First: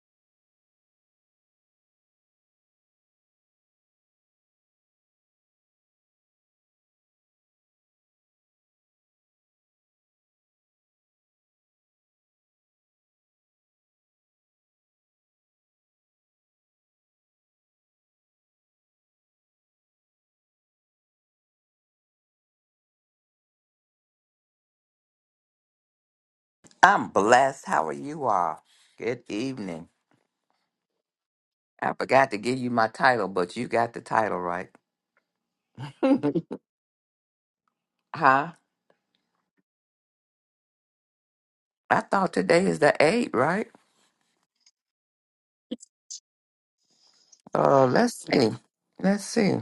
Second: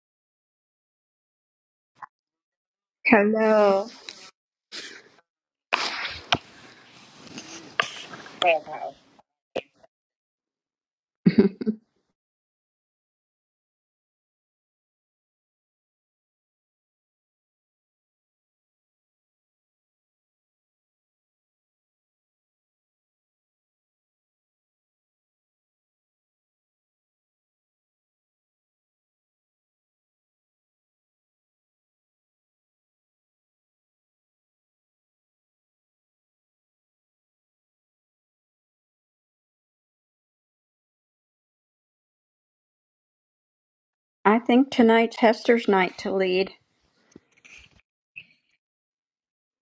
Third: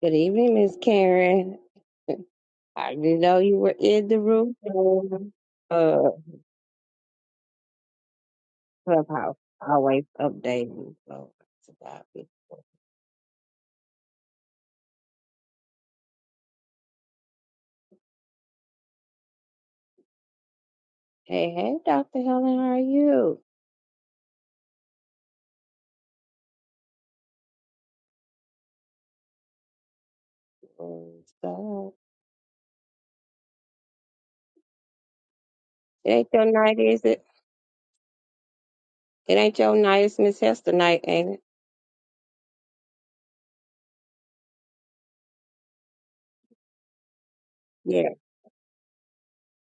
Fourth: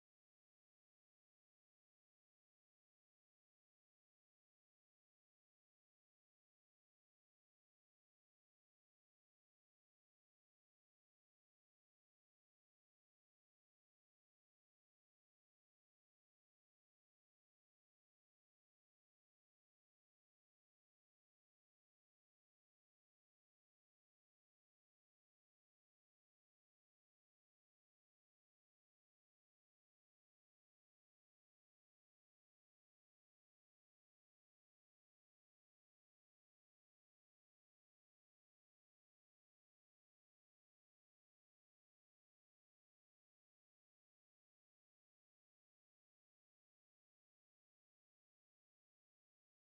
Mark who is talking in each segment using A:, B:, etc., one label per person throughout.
A: Good evening, Miss Karen. I didn't know you were
B: Hello.
A: in the room. Uh, Clubhouse always updating. So it's about it. Hey, hey, Dr. Helen, how are you?
C: I'm blessed. How are you all? Good evening.
A: What's up?
C: I forgot to give you my title, but you got the title right.
A: It ain't your night, is it?
C: huh?
A: It ain't your night. It's Miss Hester night, ain't it?
C: I thought today is the eighth, right?
B: I think tonight's Hester's night to lead.
C: Uh,
A: Yeah.
C: let's see. Let's see.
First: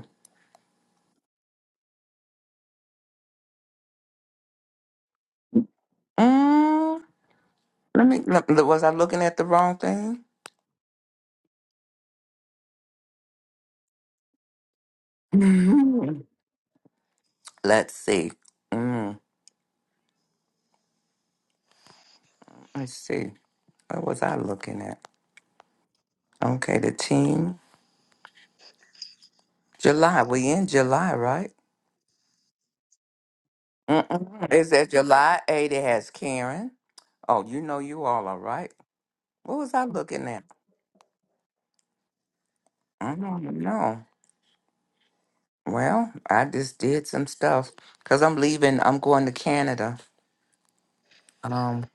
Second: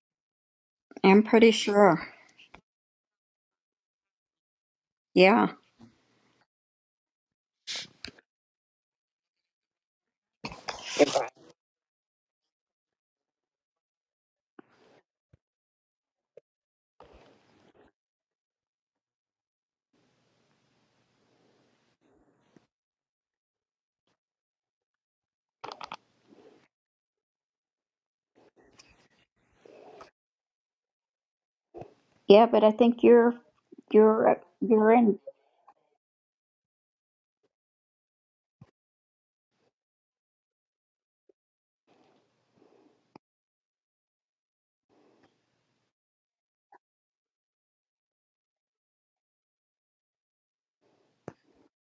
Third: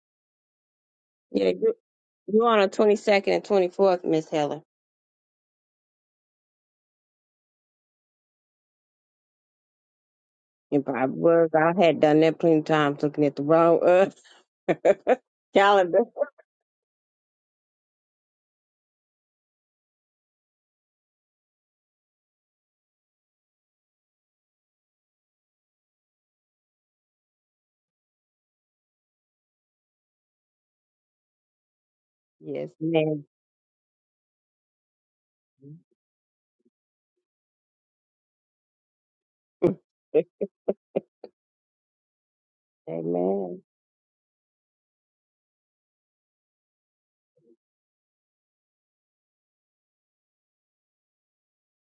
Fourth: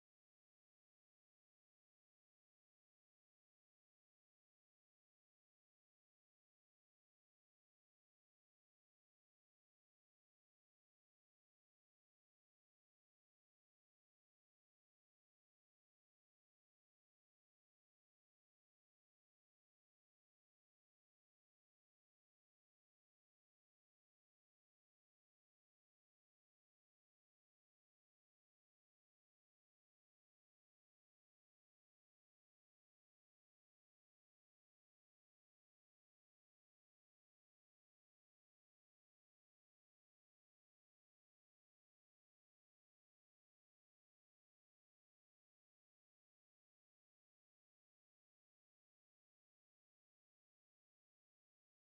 B: I'm pretty
A: Yeah, you,
B: sure.
A: you on the 22nd and 24th, Miss Helen.
B: Yeah.
C: Mm, let me. Look, was I looking at the wrong thing?
A: And I was, I had done that plenty of times looking at the wrong uh, calendar.
C: Mhm. Let's see. Mm, let's see. What was I looking at? Okay, the team. July. We in July, right?
B: Yeah, but I
A: Yes,
B: think
A: ma'am.
B: you're you're
C: Mm-mm. Is that
B: you're in.
C: July eighth? It has Karen. Oh, you know you all are right. What was I looking at? I don't
A: Amen.
C: know. Well, I just did some stuff because I'm leaving. I'm going to Canada. Um,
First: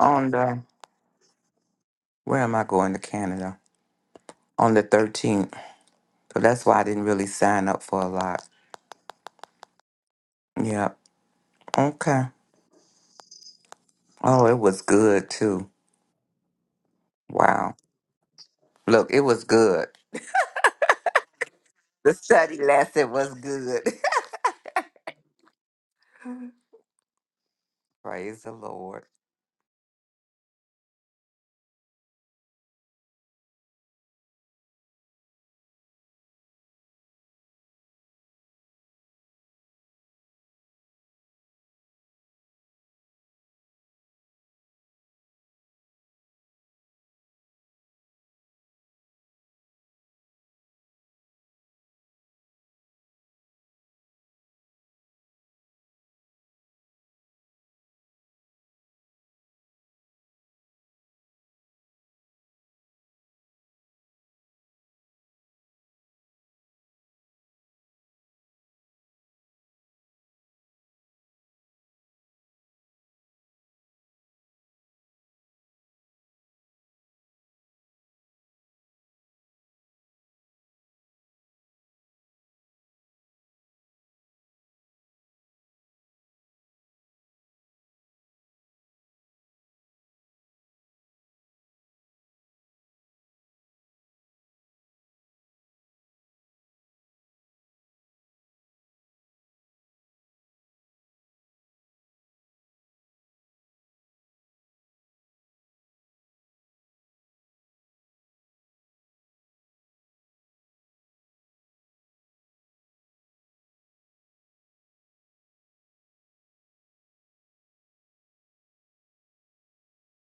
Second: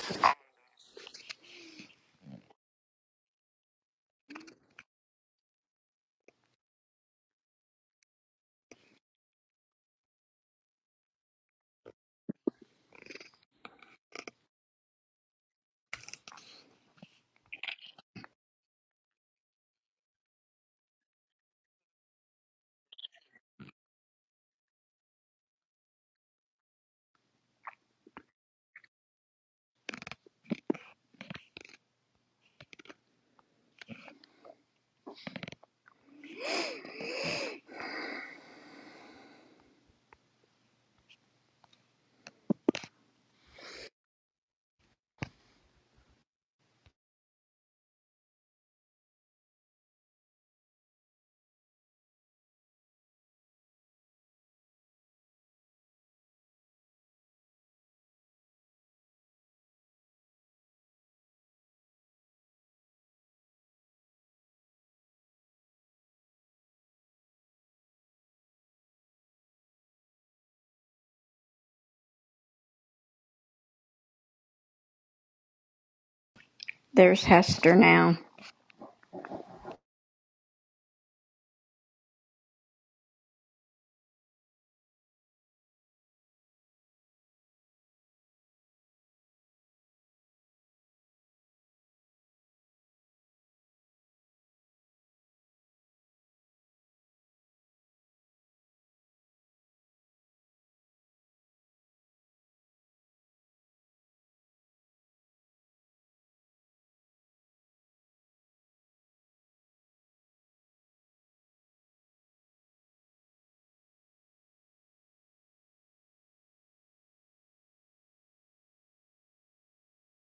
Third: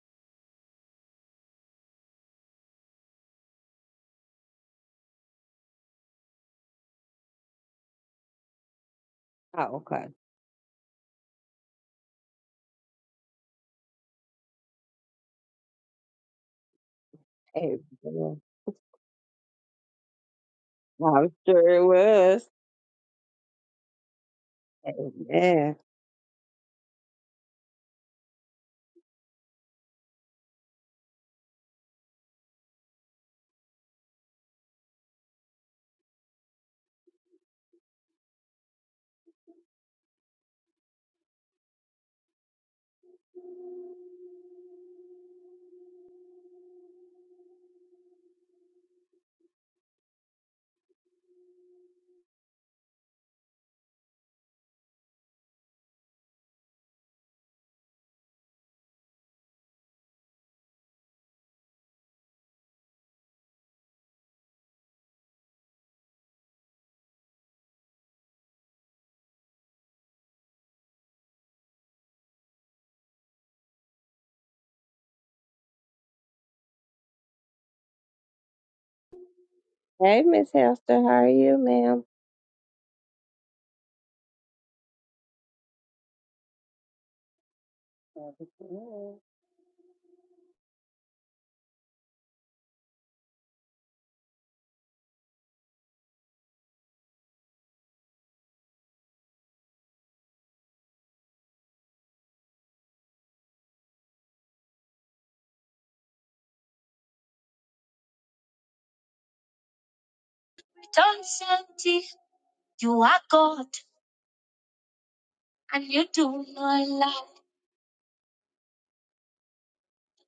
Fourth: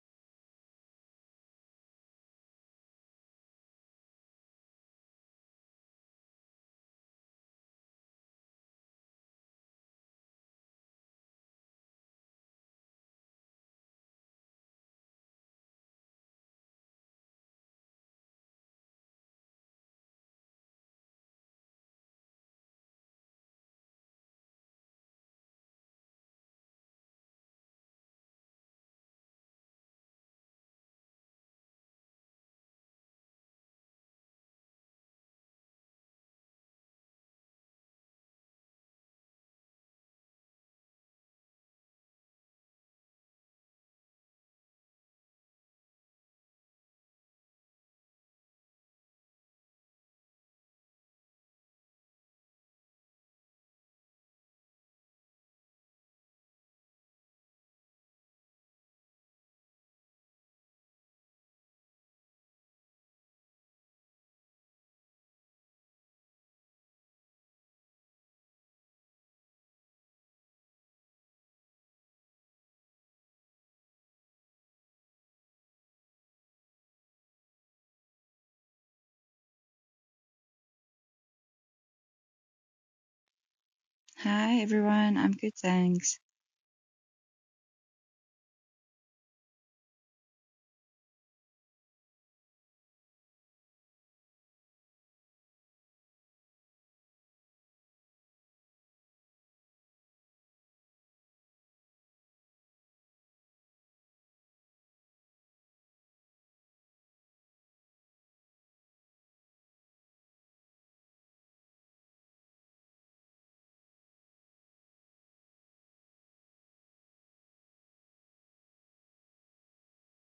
C: on the where am I going to Canada? On the 13th. So that's why I didn't really sign up for a lot.
A: Oh, okay.
C: Yep. Okay. Oh, it was good too. Wow.
A: Amen.
C: Look, it was good.
A: I'm sure it
C: The
A: was.
C: study lesson was good.
A: Amen.
C: Praise the Lord.
B: There's Hester now.
A: Hey, Miss Hester, how are you, ma'am?
D: Hi everyone, I'm good, thanks.
A: Don't shanty, you are God, and you do not lie.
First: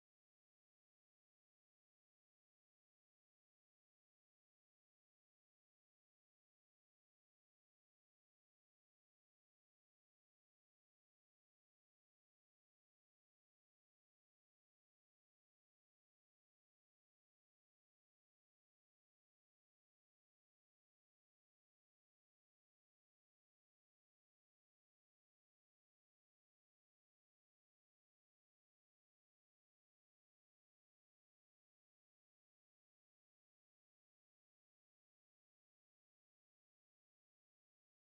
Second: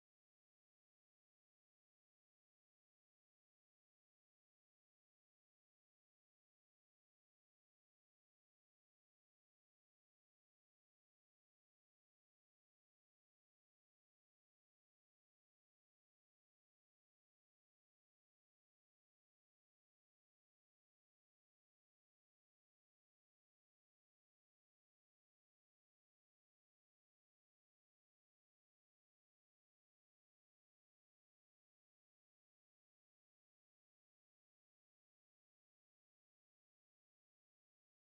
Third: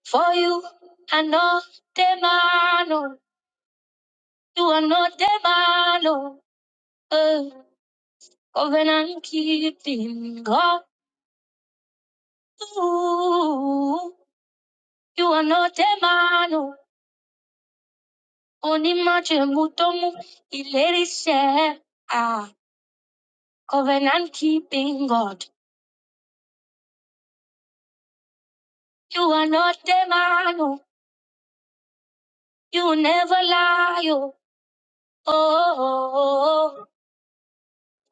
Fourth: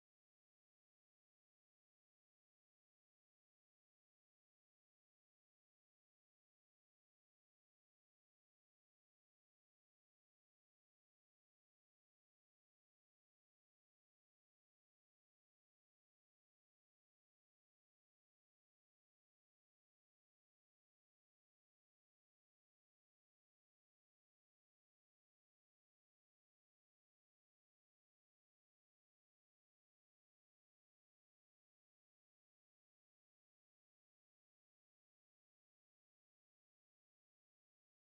A: For you, I know the man, oh, you are not the man, oh, eh. covenant keeping God. Ooh, you are not the man, oh, only much mutomu, ilerise, Covenant keeping God. You are not a man, oh. you never lie. Oh, oh, oh, oh.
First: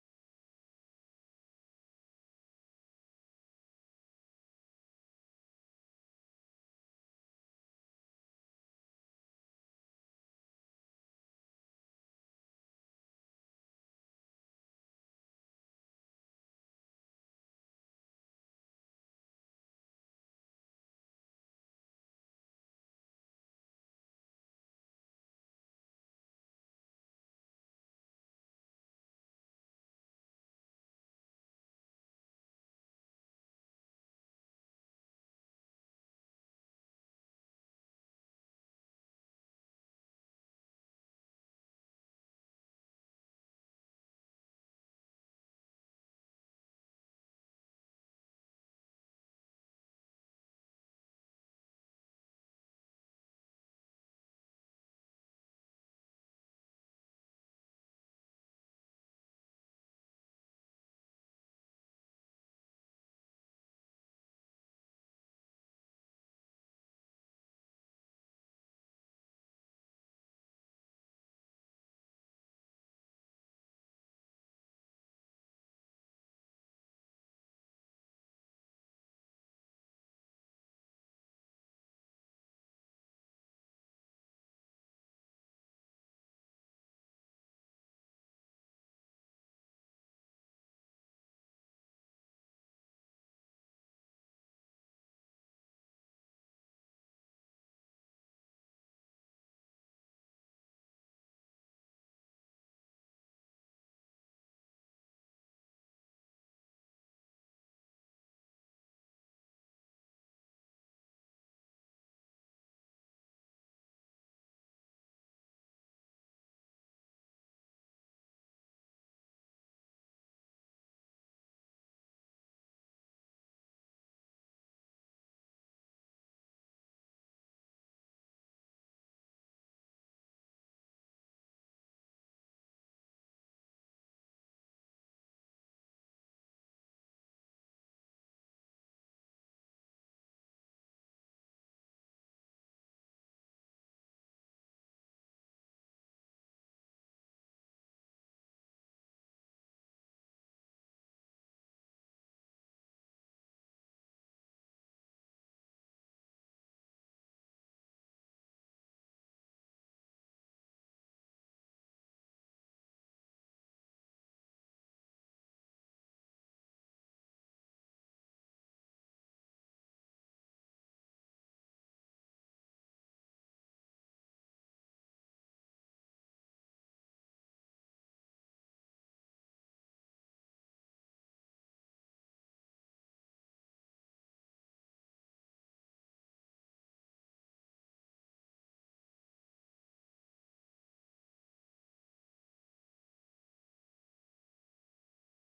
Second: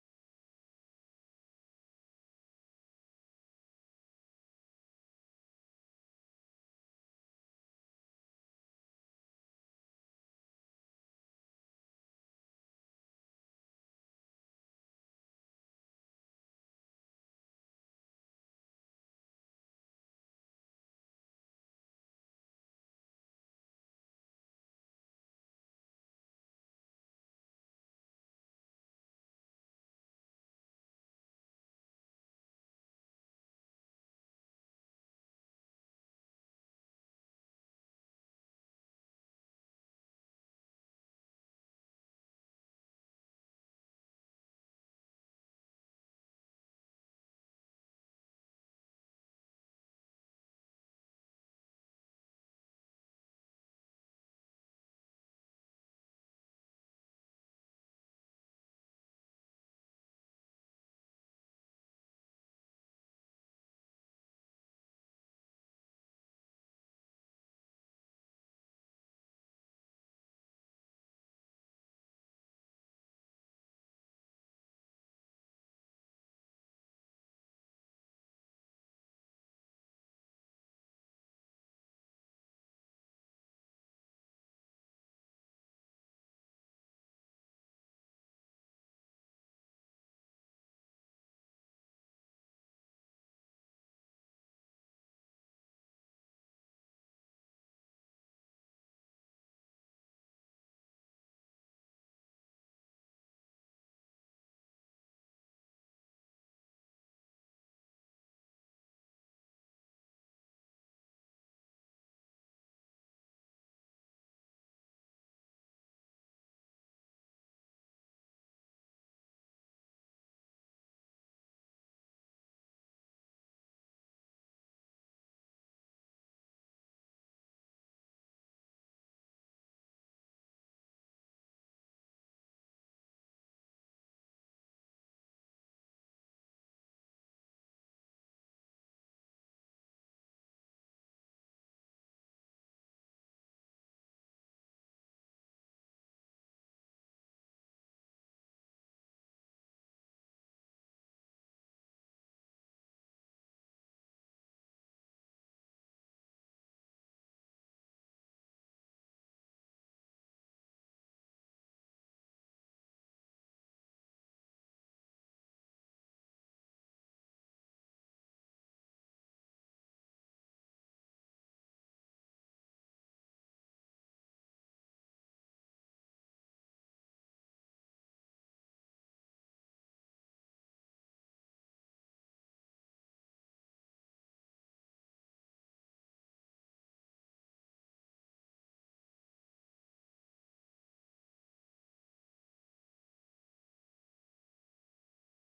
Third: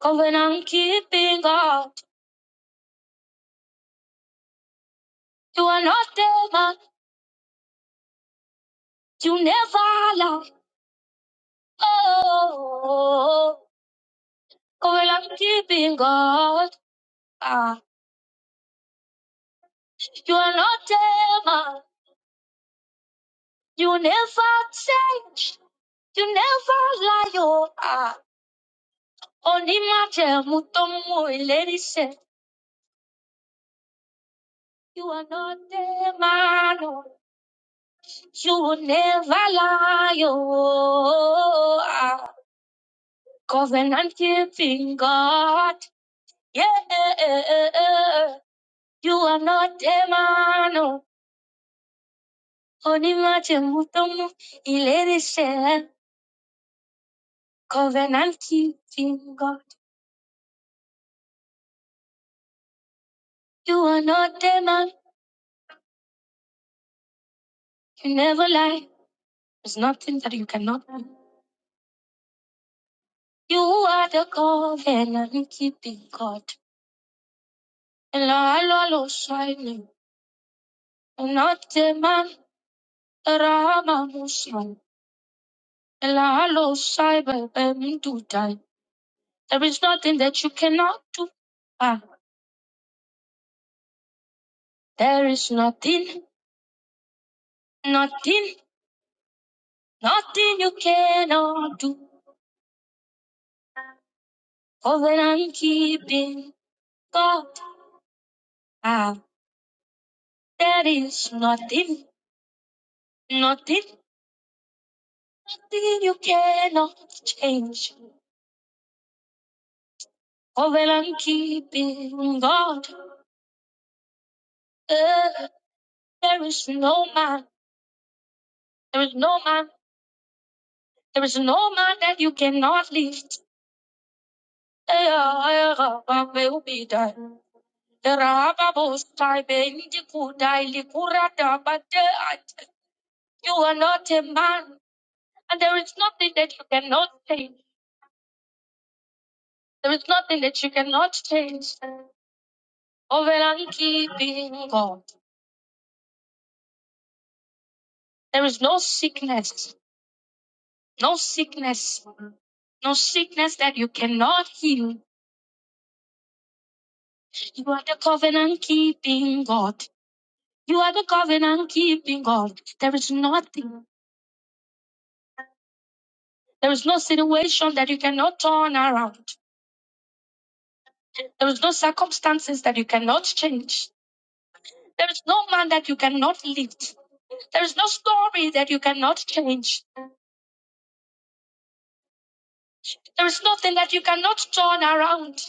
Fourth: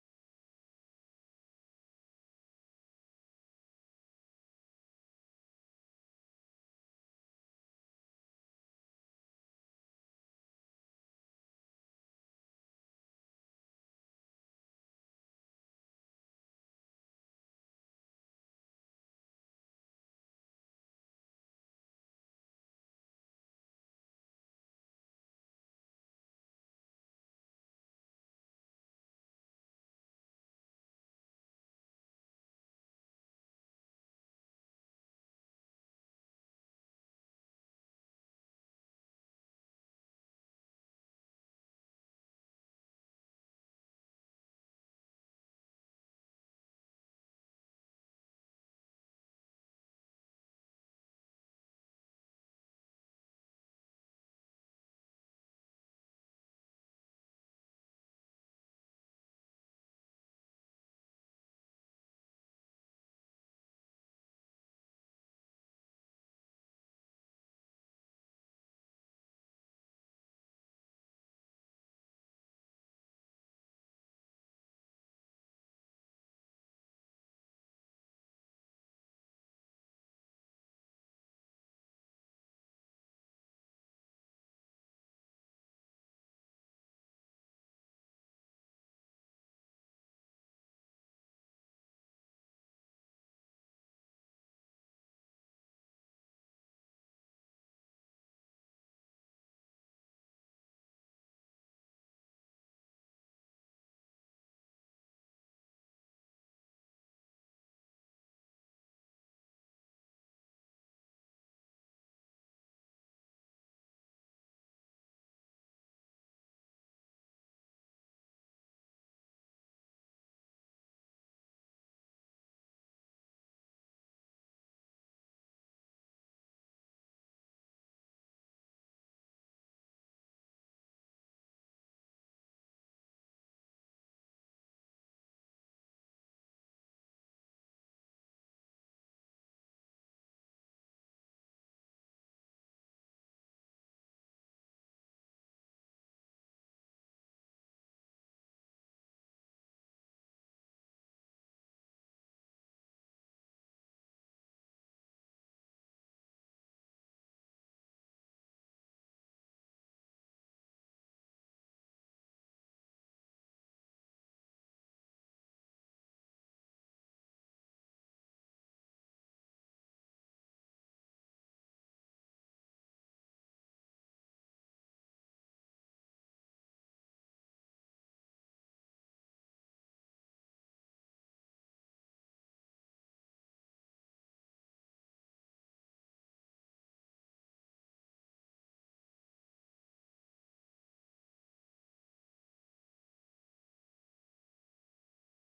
A: covenant keeping God. You are not a man, you never lie. Oh, oh, oh, oh. covenant keeping God. Ah, you are not a man, you never change, you never lie. Oh, ah, only my tell, mutomu, lady said, You are not a man. oh. You will never lie, oh, ah, covenant keeping God. Yeah, you are not a man, oh, only much mutomu ilerishe. Covenant keeping God. You are not a man, you never lie. There's nothing that you cannot do. You are the covenant keeping God. And I will shine, not a man. Rama Musha, Elalo Cyber Dutai. There is nothing that you cannot do. Ah, there is nothing, nothing, nothing you cannot do. Covenant keeping God. Ah, there is nothing, nothing, nothing you cannot change. Covenant keeping God. Eh, there is no man, there is no man, there is no man that you cannot lift. You are not a man, and there is nothing that you cannot change. There is nothing that you cannot change. Over and keeping God. There is no sickness, no sickness, no sickness that you cannot heal. You are the covenant keeping God. You are the covenant keeping God. There is nothing. There is no situation that you cannot turn around. There is no circumstances that you cannot change. There is no man that you cannot lift. There is no story that you cannot change. There is nothing that you cannot turn around.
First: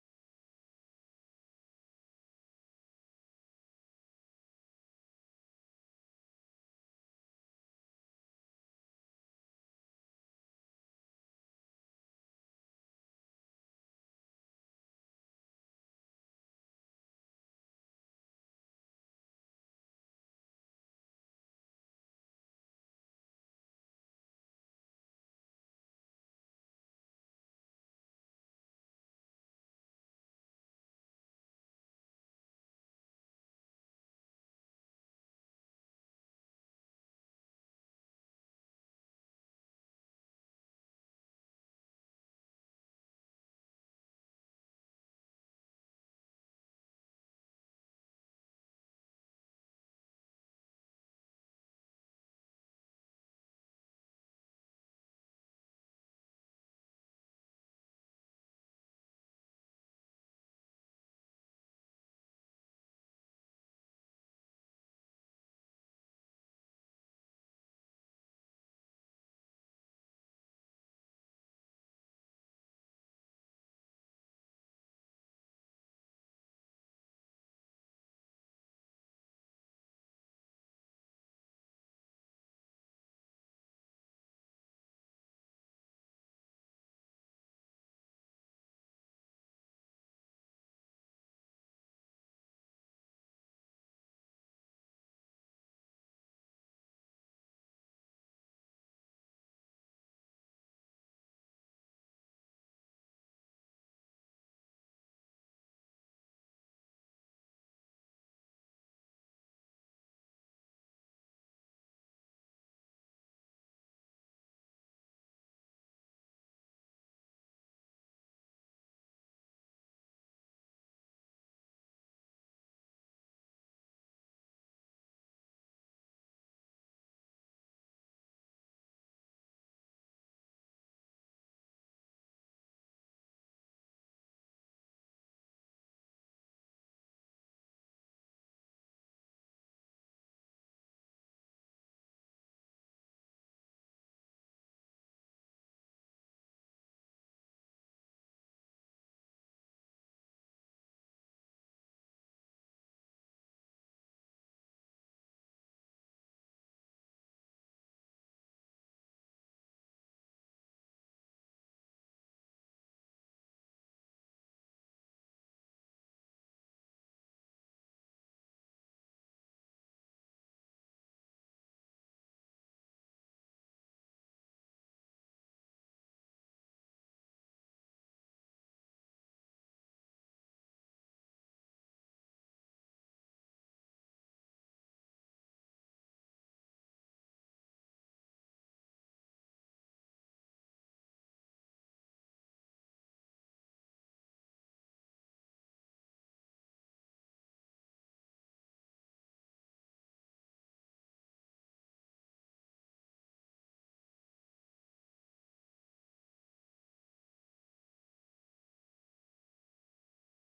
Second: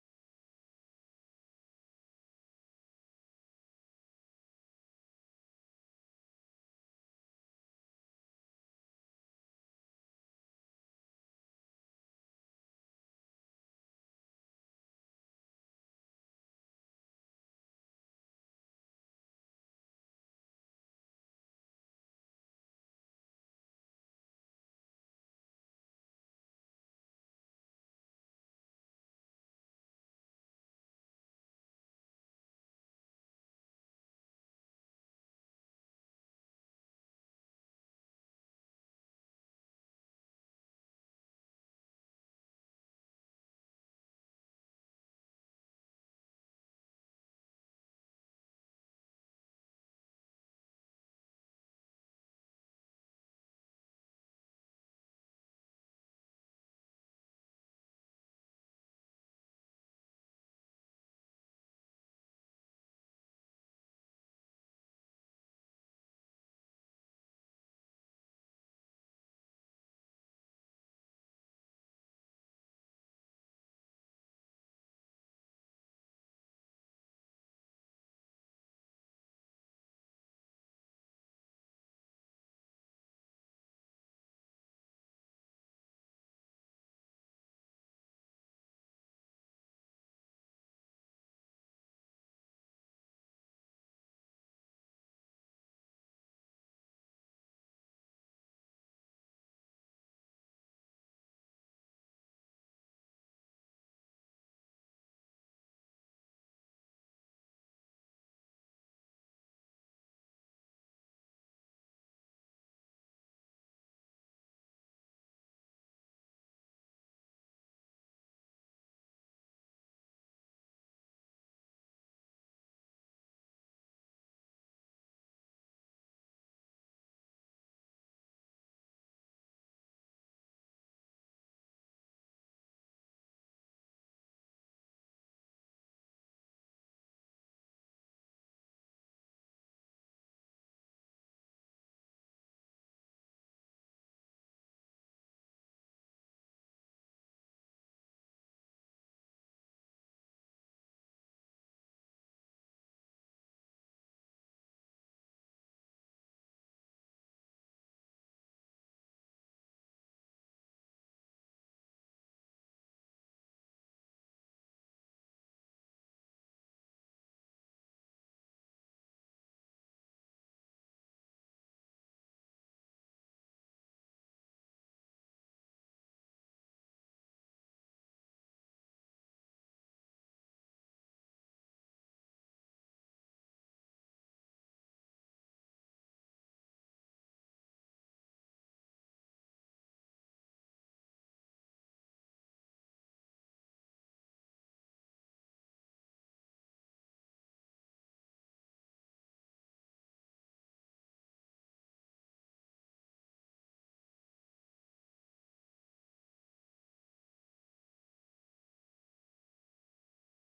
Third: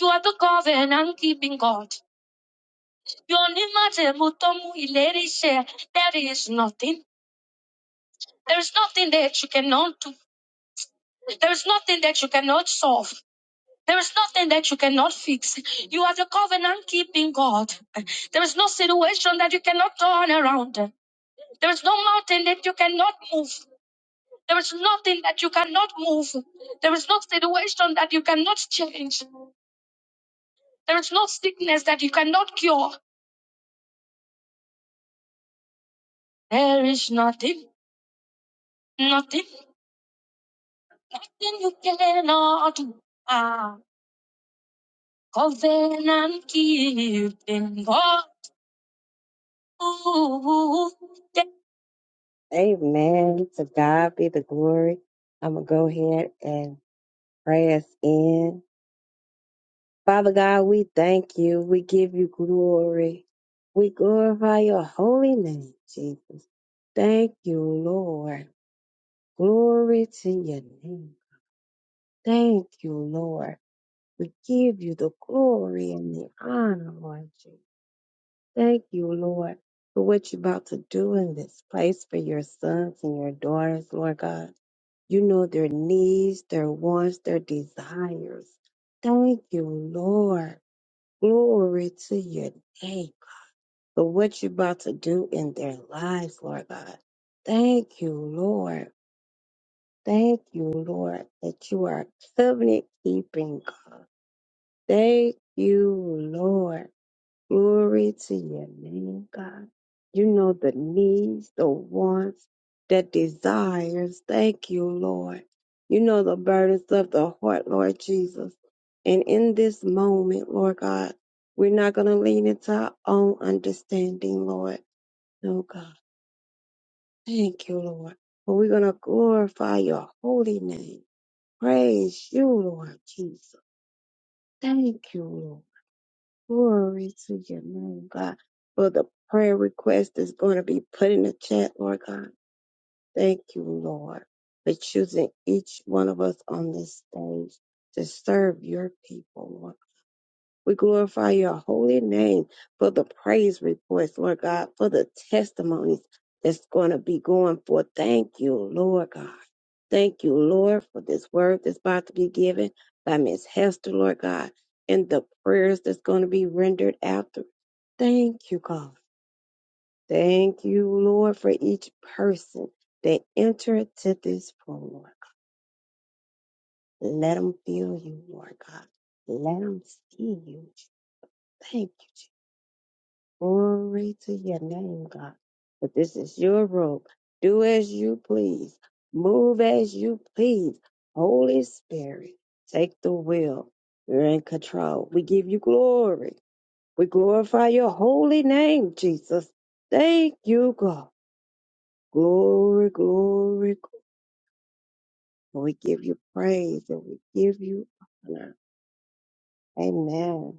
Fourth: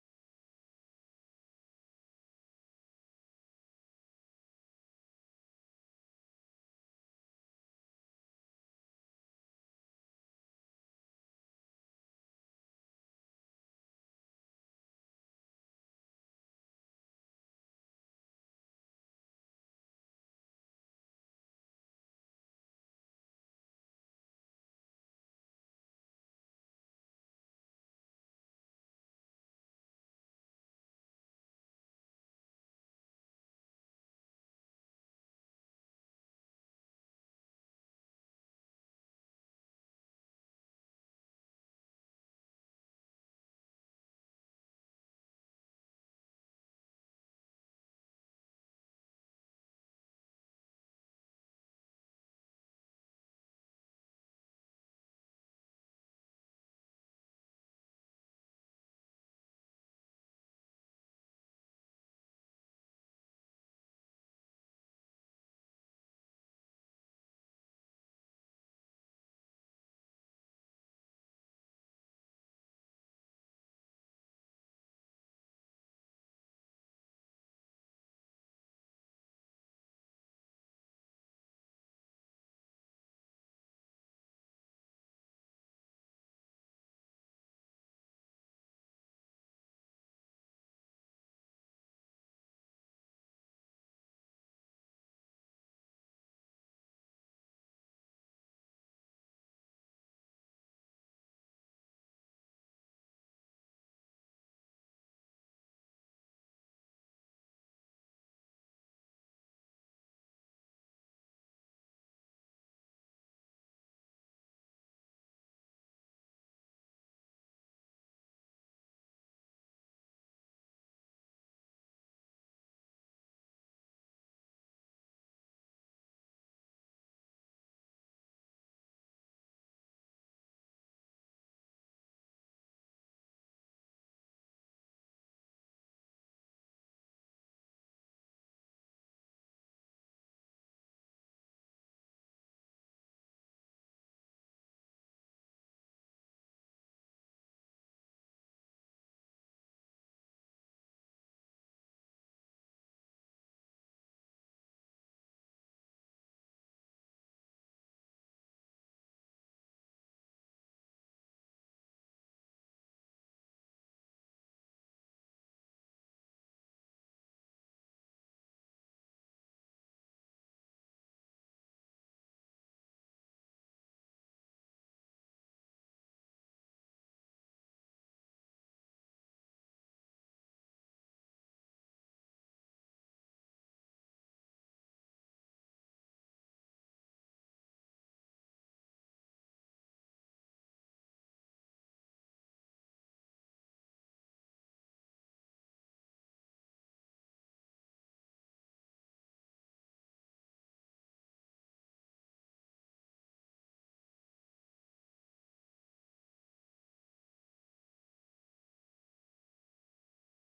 A: You are the covenant keeping God. You are unimaginable to mu ìlérí ṣẹ. There is nothing. There is nothing that you cannot do. There is nothing that you cannot solve. There is nothing that you cannot fix. You are the covenant keeping God. There is no situation that you cannot turn around. There is no mountain that you cannot move. There is nothing that you cannot move. There is no situation that you cannot change. There is no sickness that you cannot cure. There is nothing, nothing, nothing you cannot do. Ah, covenant keeping God. Amen. To God be the glory. I'm going to go ahead and pray us in. Father God, we thank you. We give you glory. We glorify your holy name, Jesus. Thank you, Lord. Glory to your name. Thank you, Lord. We give you the glory and the honor, Lord Jesus. Thank you, Lord, for what you're about to do in this place for your sons and your daughters, Lord God. You know their needs, their wants, their desires. Thank you, Lord. Glory to your name for what you're about to do in their lives, Lord God. Thank you, Lord. Thank you, Lord, that you are covenant keeping God. Thank you, Lord. Glory to your name, God. You know the needs, the wants, the desires. Thank you, Lord. You know the burdens of the heart, Lord Jesus. And in this moment, Lord God, we're not going to lean into our own understanding, Lord. No, God. Thank you, Lord. But we're going to glorify your holy name. Praise you, Lord Jesus. Thank you, Lord. Glory to your name, God, for the prayer request that's going to be put in the chat, Lord God. Thank you, Lord, for choosing each one of us on this stage to serve your people, Lord. We glorify your holy name for the praise reports, Lord God, for the testimonies that's going to be going forth. Thank you, Lord God. Thank you, Lord, for this word that's about to be given by Miss Hester, Lord God, and the prayers that's going to be rendered after. Thank you, God. Thank you, Lord, for each person that entered to this room, Lord. God. Let them feel you, Lord God. Let them see you. Thank you, Jesus. Glory to your name, God. But this is your room. Do as you please. Move as you please. Holy Spirit, take the wheel. You're in control. We give you glory. We glorify your holy name, Jesus. Thank you, God. Glory, glory, glory. We give you praise and we give you honor. Amen.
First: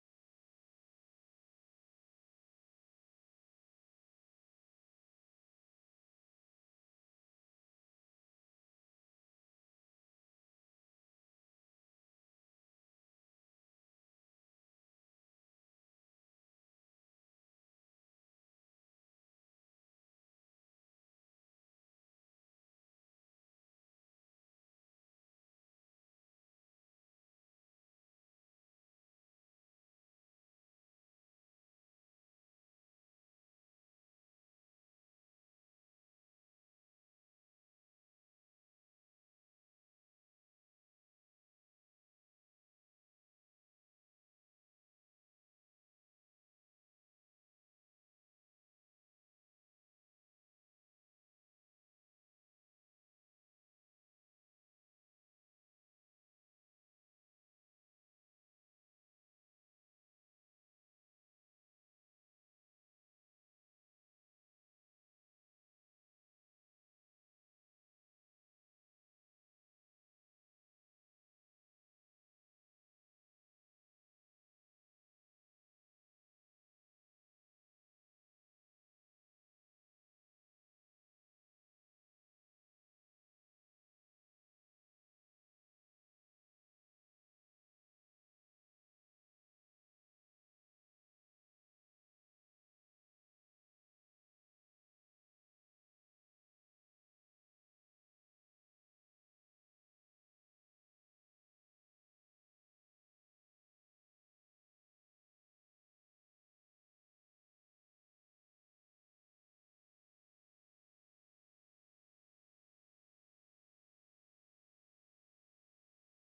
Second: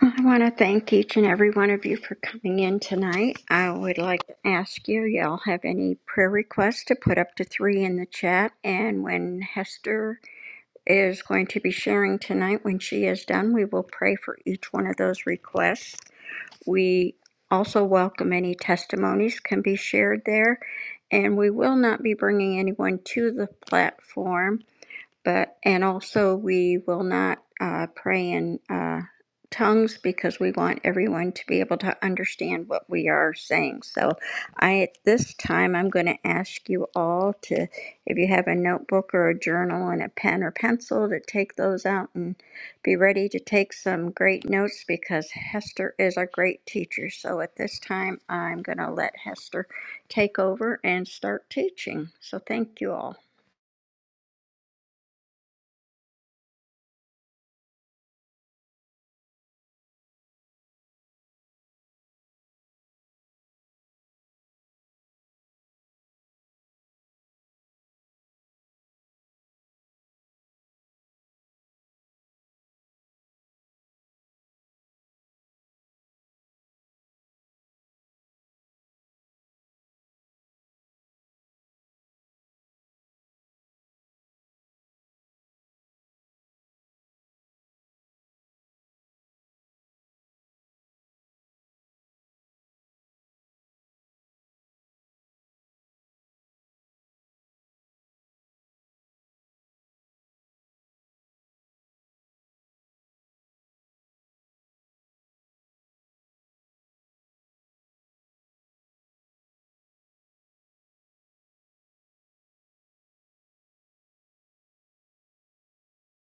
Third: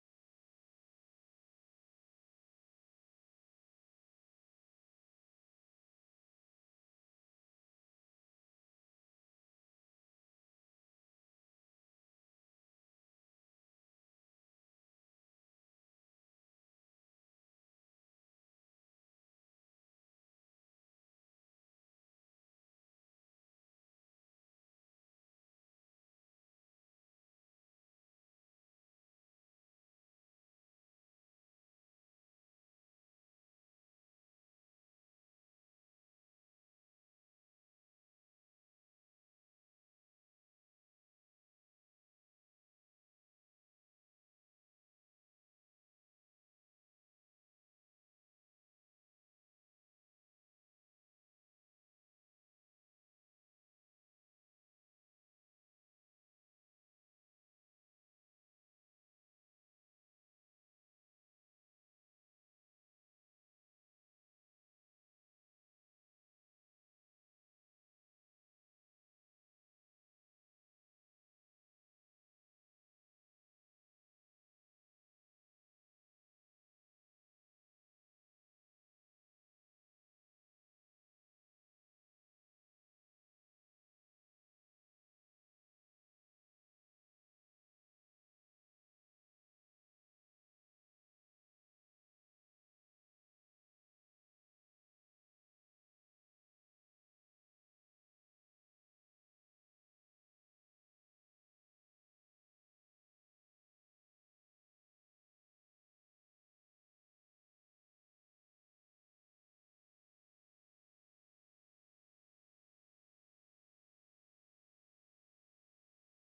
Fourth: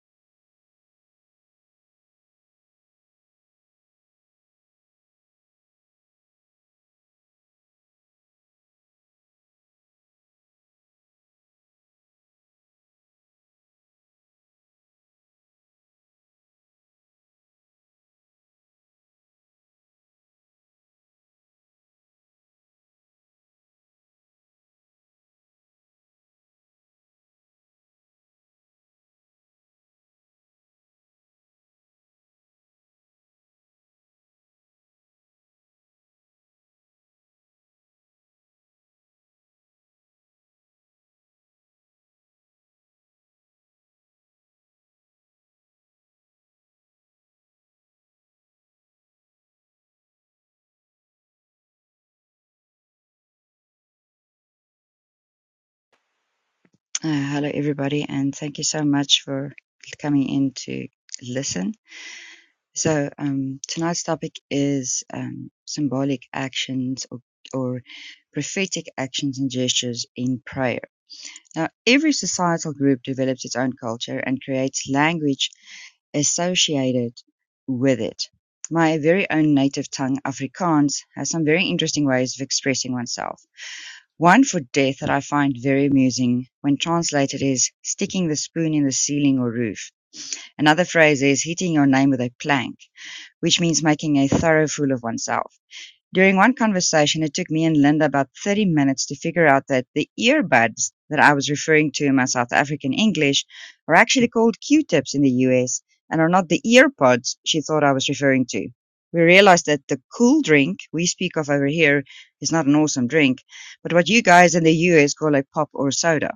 B: I want to thank each and every one of you for coming in tonight. I would like to ask you, y'all have any prayer requests to put up to three in the chat. And when Hester is going to be sharing tonight, when she is done, we will pray for each one of those requests. We also welcome any testimonies can be shared there, and we will not be bringing anyone to the platform but and also we will not uh, pray in uh, tongues because we want everyone to be able to understand what we are saying so i at this time i'm going to ask you all to if you have a notebook or a journal and a pen or pencil to take those out and be ready to take some great notes because hester is a great teacher so at this time i'm going to let hester take over and start teaching so thank you all
D: Uh, hello everybody, and thank you so much for coming in to listen. So um, tonight's topic is um, symbolic actions or, or prophetic actions and gestures in prayer. Now, every societal group develops its own culture and creates language associated with it. My very own native tongue, Afrikaans, has some very interesting ways of expressing oneself. One for death that I find very amusing when translated is sticking the spoon in the ceiling or roof. Another phrase is hitting your name with a plank, which means making a thorough fool of oneself. During one conversation, it took me and Linda about 30 minutes to figure out that the earbuds that I was referring to in my South African English are actually called Q tips in the US and are not the earpods she thought I was referring to. We realized that the cool drink we speak of over here is not an awesome drink, but what you guys in the US call a pop or soda.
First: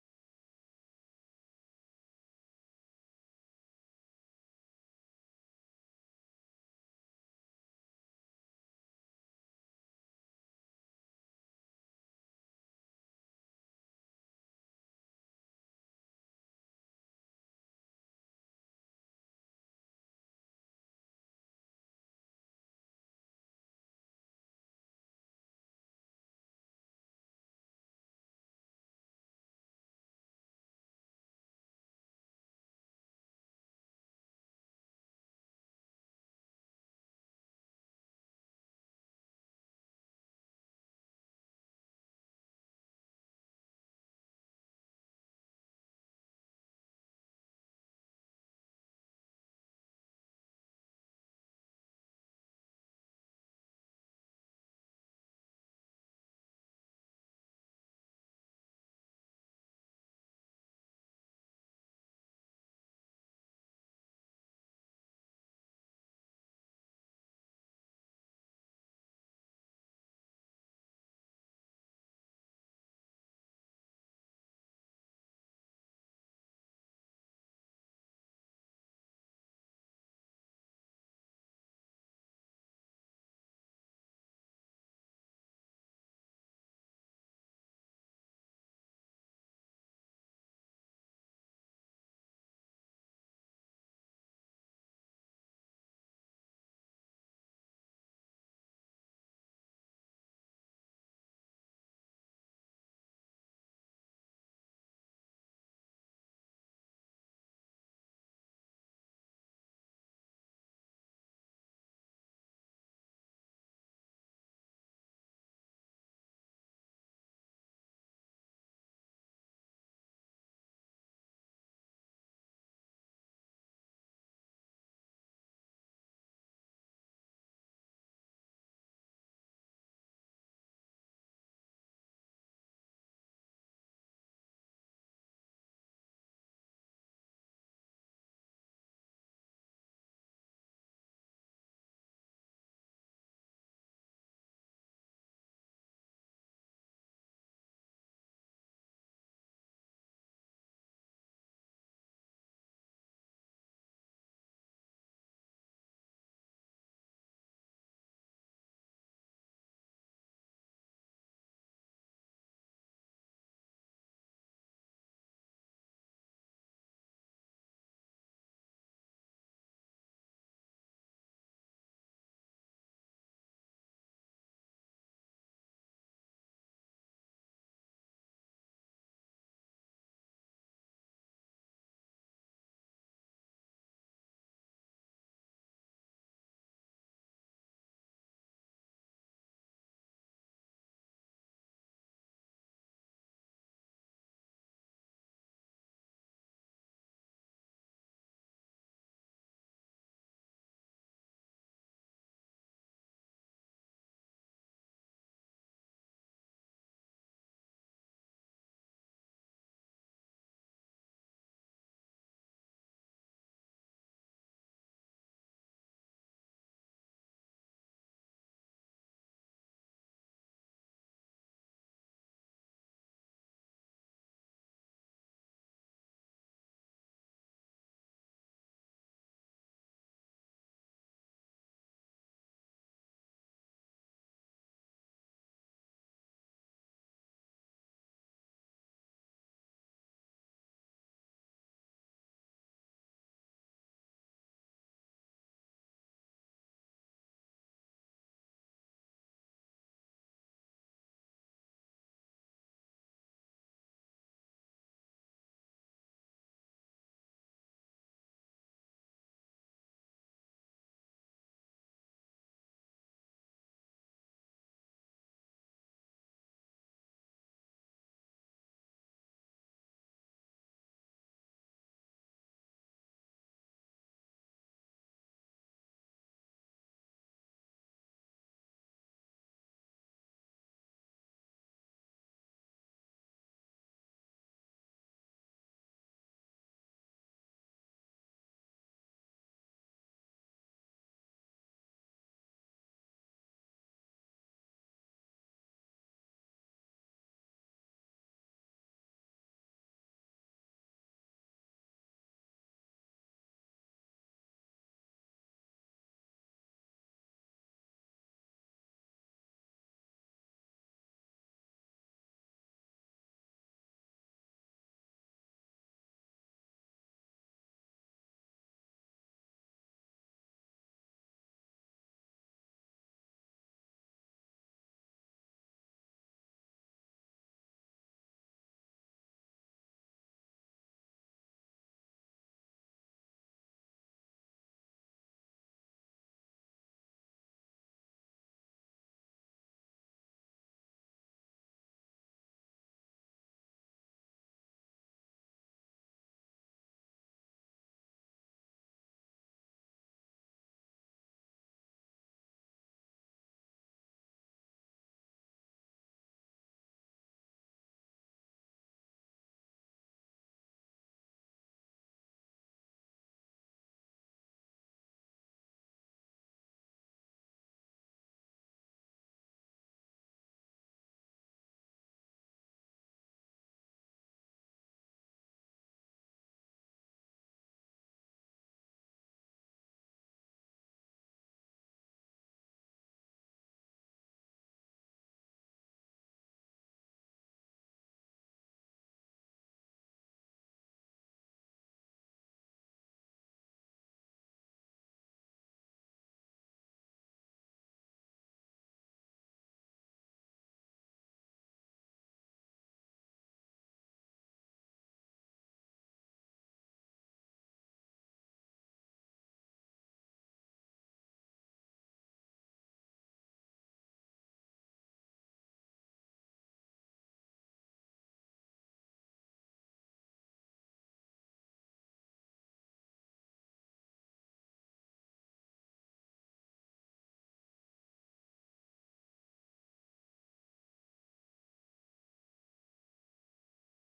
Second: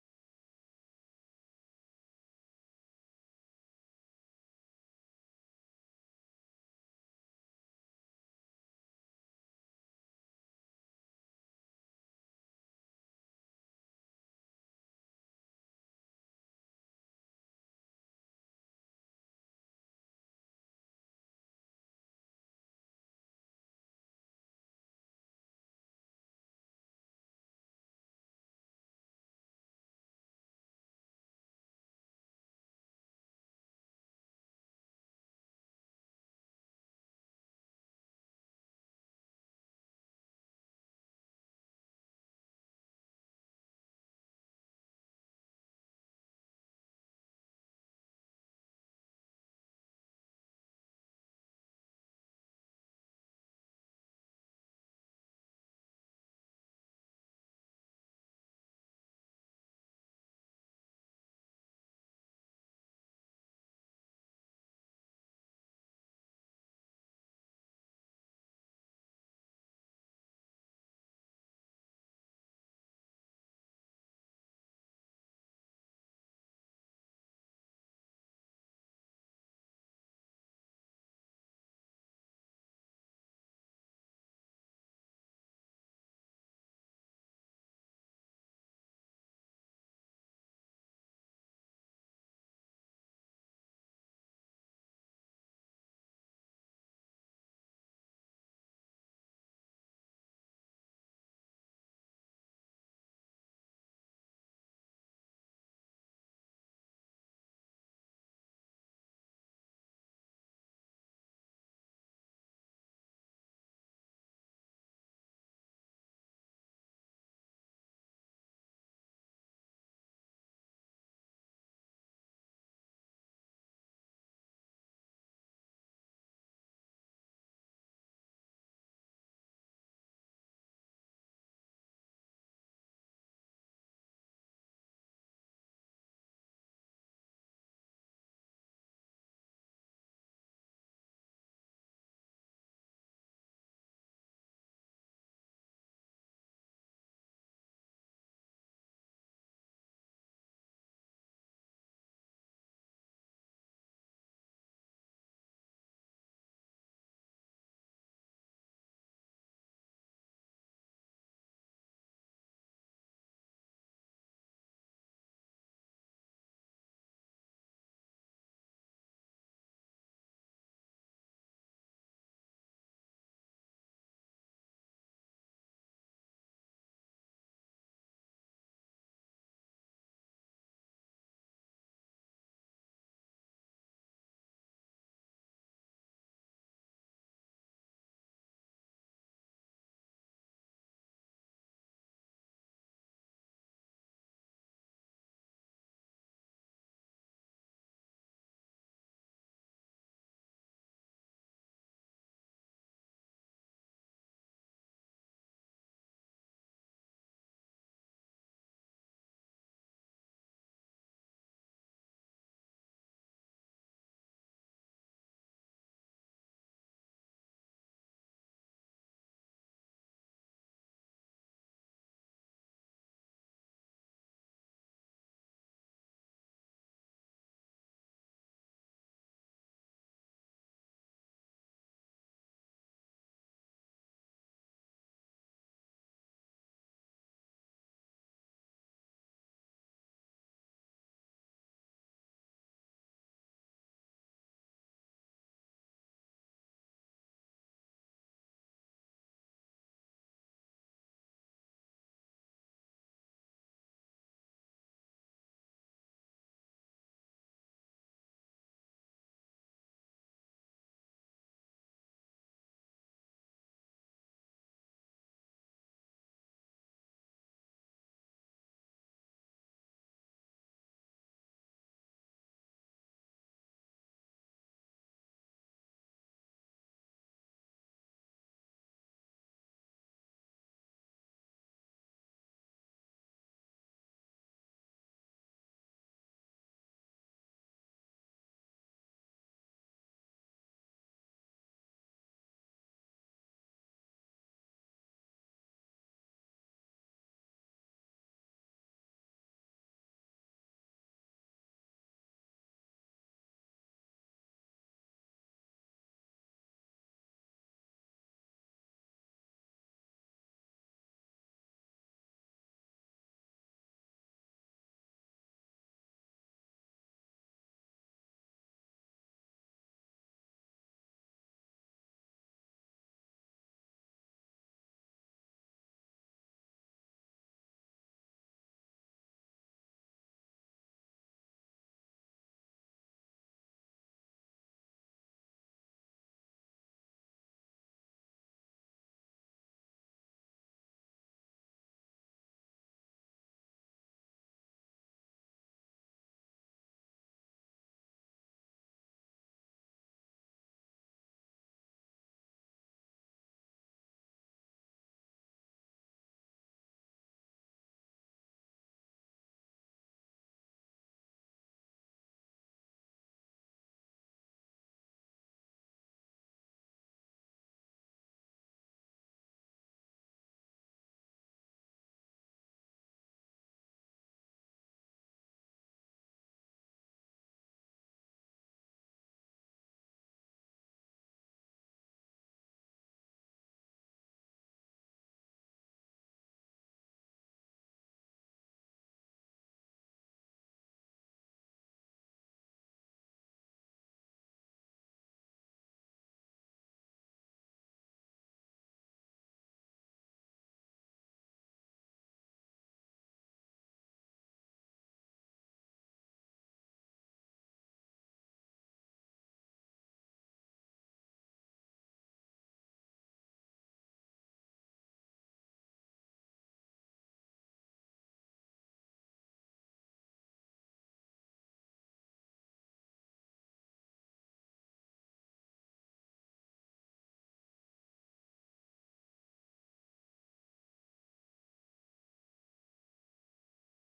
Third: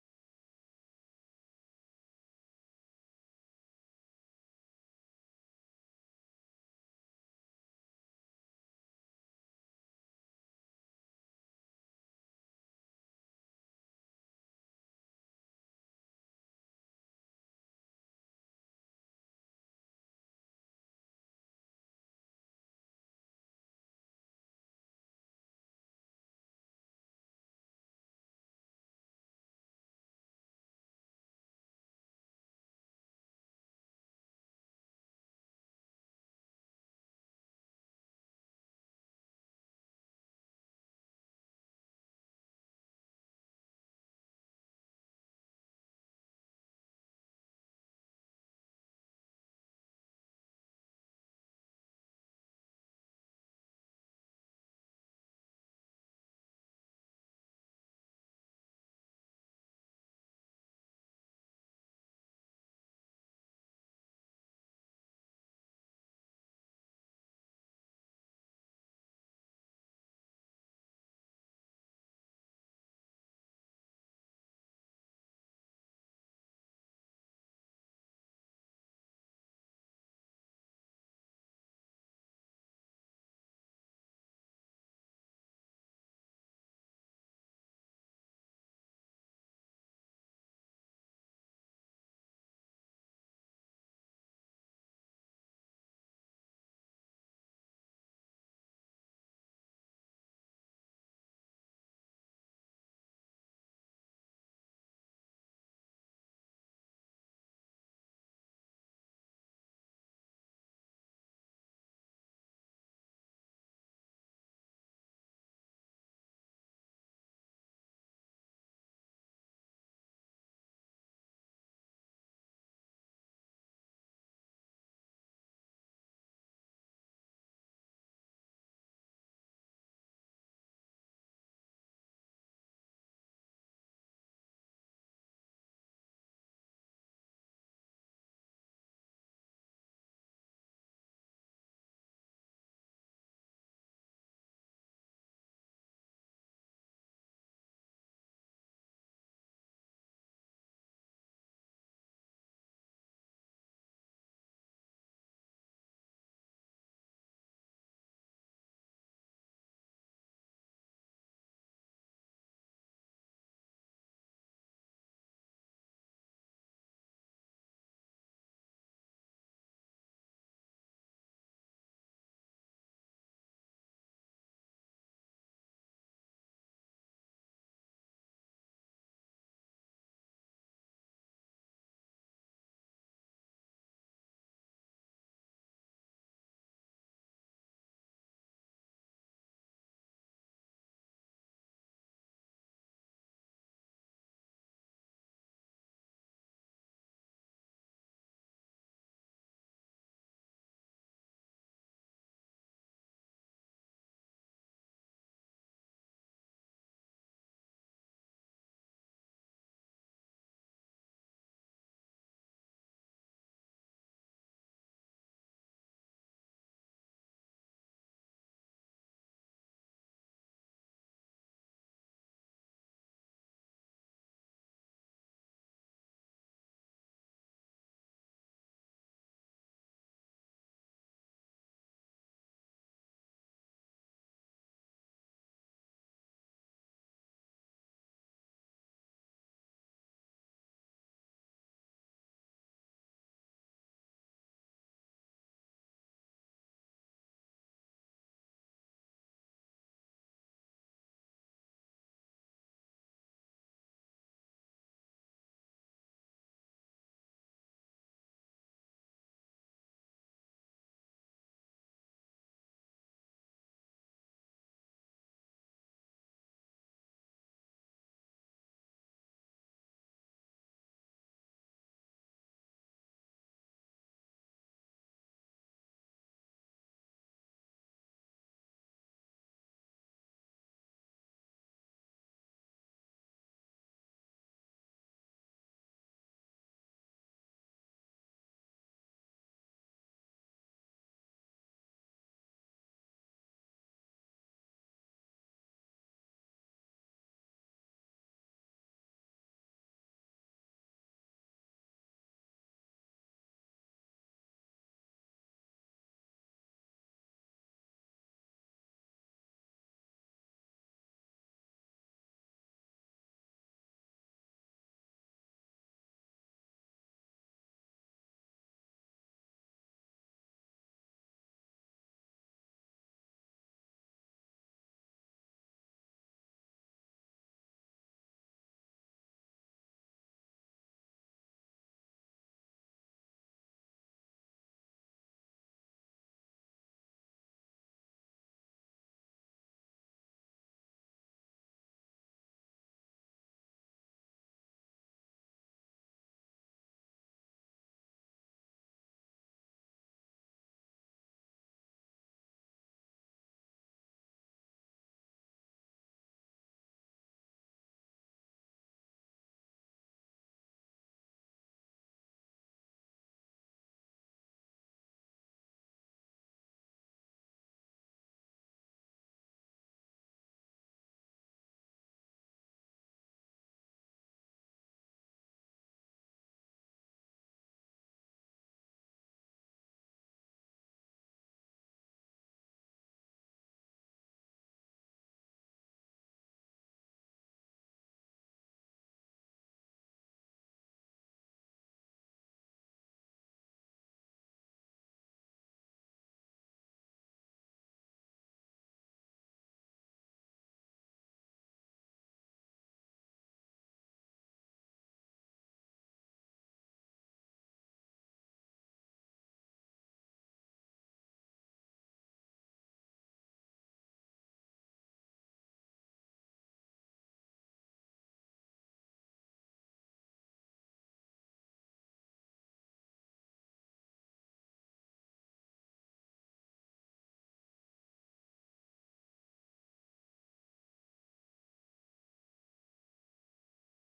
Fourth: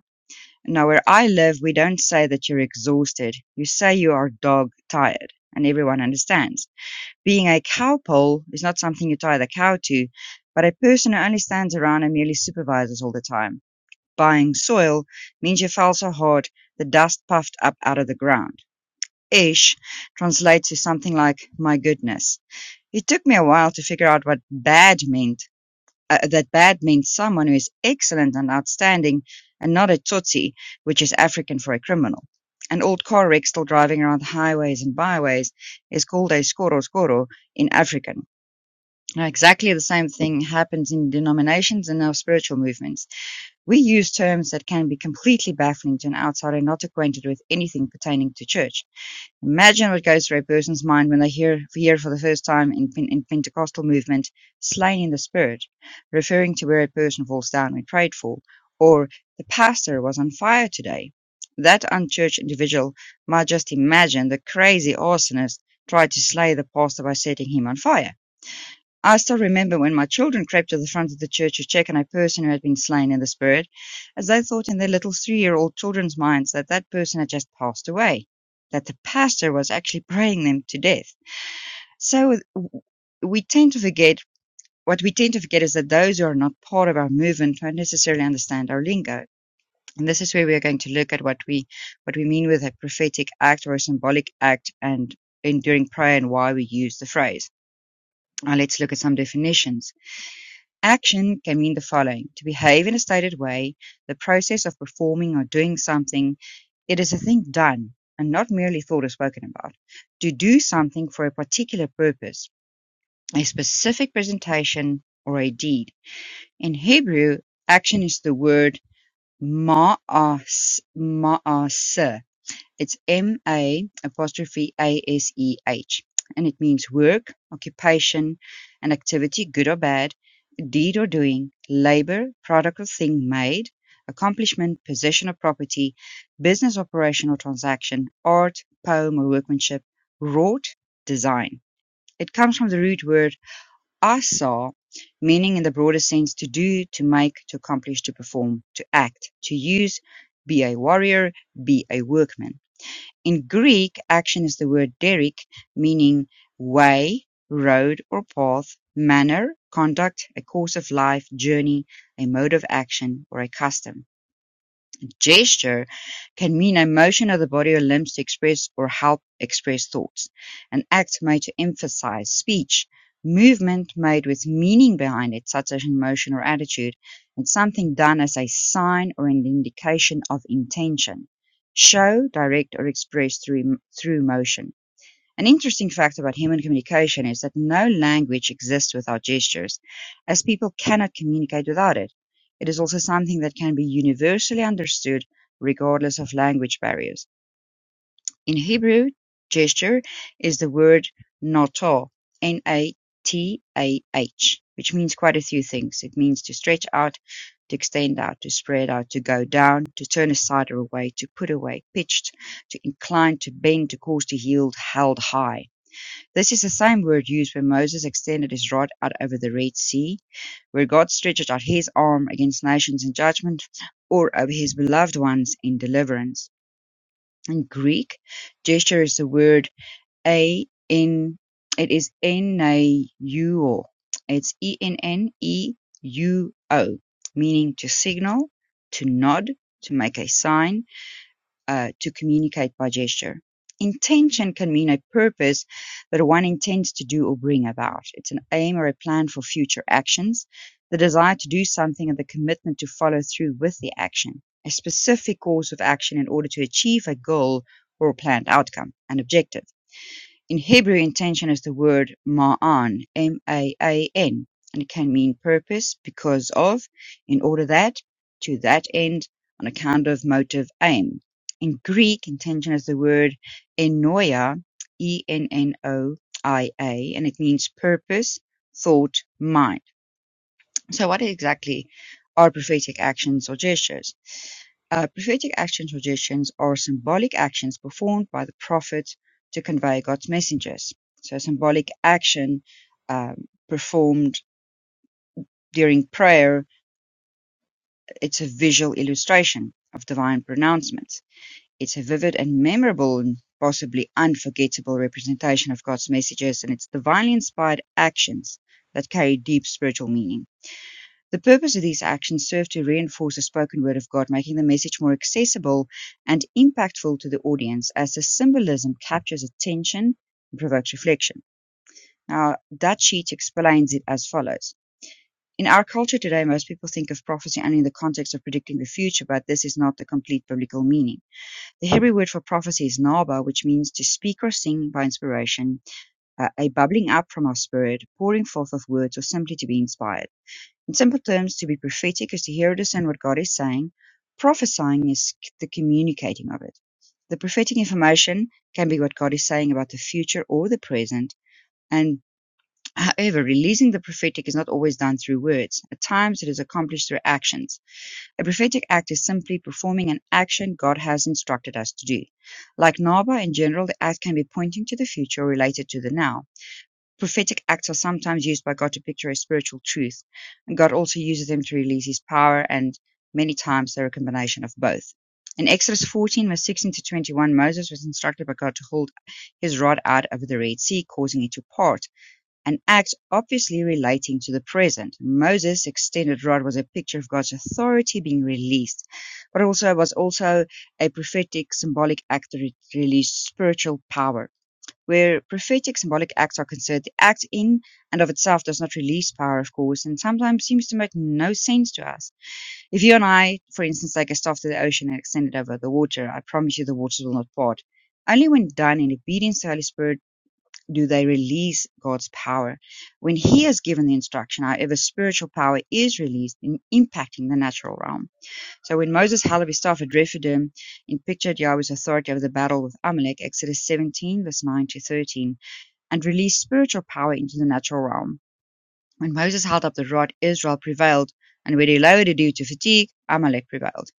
D: Now, where I live, we don't say that you're exhausted. You say you are dog tired, and everyone understands being a cowpole is not something you tie the cow to, but a person who only stands around and merely supervises all the time. Buying soil means you fell so hard the dust puffed up out of the ground. Ish translates to something like my goodness. It took me a while to figure out what bad meant. Uh, that bad means someone who is excellent and outstanding and not a tootsie, which is African for a criminal. An old car wreck still driving around the highways and byways is called a skoro skoro in African. Now, exactly the same thing happens in denominations and our spiritual movements. We use terms that can be completely baffling to an outsider not acquainted with anything pertaining to church. Imagine what goes through a person's mind when they hear, hear for the first time in, in Pentecostal movement, slain in the spirit, referring to where a person falls down when prayed for, or the pastor was on fire today. That unchurched individual might just imagine the crazy arsonist tried to slay the pastor by setting him on fire. I still remember when my children crept to the front of the church to check on a person who had been slain in the spirit, as they thought in their little three year old children's minds that that person had just passed away, that the pastor was actually praying them to death. So we tend to forget, what we tend to forget is that those who are not part of our movement don't necessarily understand our lingo. And this is where we are going to look at what we, what we mean with a prophetic act or a symbolic act and enduring prayer and why we use the phrase. Now let's look at some definitions. Action can mean the following: to behave in a stated way, the process of performing or doing something. It is a thing done and not merely thought or spoken about. To do something for a particular purpose, a specific presentation or a deed. In Hebrew, action is the word ma'as, ma'aseh. It's M-A apostrophe A-S-E-H. And it means work, occupation, an activity, good or bad, deed or doing, labor, product or thing made, accomplishment, possession or property, business operation or transaction, art, poem or workmanship, wrought, design. It comes from the root word asa, meaning in the broader sense to do, to make, to accomplish, to perform, to act, to use, be a warrior, be a workman. In Greek, action is the word "derech", meaning way, road or path, manner, conduct, a course of life, journey, a mode of action, or a custom. Gesture can mean a motion of the body or limbs to express or help express thoughts. An act made to emphasize speech. Movement made with meaning behind it, such as emotion or attitude, and something done as a sign or an indication of intention. Show, direct, or express through, through motion. An interesting fact about human communication is that no language exists without gestures, as people cannot communicate without it. It is also something that can be universally understood regardless of language barriers. In Hebrew, gesture is the word natah, N-A-T-A-H, which means quite a few things. It means to stretch out, to extend out, to spread out, to go down, to turn aside or away, to put away, pitched, to incline, to bend, to cause, to yield, held high. This is the same word used when Moses extended his rod out over the Red Sea, where God stretched out his arm against nations in judgment, or over his beloved ones in deliverance. In Greek, gesture is the word a n. It is enauo. It's e n n e u o, meaning to signal, to nod, to make a sign, uh, to communicate by gesture. Intention can mean a purpose that one intends to do or bring about. It's an aim or a plan for future actions, the desire to do something and the commitment to follow through with the action, a specific course of action in order to achieve a goal or a planned outcome, an objective. In Hebrew, intention is the word ma'an, M-A-A-N, and it can mean purpose, because of, in order that, to that end, on account of, motive, aim. In Greek, intention is the word ennoia, E-N-N-O-I-A, and it means purpose, thought, mind. So, what exactly are prophetic actions or gestures? Uh, prophetic actions or gestures are symbolic actions performed by the prophet to convey God's messages. So, a symbolic action um, performed during prayer, it's a visual illustration of divine pronouncements. It's a vivid and memorable and possibly unforgettable representation of God's messages, and it's divinely inspired actions that carry deep spiritual meaning. The purpose of these actions served to reinforce the spoken word of God, making the message more accessible and impactful to the audience as the symbolism captures attention and provokes reflection. Now, that sheet explains it as follows. In our culture today, most people think of prophecy only in the context of predicting the future, but this is not the complete biblical meaning. The Hebrew word for prophecy is naba, which means to speak or sing by inspiration, uh, a bubbling up from our spirit, pouring forth of words, or simply to be inspired. In simple terms, to be prophetic is to hear or discern what God is saying. Prophesying is the communicating of it. The prophetic information can be what God is saying about the future or the present. And however, releasing the prophetic is not always done through words. At times, it is accomplished through actions. A prophetic act is simply performing an action God has instructed us to do. Like Naba in general, the act can be pointing to the future or related to the now. Prophetic acts are sometimes used by God to picture a spiritual truth, and God also uses them to release his power, and many times they're a combination of both. In Exodus 14, verse 16 to 21, Moses was instructed by God to hold his rod out over the Red Sea, causing it to part, an act obviously relating to the present. Moses' extended rod was a picture of God's authority being released, but also was also a prophetic symbolic act that released spiritual power where prophetic symbolic acts are considered the act in and of itself does not release power, of course, and sometimes seems to make no sense to us. If you and I, for instance, take a staff to the ocean and extend it over the water, I promise you the waters will not part. Only when done in obedience to the Holy Spirit do they release God's power. When He has given the instruction, however, spiritual power is released in impacting the natural realm. So when Moses held up his staff at Rephidim and pictured Yahweh's authority over the battle with Amalek, Exodus 17, verse 9 to 13, and released spiritual power into the natural realm. When Moses held up the rod, Israel prevailed, and when he lowered it due to fatigue, Amalek prevailed.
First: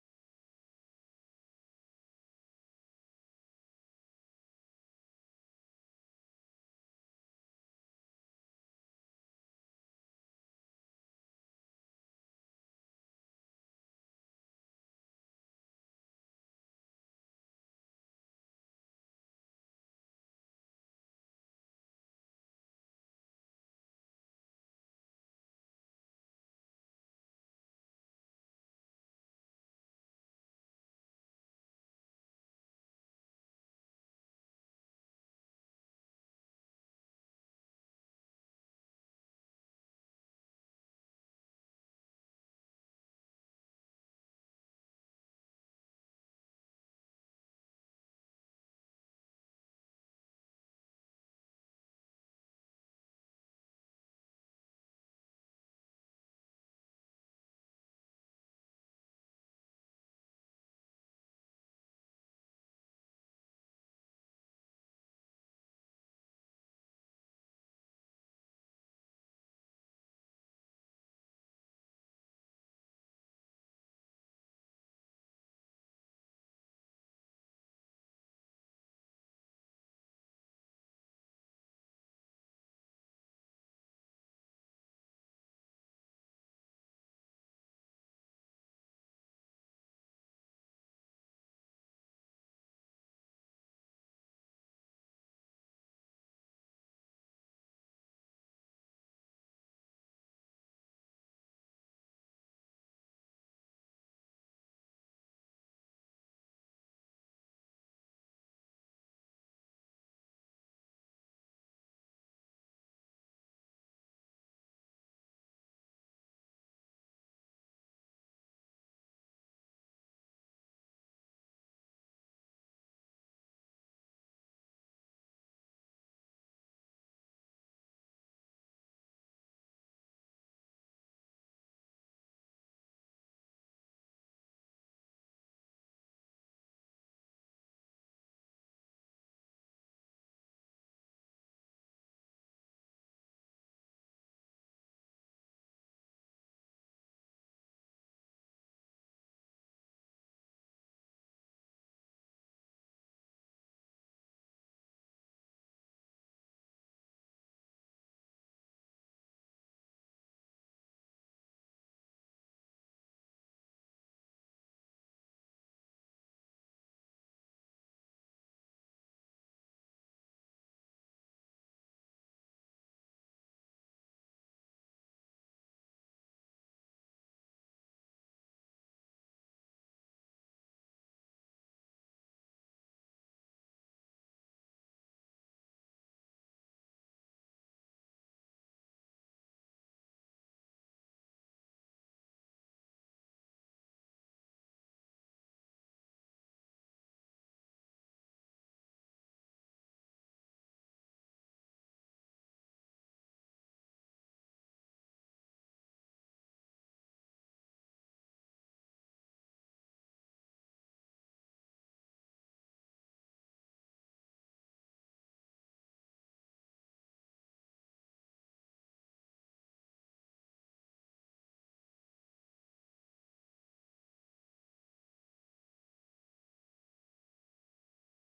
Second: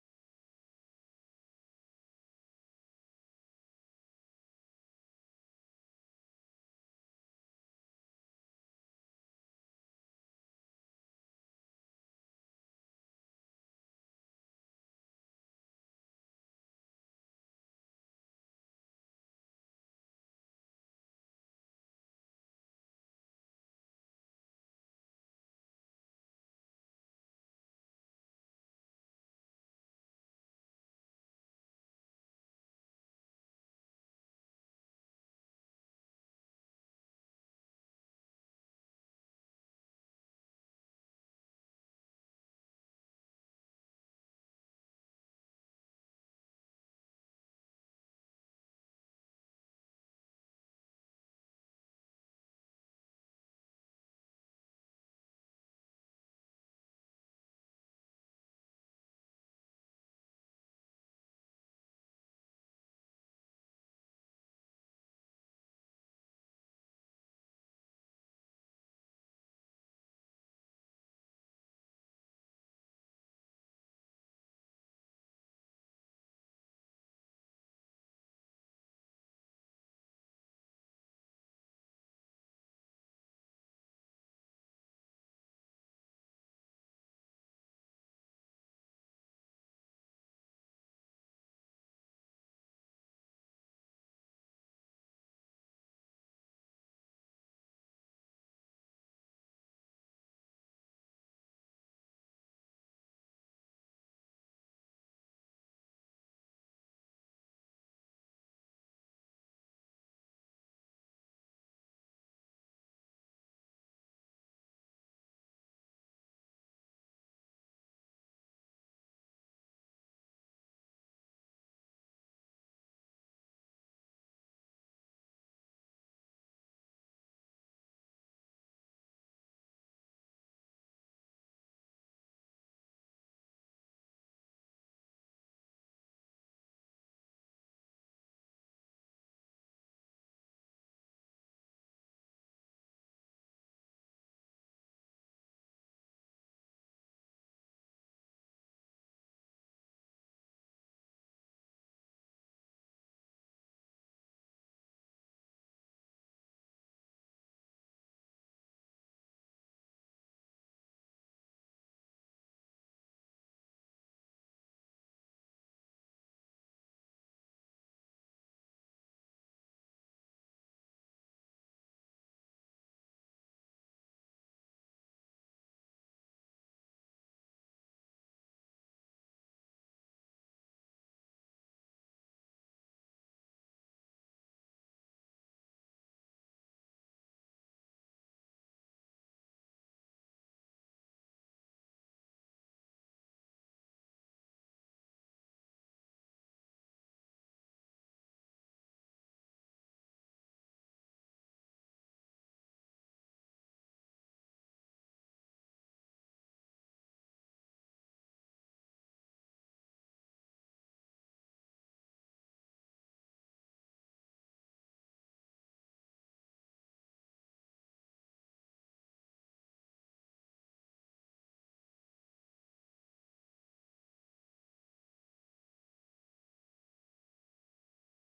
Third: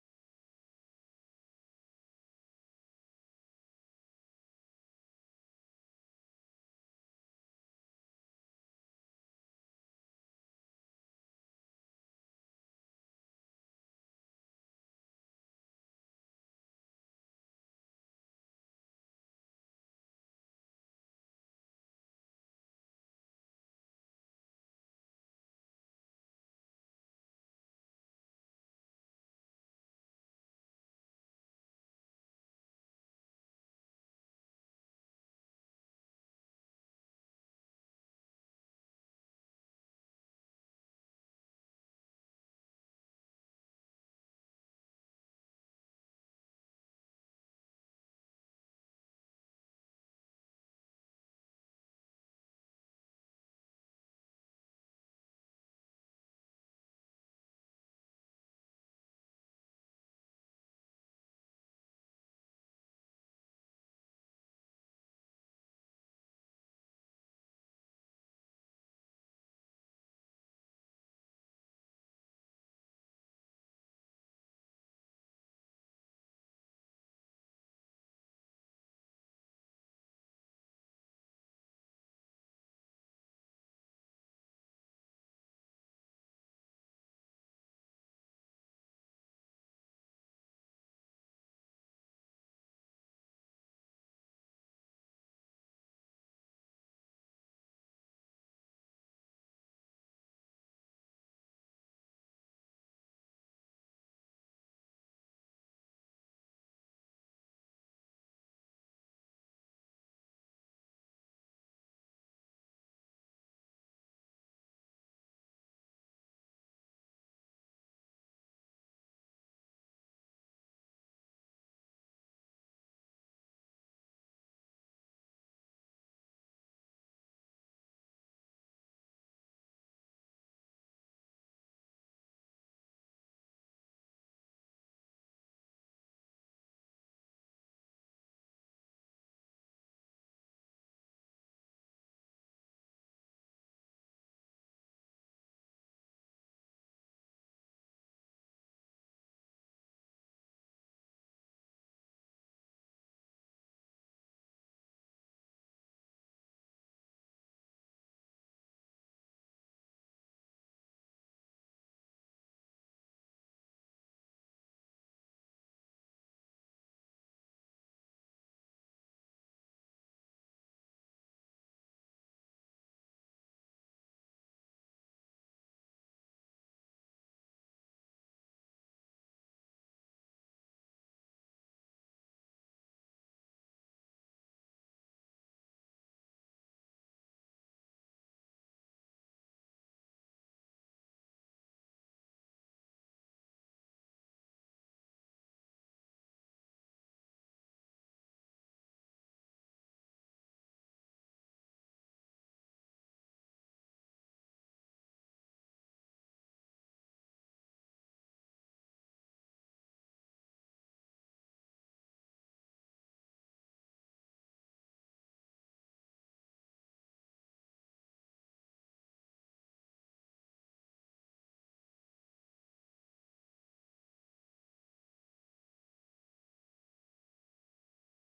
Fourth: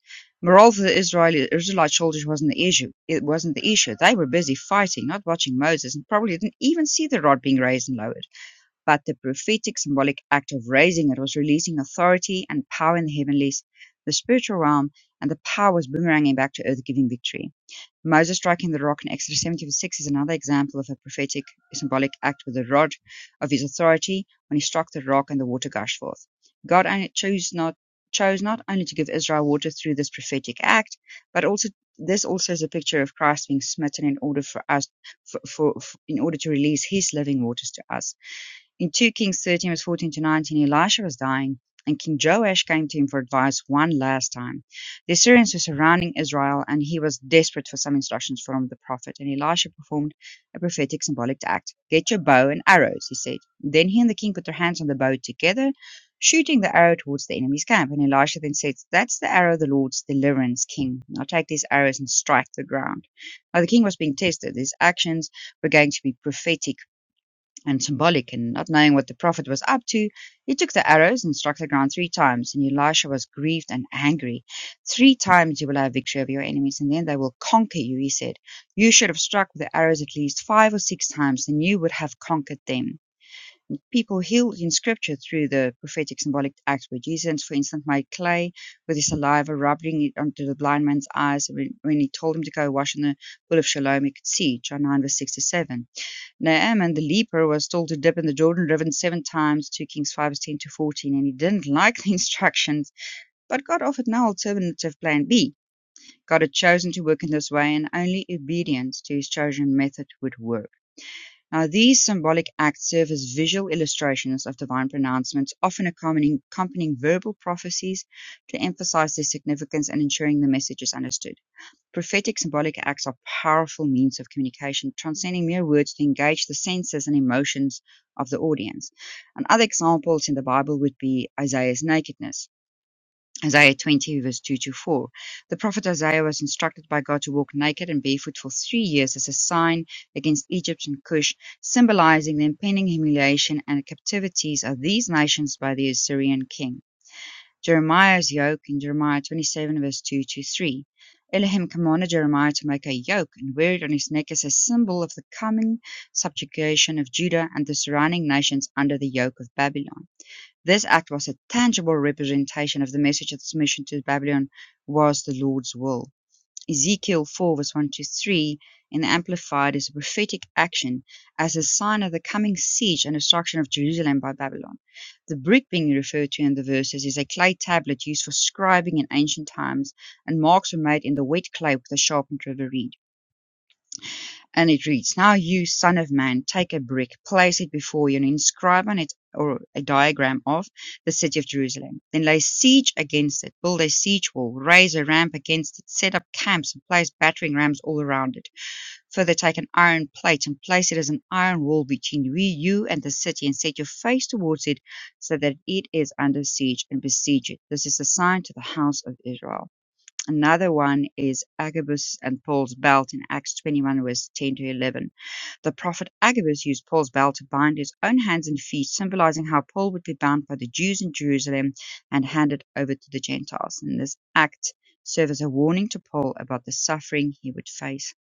D: Morale for the Israeli, Israelite soldiers wasn't the issue. It wasn't the issue. They were busy fighting, not watching Moses, and probably didn't even see the rod being raised and lowered. But the prophetic symbolic act of raising it was releasing authority and power in the heavenlies, the spiritual realm, and the power was boomeranging back to earth, giving victory. Moses striking the rock in Exodus 76 is another example of a prophetic symbolic act with the rod of his authority when he struck the rock and the water gushed forth. God only chose not chose not only to give Israel water through this prophetic act, but also this also is a picture of Christ being smitten in order for us for, for, for in order to release his living waters to us. In 2 Kings 13, verse 14 to 19, Elisha was dying, and King Joash came to him for advice one last time. The Assyrians were surrounding Israel, and he was desperate for some instructions from the prophet. And Elisha performed a prophetic symbolic act. Get your bow and arrows, he said. Then he and the king put their hands on the bow together, shooting the arrow towards the enemy's camp. And Elisha then said, That's the arrow of the Lord's deliverance, king. Now take these arrows and strike the ground. Now the king was being tested. His actions were going to be prophetic and symbolic and not knowing what the prophet was up to, he took the arrows and struck the ground three times. And Elisha was grieved and angry. Three times you will have victory over your enemies, and then they will conquer you, he said. You should have struck with the arrows at least five or six times, and you would have conquered them. People healed in scripture through the prophetic symbolic acts where Jesus, for instance, made clay with his saliva, rubbing it onto the blind man's eyes. When he told him to go wash in the pool of Siloam. he could see, John 9, verse 6 to 7 Naaman the leper was told to dip in the Jordan River seven times, 2 Kings 5, ten to 14, and he didn't like the instructions, but God offered no alternative plan B. God had chosen to work in this way, and only obedience to his chosen method would work. Now, these symbolic acts serve as visual illustrations of divine pronouncements, often accompanying verbal prophecies to emphasize their significance and ensuring the message is understood. Prophetic symbolic acts are powerful means of communication, transcending mere words to engage the senses and emotions of the audience. And other examples in the Bible would be Isaiah's nakedness. Isaiah 20, verse 2 to 4. The prophet Isaiah was instructed by God to walk naked and barefoot for three years as a sign against Egypt and Cush, symbolizing the impending humiliation and captivities of these nations by the Assyrian king. Jeremiah's yoke in Jeremiah 27, verse 2 to 3. Elohim commanded Jeremiah to make a yoke and wear it on his neck as a symbol of the coming subjugation of Judah and the surrounding nations under the yoke of Babylon. This act was a tangible representation of the message that submission to Babylon was the Lord's will. Ezekiel 4 verse 1 to 3 in the Amplified is a prophetic action as a sign of the coming siege and destruction of Jerusalem by Babylon. The brick being referred to in the verses is a clay tablet used for scribing in ancient times, and marks were made in the wet clay with a sharpened river reed. And it reads, Now you, son of man, take a brick, place it before you, and inscribe on it or a diagram of the city of Jerusalem. Then lay siege against it, build a siege wall, raise a ramp against it, set up camps, and place battering rams all around it. Further, take an iron plate and place it as an iron wall between we, you, and the city, and set your face towards it, so that it is under siege, and besiege it. This is a sign to the house of Israel. Another one is Agabus and Paul's belt in Acts 21, verse 10 to 11 the prophet Agabus used Paul's belt to bind his own hands and feet, symbolizing how Paul would be bound by the Jews in Jerusalem and handed over to the Gentiles. And this act served as a warning to Paul about the suffering he would face.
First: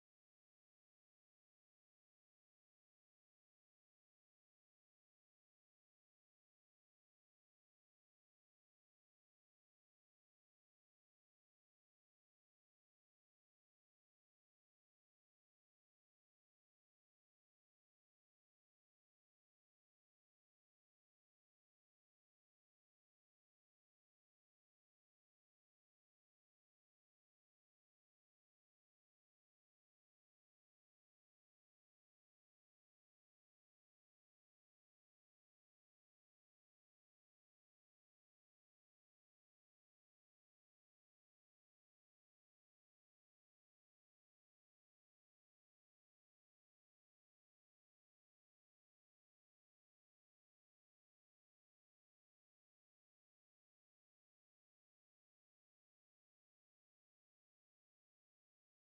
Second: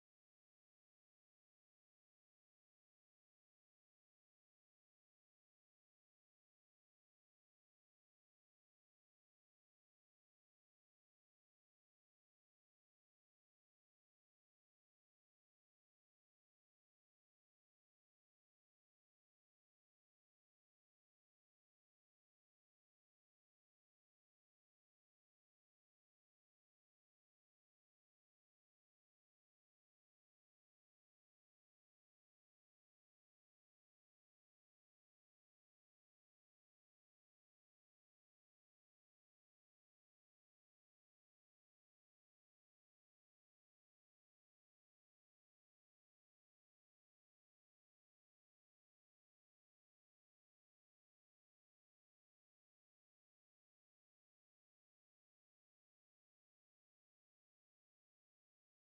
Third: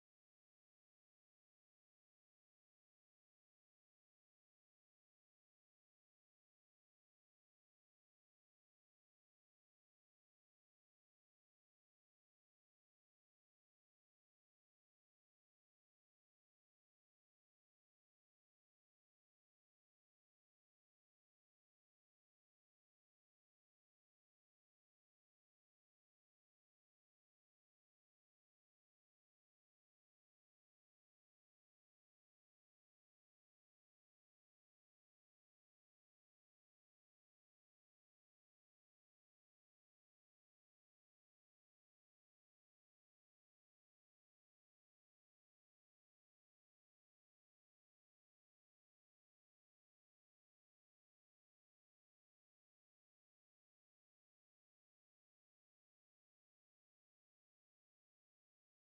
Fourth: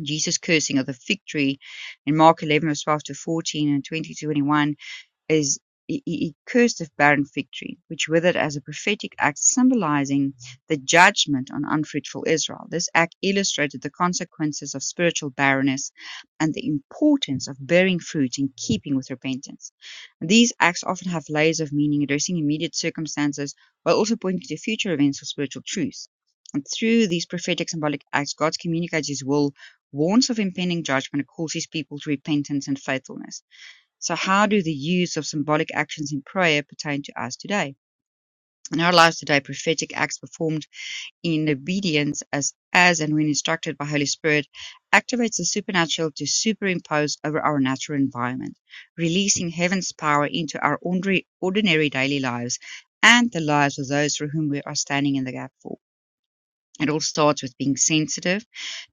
D: Jesus' cursing of the fig tree in Mark 11, verse 12 to 14 and 20 to 21 is he cursed the barren fig tree, which withered as a prophetic act symbolizing the judgment on unfruitful Israel. This act illustrated the consequences of spiritual barrenness and the importance of bearing fruit in keeping with repentance. These acts often have layers of meaning addressing immediate circumstances while also pointing to future events or spiritual truths. And through these prophetic symbolic acts, God communicates his will, warns of impending judgment, and calls his people to repentance and faithfulness. So, how do the use of symbolic actions in prayer pertain to us today? In our lives today, prophetic acts performed in obedience as, as and when instructed by Holy Spirit activates the supernatural to superimpose over our natural environment, releasing heaven's power into our ordinary, ordinary daily lives and the lives of those for whom we are standing in the gap for. It all starts with being sensitive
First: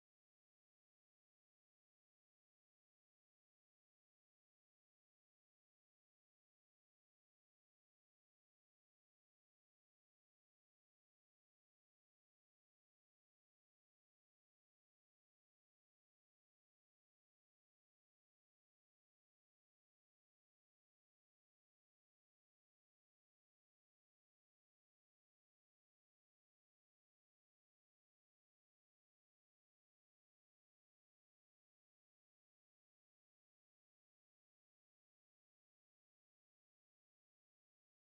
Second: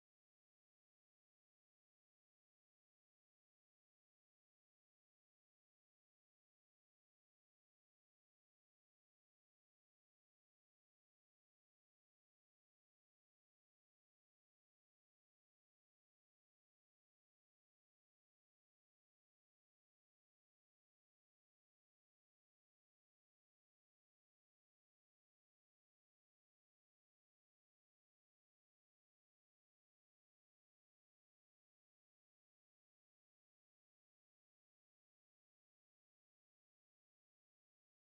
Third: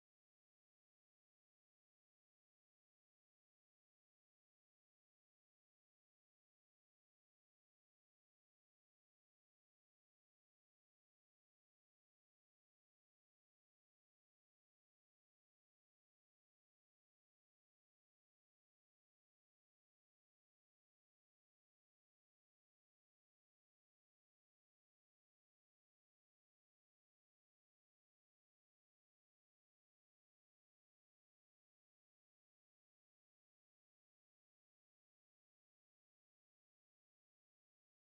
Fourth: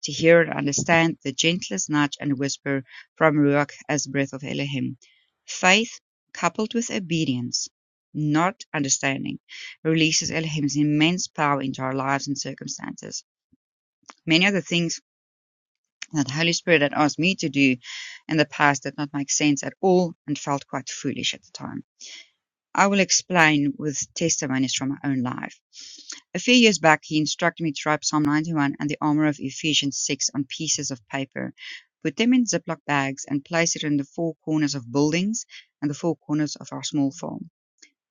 D: to hear and understand the gentlest nudge and whisper from Ruach as the breath of Elohim. Faith coupled with obedience, not understanding, releases Elohim's immense power into our lives and circumstances. Many of the things that Holy Spirit had asked me to do in the past did not make sense at all and felt quite foolish at the time. I will explain with testimonies from my own life. A few years back, he instructed me to write Psalm 91 and the armor of Ephesians 6 on pieces of paper, put them in Ziploc bags, and place it in the four corners of buildings and the four corners of our small farm.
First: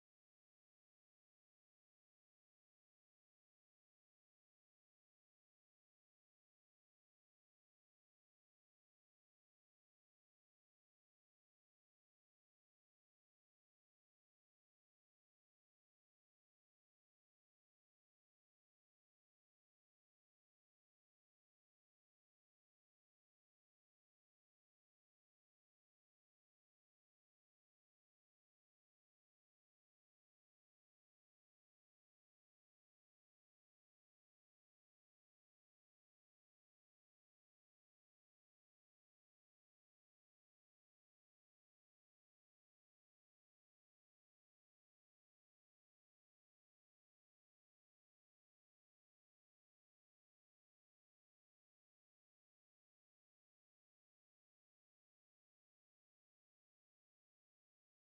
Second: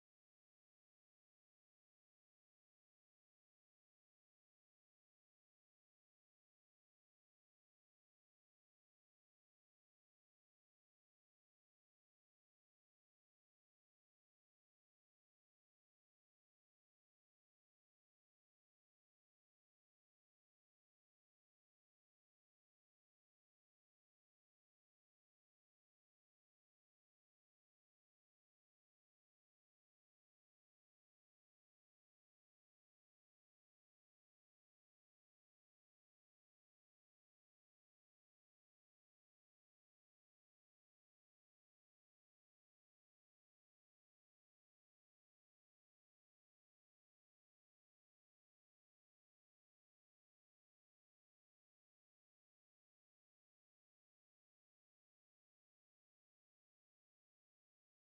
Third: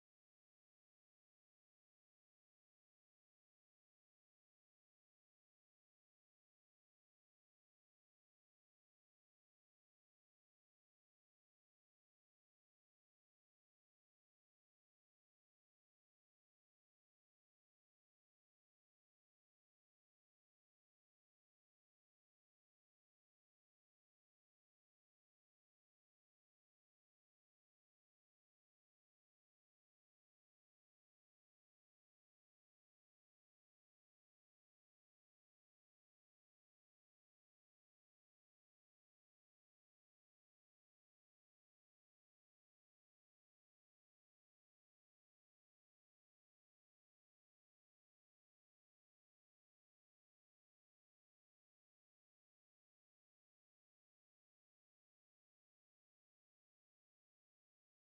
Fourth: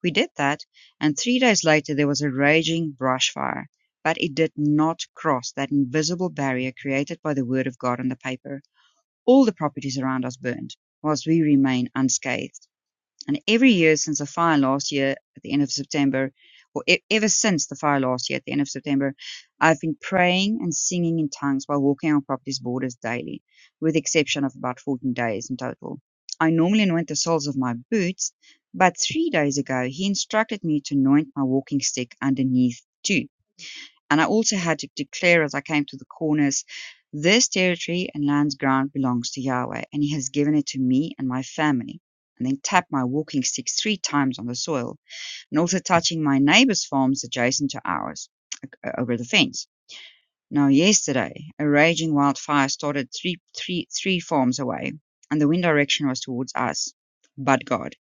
D: We did that, and three days later, there was a raging brush fire. But it did not cross that invisible barrier created by the Word of God on the paper. All the properties around us burned, whilst we remain unscathed. And every year since the fire last year at the end of September, or e- ever since the fire last year at the end of September, I've been praying and singing in tongues while walking on property's borders daily, with the exception of about 14 days in total. I normally anoint the soles of my boots, but three days ago he instructed me to anoint my walking stick underneath too and I also had to declare as I came to the corners, this territory and land's ground belongs to Yahweh, and he has given it to me and my family. And then tap my walking stick three times on the soil, and also touching my neighbor's farms adjacent to ours over the fence. Now, yesterday, a raging wildfire started three, three, three farms away, and the wind direction was towards us. But God,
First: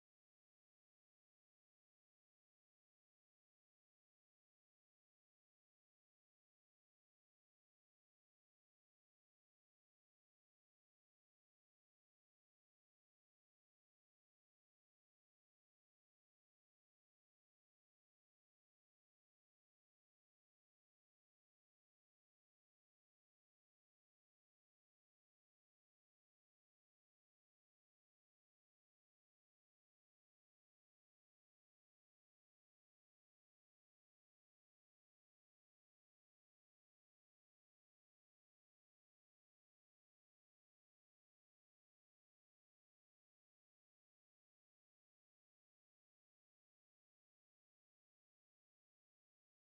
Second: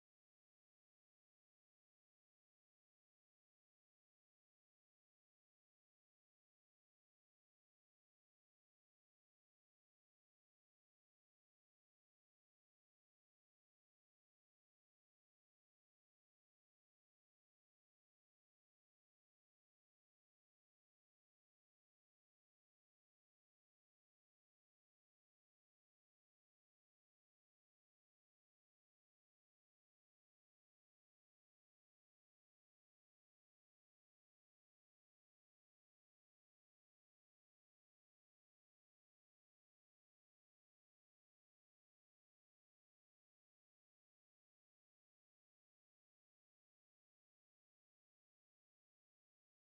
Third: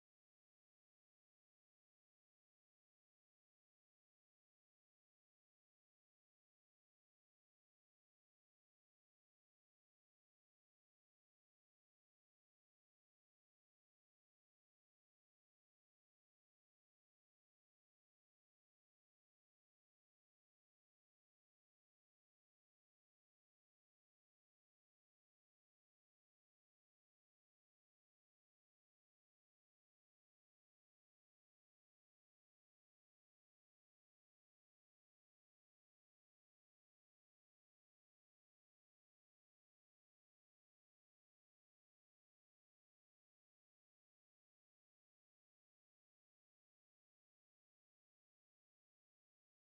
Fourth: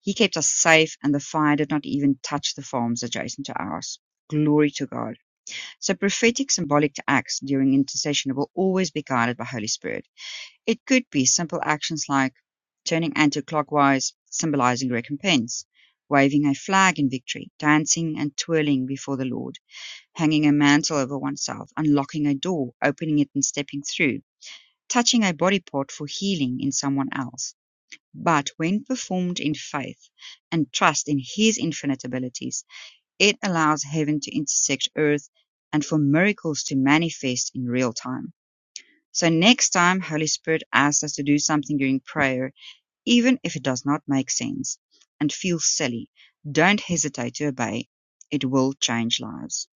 D: He kept us safe, and the fire did not even touch the farms adjacent to ours. Glory to God. So prophetic symbolic acts during intercession will always be guided by Holy Spirit. It could be simple actions like turning anti-clockwise, symbolizing recompense, waving a flag in victory, dancing and twirling before the Lord, hanging a mantle over oneself, unlocking a door, opening it and stepping through, touching a body part for healing in someone else. But when performed in faith and trust in His infinite abilities, it allows heaven to intersect earth and for miracles to manifest in real time. So next time Holy Spirit asks us to do something during prayer, even if it does not make sense and feels silly, don't hesitate to obey. It will change lives.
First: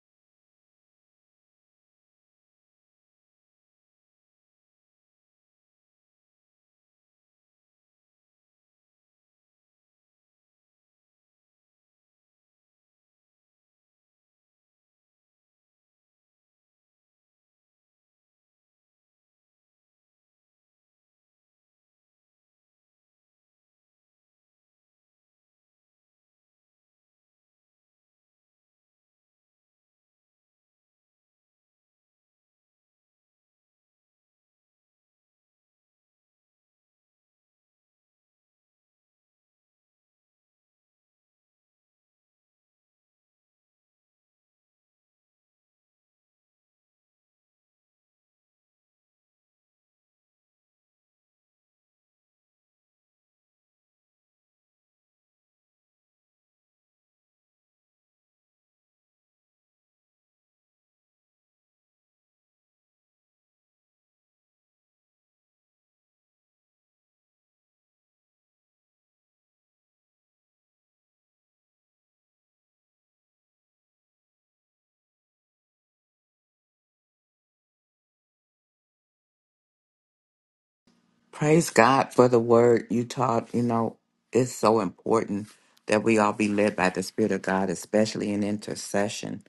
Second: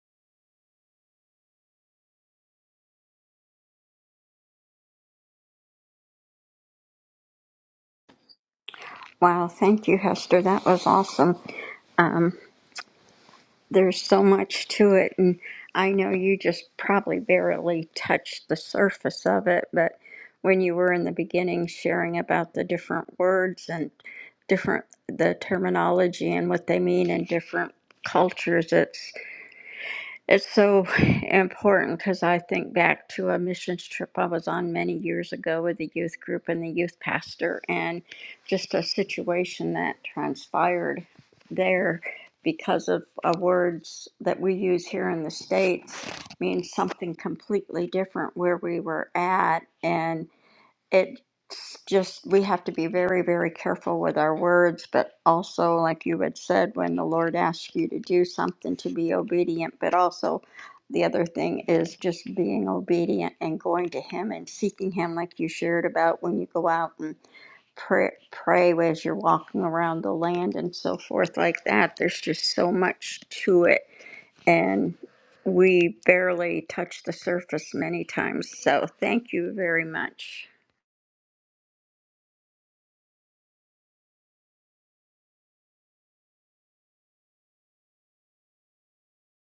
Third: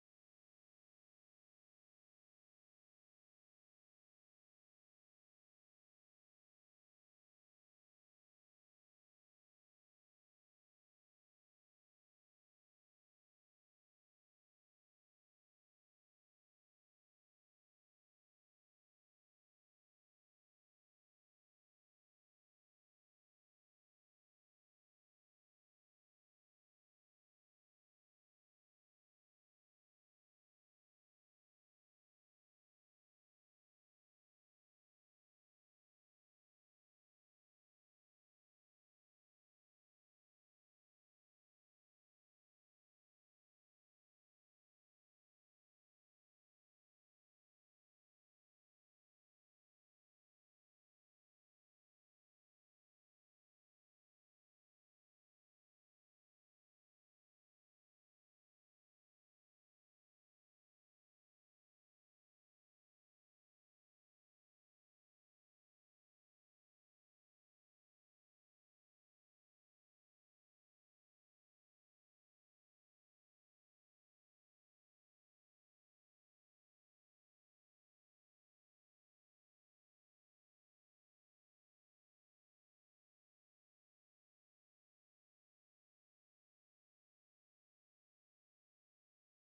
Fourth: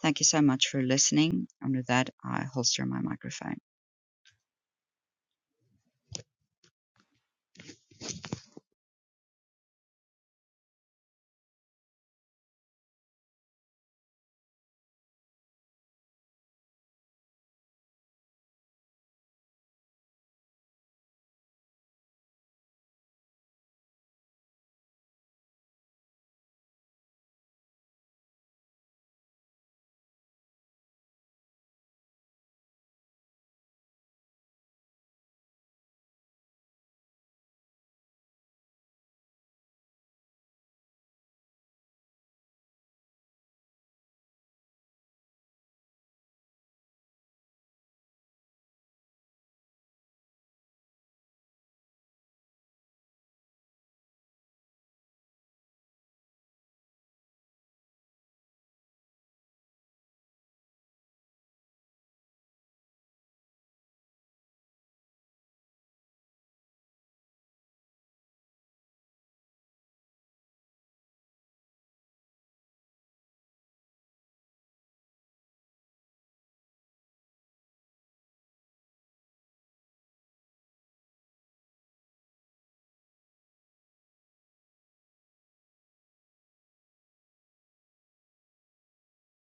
D: Thank you so much for listening. And with that, I holster my microphone.
B: Wow, thank you, Hester. That was awesome. Um, there's so much to it, and I know you just probably barely touched the surface of it, but when you were in the beginning sharing about the different words and different the terminology and what they mean in different cultures, it's it's so important because I think back to a missions trip I was on many years ago with the youth group and the youth pastor, and just a situation that transpired there because of uh, words that we use here in the States means something completely different where we were at. and it's just we have to be very very careful with our words but also like you had said when the lord asks you to do something to be obedient but also the other thing is just being obedient and going to him and seeking him like you shared about when you go out and pray, pray as you're walking around the land and so forth like that there's just so much to it and we barely touch the surface many times so thank you very much
C: Praise God for the word you taught. You know, it's so important that we all be led by the Spirit of God, especially in intercession.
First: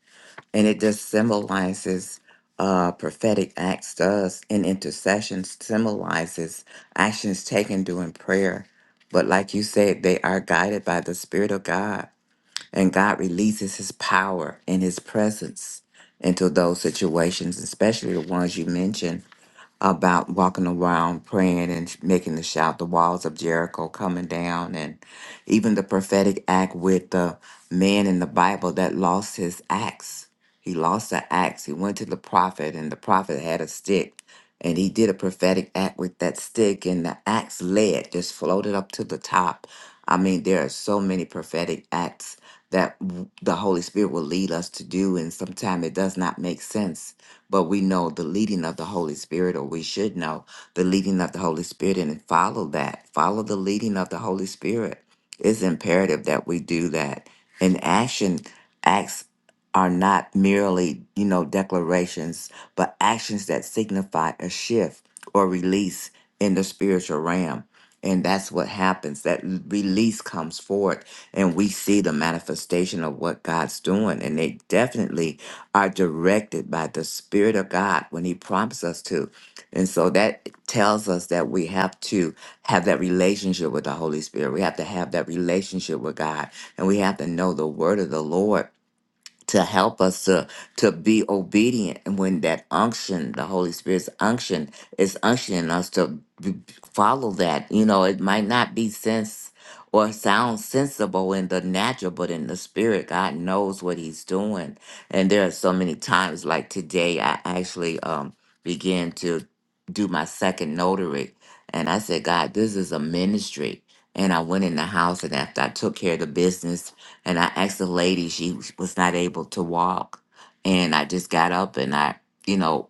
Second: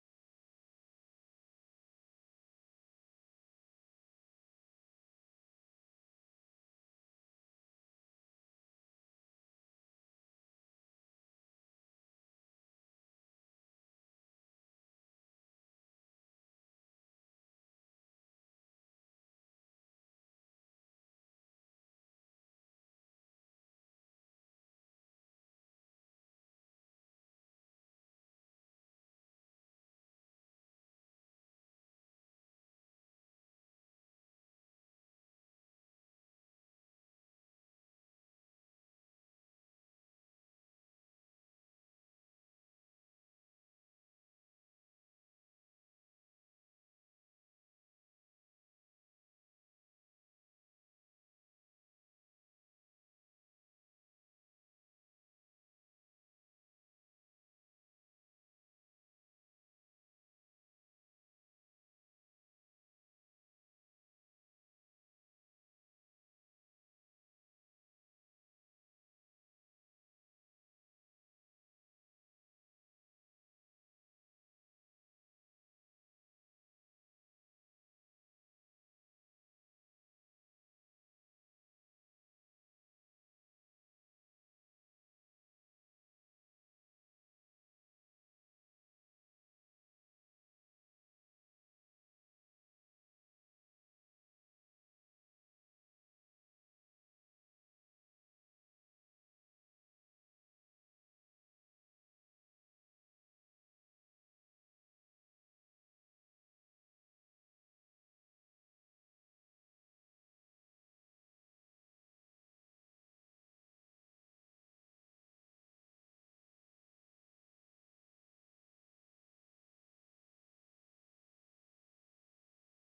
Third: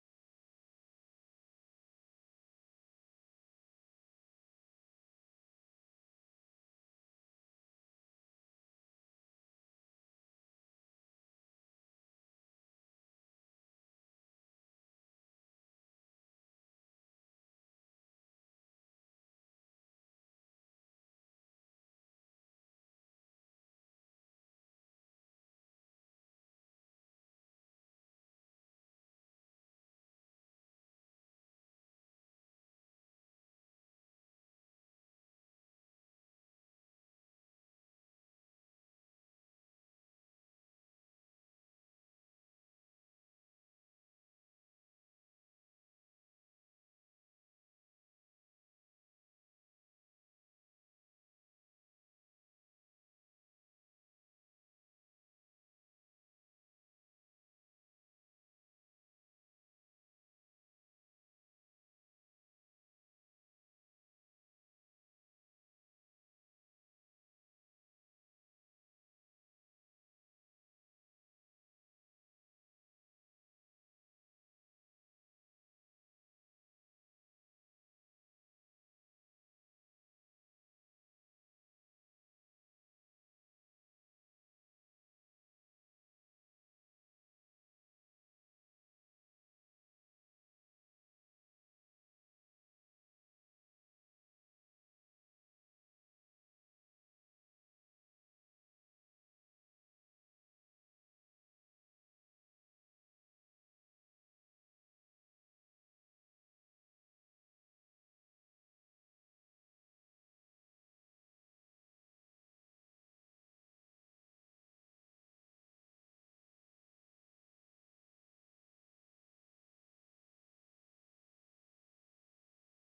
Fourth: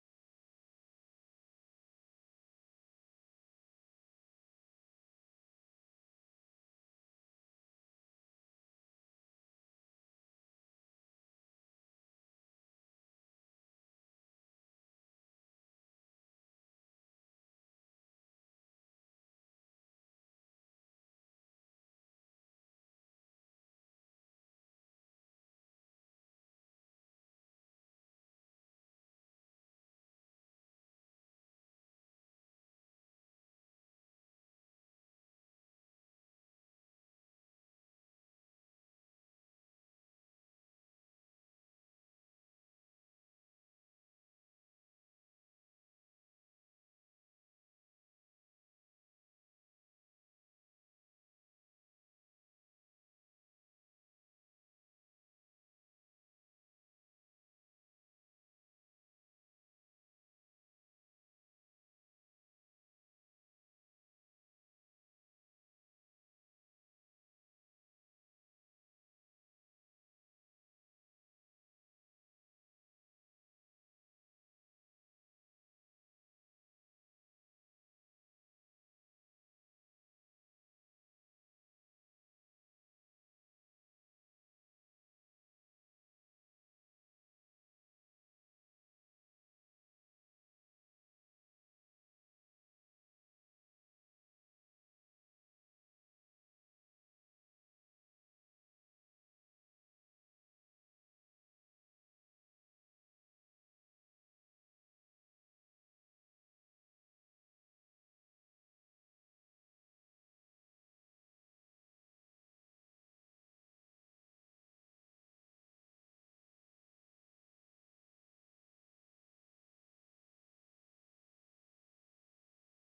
C: And it just symbolizes uh, prophetic acts to us, and intercession symbolizes actions taken during prayer. But like you said, they are guided by the Spirit of God, and God releases His power and His presence into those situations, especially the ones you mentioned about walking around praying and sh- making the shout, the walls of Jericho coming down, and even the prophetic act with the man in the Bible that lost his axe. He lost the axe. He went to the prophet, and the prophet had a stick and he did a prophetic act with that stick and the axe lead just floated up to the top i mean there are so many prophetic acts that w- the holy spirit will lead us to do and sometimes it does not make sense but we know the leading of the holy spirit or we should know the leading of the holy spirit and follow that follow the leading of the holy spirit it's imperative that we do that in action acts are not merely, you know, declarations, but actions that signify a shift or release in the spiritual realm. And that's what happens. That l- release comes forth, and we see the manifestation of what God's doing. And they definitely are directed by the Spirit of God when He prompts us to. And so that tells us that we have to have that relationship with the Holy Spirit. We have to have that relationship with God, and we have to know the word of the Lord to help us to to be obedient and when that unction the holy spirit's unction is unctioning us to b- follow that you know it might not be sense or sound sensible in the natural but in the spirit god knows what he's doing and there are so many times like today i actually um began to do my second notary and i said god this is a ministry and i went in the house and after i took care of the business and I asked the lady, she was not able to walk. And I just got up and I, you know,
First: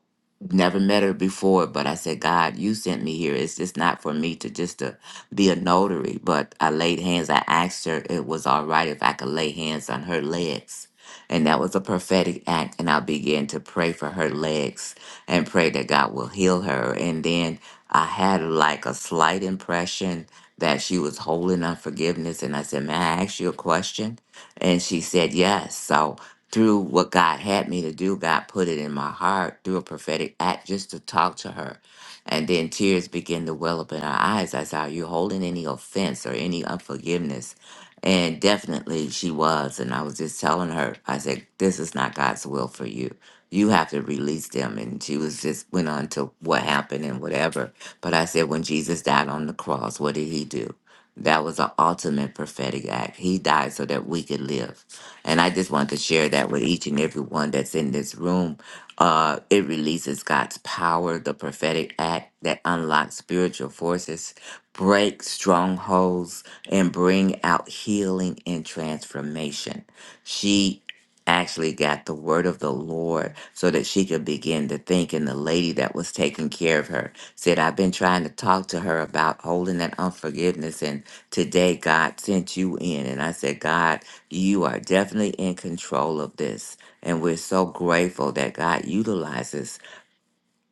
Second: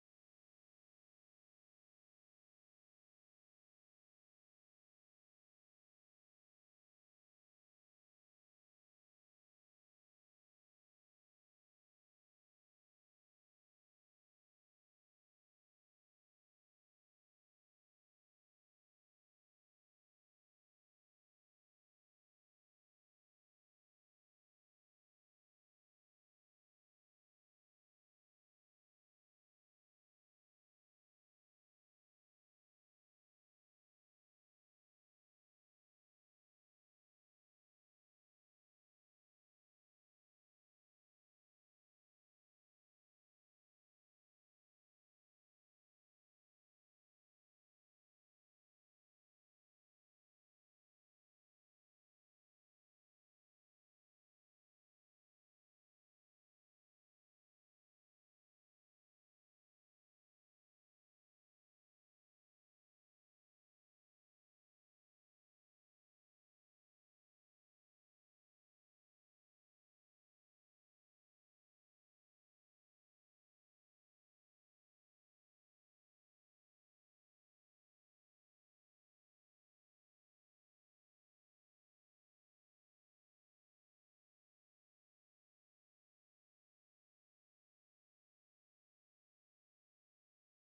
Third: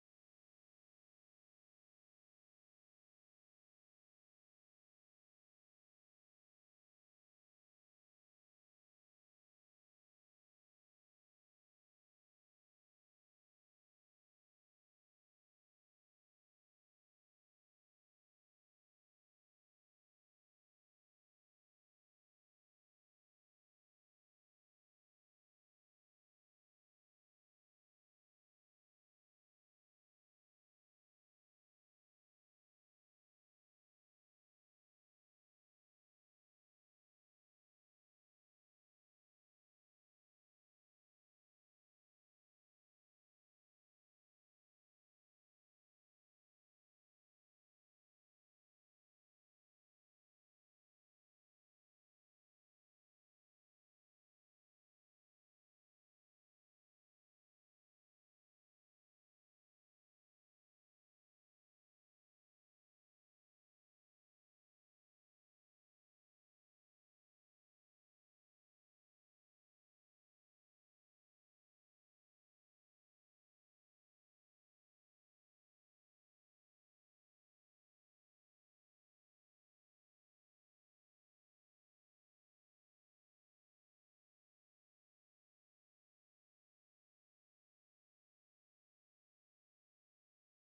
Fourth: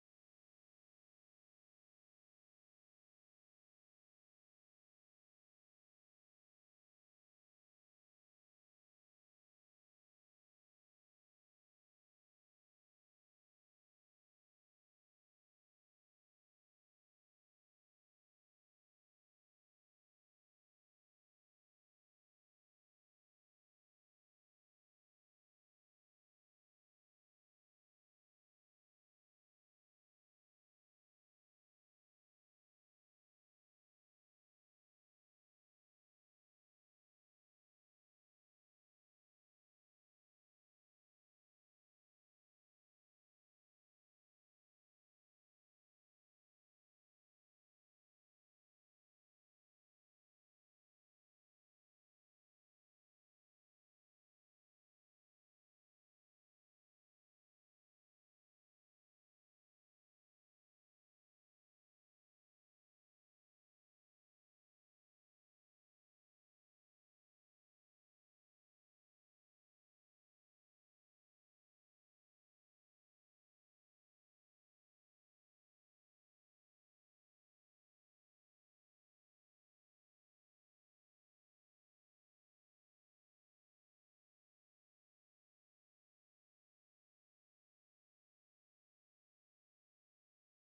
C: never met her before, but I said, God, you sent me here. It's just not for me to just to be a notary. But I laid hands. I asked her it was all right if I could lay hands on her legs. And that was a prophetic act. And I began to pray for her legs and pray that God will heal her. And then I had like a slight impression that she was holding on forgiveness. And I said, May I ask you a question? And she said yes. So through what God had me to do, God put it in my heart through a prophetic act just to talk to her. And then tears began to well up in her eyes. I said, Are you holding any offense or any unforgiveness? And definitely she was. And I was just telling her, I said, This is not God's will for you. You have to release them. And she was just went on to what happened and whatever. But I said, When Jesus died on the cross, what did he do? That was an ultimate prophetic act. He died so that we could live. And I just want to share that with each and every one that's in this room. Uh, it releases God's power, the prophetic act that unlocks spiritual forces, breaks strongholds, and bring out healing and transformation. She actually got the word of the Lord so that she could begin to think. And the lady that was taking care of her said, I've been trying to talk to her about holding that unforgiveness. Today, God sent you in. And I said, God, you are definitely in control of this. And we're so grateful that God utilizes.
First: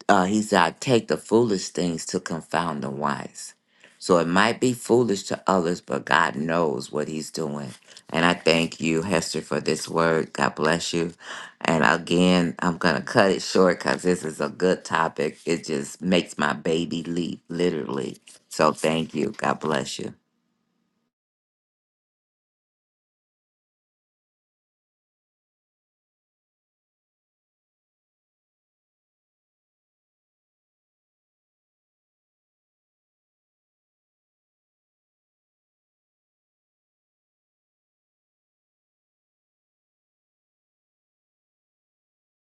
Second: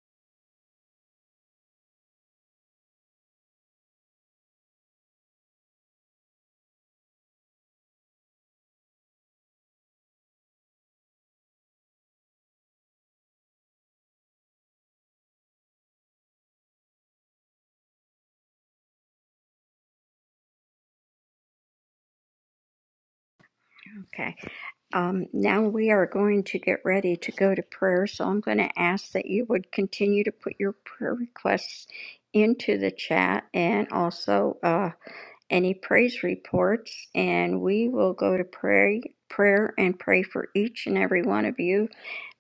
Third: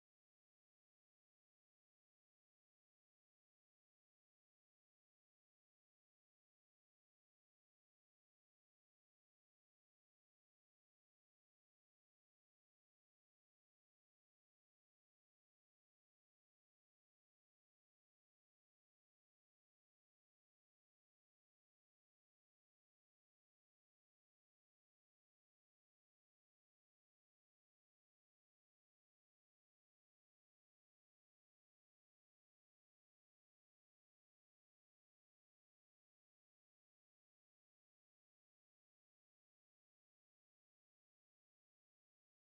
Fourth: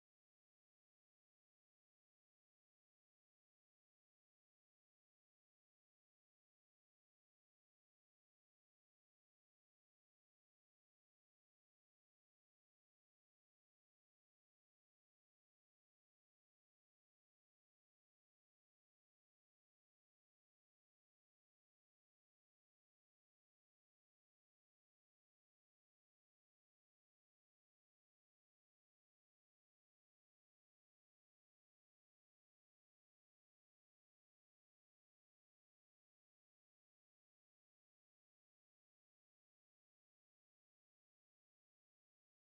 C: Uh, he said, I take the foolish things to confound the wise. So it might be foolish to others, but God knows what He's doing. And I thank you, Hester, for this word. God bless you. And again, I'm going to cut it short because this is a good topic. It just makes my baby leap, literally. So thank you. God bless you.
B: okay Um, now we are going to get ready to go to prayer, so I'm going to ask that you would continue to put your prayer requests into the chat and also uh, any praise reports, and we will go to pray prayer and pray for each and every one of you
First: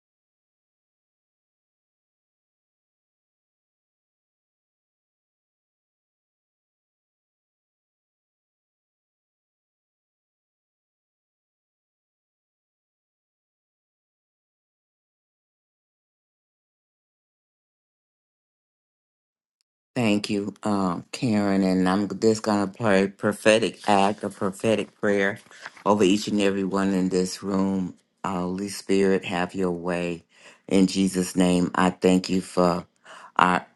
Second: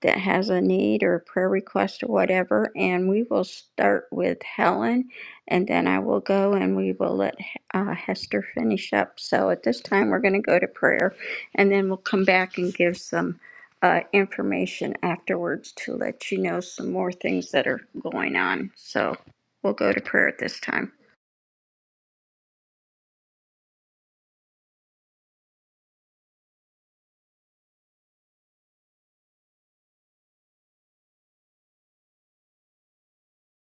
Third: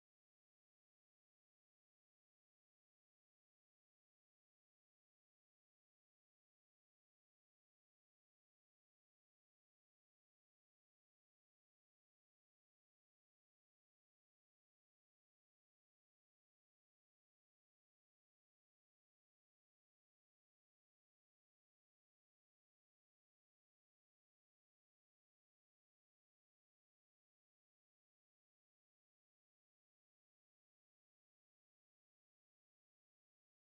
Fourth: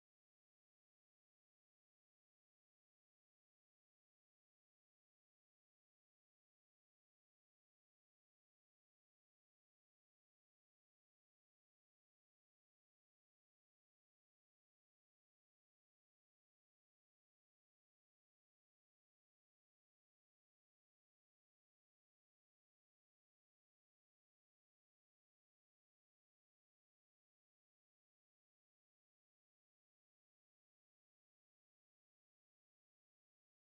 B: that has a need or a prayer request or whatever. And we will start with Helen, and then I will go and we will let uh, Hester finish up. So at this time, we're going to go to prayer, and then we'll come back and give some uh, information afterwards to let you know some more things that are going on. So we'll go to prayer
C: Thank
B: at
C: you,
B: this time.
C: um, Karen. And I'm just going to pray prophetic act, a prophetic prayer over each and every one in this room. Holy Spirit, have your way. In Jesus' name, I thank you for. our.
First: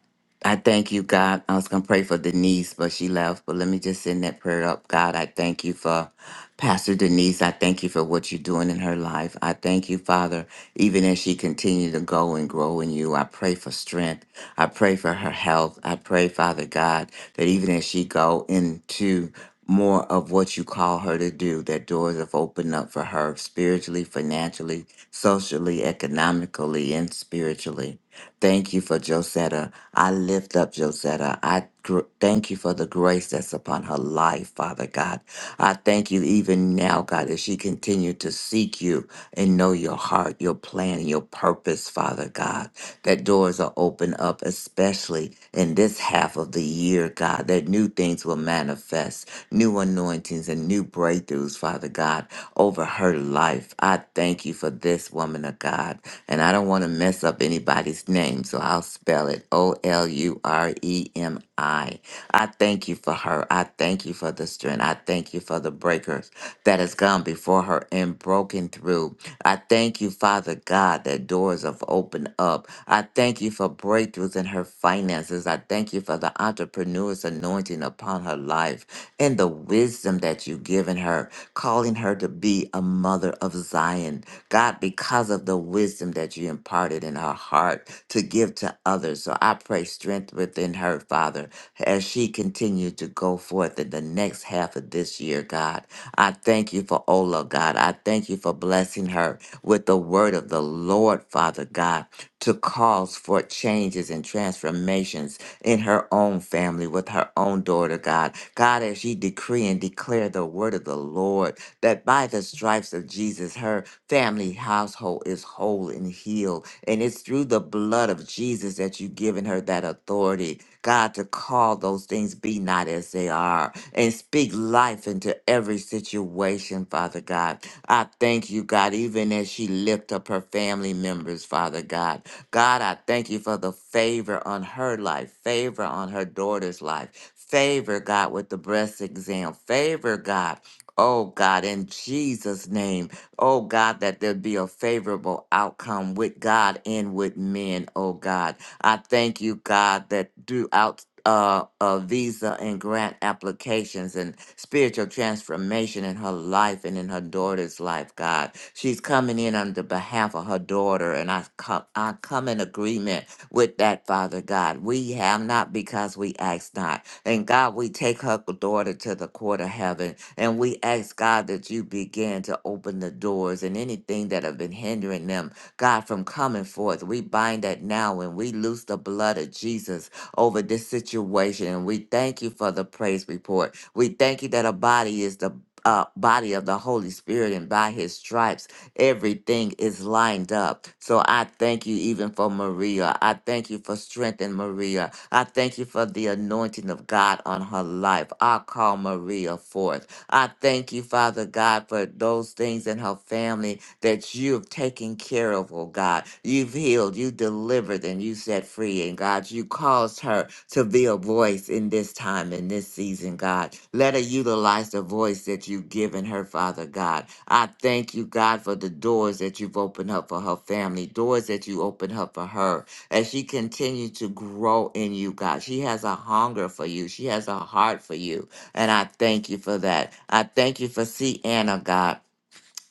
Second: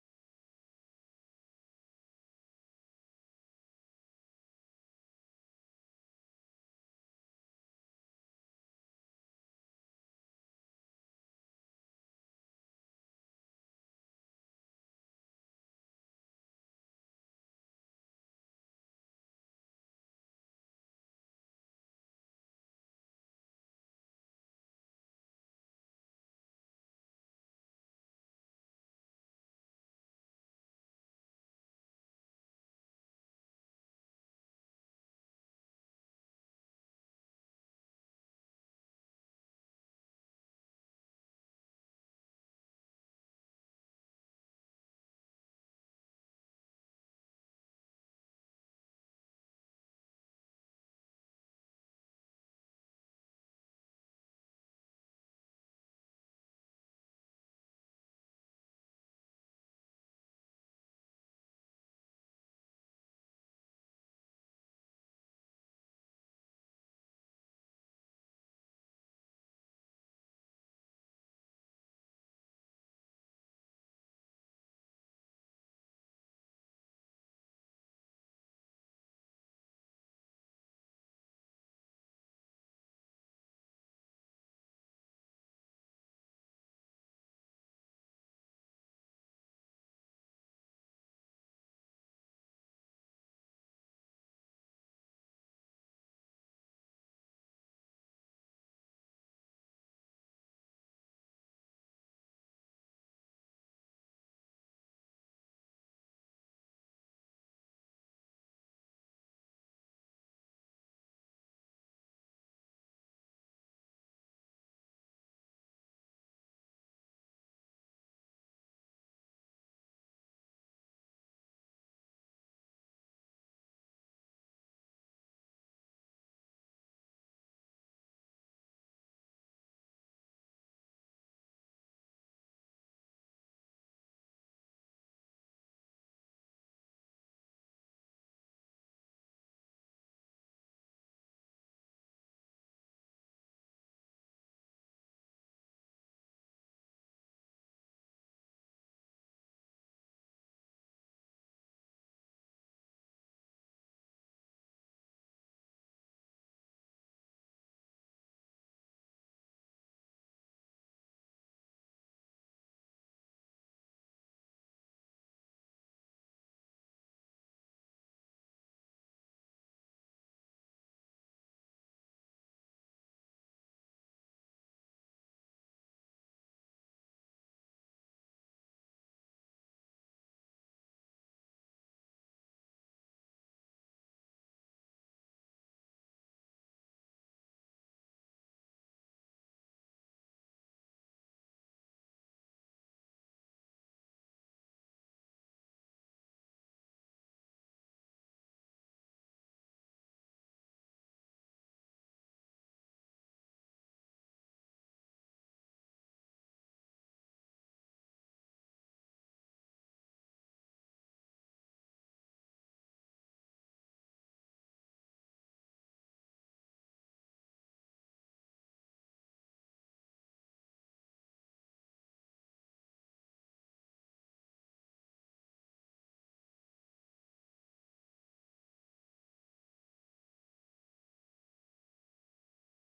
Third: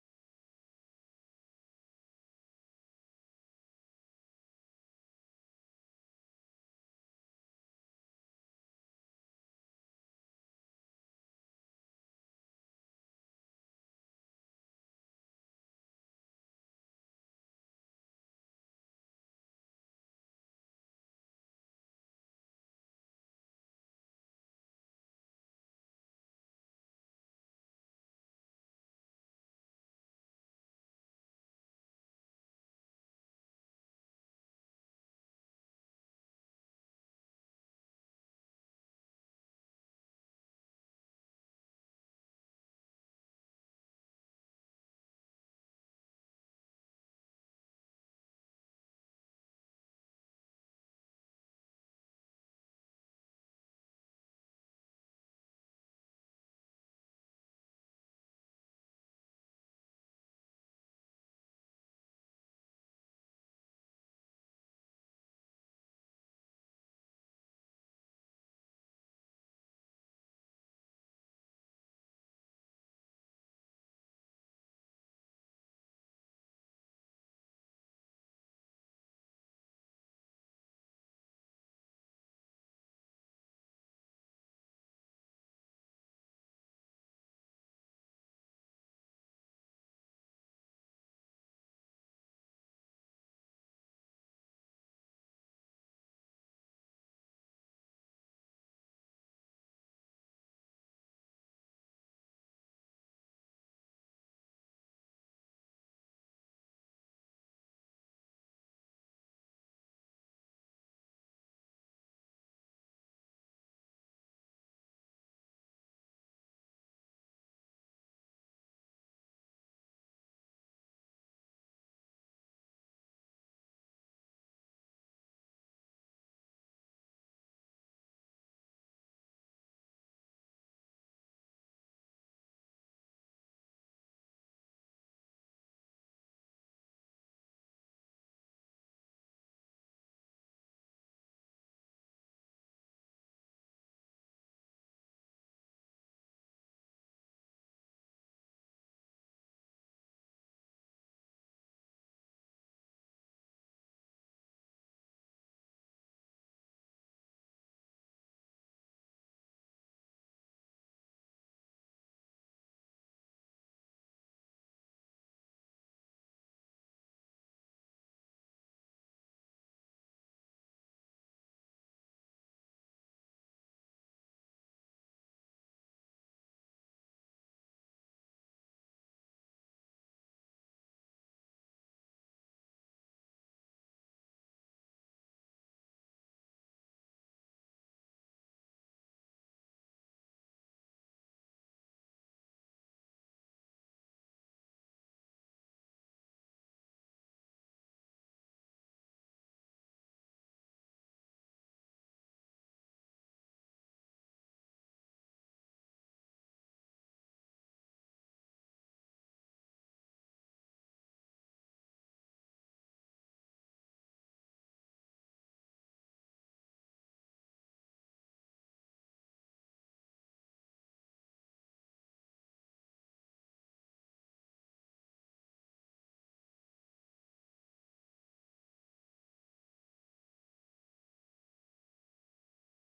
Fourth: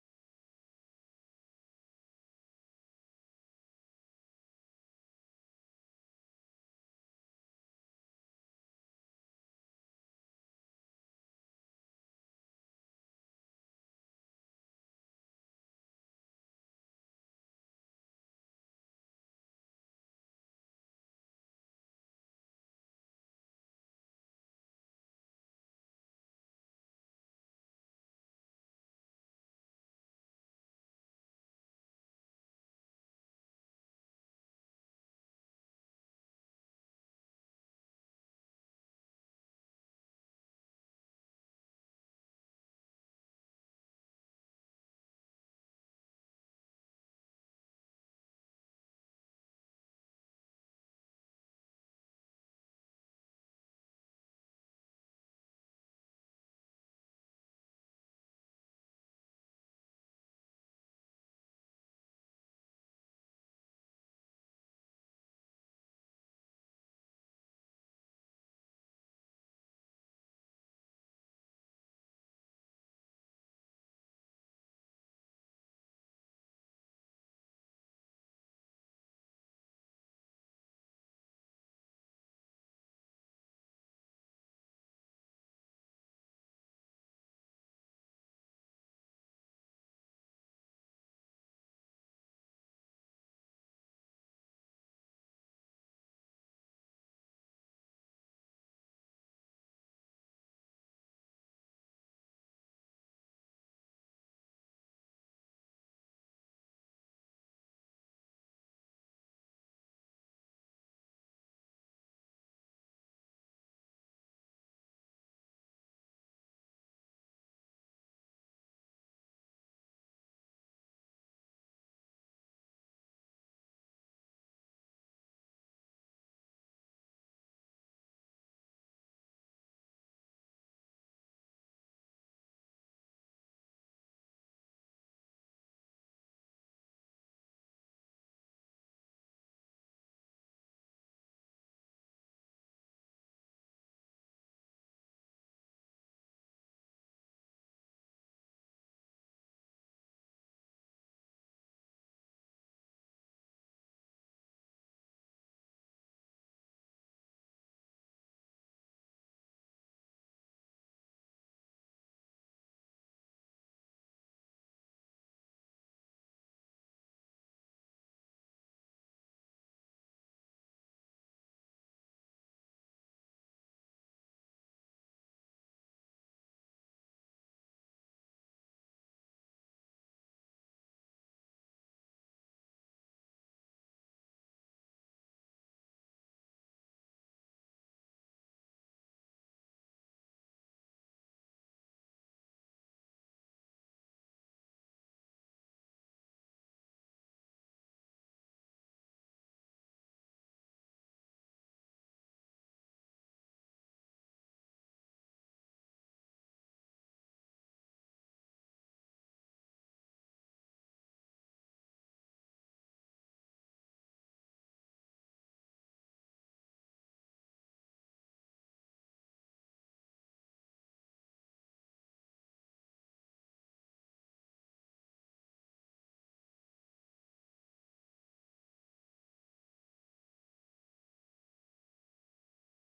C: I thank you, God. I was going to pray for Denise, but she left. But let me just send that prayer up. God, I thank you for Pastor Denise. I thank you for what you're doing in her life. I thank you, Father, even as she continues to go and grow in you. I pray for strength. I pray for her health. I pray, Father God, that even as she go into more of what you call her to do, that doors have opened up for her spiritually, financially, socially, economically, and spiritually. Thank you for Josetta. I lift up Josetta. I gr- thank you for the grace that's upon her life, Father God. I thank you even now, God, as she continue to seek you and know your heart, your plan, and your purpose, Father God. That doors are open up, especially in this half of the year, God, that new things will manifest, new anointings and new breakthroughs, Father God, over her life. I thank you for this woman of God. And I don't want to mess up anybody's name, so I'll spell it O L U R E M I. I thank you for her. I thank you for the strength. I thank you for the breakers that has gone before her and broken through. I thank you, Father God, that doors have opened up. I thank you for breakthroughs in her finances. I thank you for the entrepreneur's anointing upon her life and the wisdom that you've given her, calling her to be a mother of Zion. God, because of the wisdom that you imparted in her heart to give to others. So I pray strength within her, Father, as she continues to go forth in the next half of this year, God. I thank you for Ola, God. I thank you for blessing her with the word of the Lord, Father God, to cause for changes and transformations in her own family with her own daughter, God. God, as she decree and declare the word of the Lord, that by the stripes of Jesus, her family household is whole and healed. And it's through the blood of Jesus that you've given her that authority, God, to call those things be not as they are and speak life into every situation, Father God. I thank you, God, even as she lift up her family members, Father God. God, I thank you for the favor on her life, favor on her daughter's life, favor, God, with the breast exam, favor, God. Oh God, in Jesus' name, oh God, that there be a favorable outcome with God and with men, oh God. I thank you, God, that throughout uh, uh, visa and grant applications and spiritual transformation in her life and in her daughter's life, God. She's coming in on the behalf of her daughter, and I come, I come in agreement with that, Father God. We have not because we ask not. And God, we take her daughter to the court of heaven, and we ask, God, that you begin to open the doors and anything that have been hindering them, God, from coming forth. We bind that now and we loose the blood of Jesus over this situation. And we thank you for the praise report. We thank you that a body is the uh, body of the Holy Spirit, and by his stripes, everything is lined up. So I thank you even for Maria. I thank you for strengthening Maria. I thank you for the anointing of God on her life. I call Maria forth. I thank you, Father God, for those things in her family that you have taken care of, oh God. You've healed, you delivered, and you set free. And God, you caused her to be a voice in this time, in this season, God. Let her utilize the voice that you've given her, Father God. I thank you, God, for the doors that you've opened up for her family, doors that you opened up for her. As she continues to grow in you, God, she has a hunger for you, she has a heart for you. And I thank you for that. I thank you for C. Anna, God.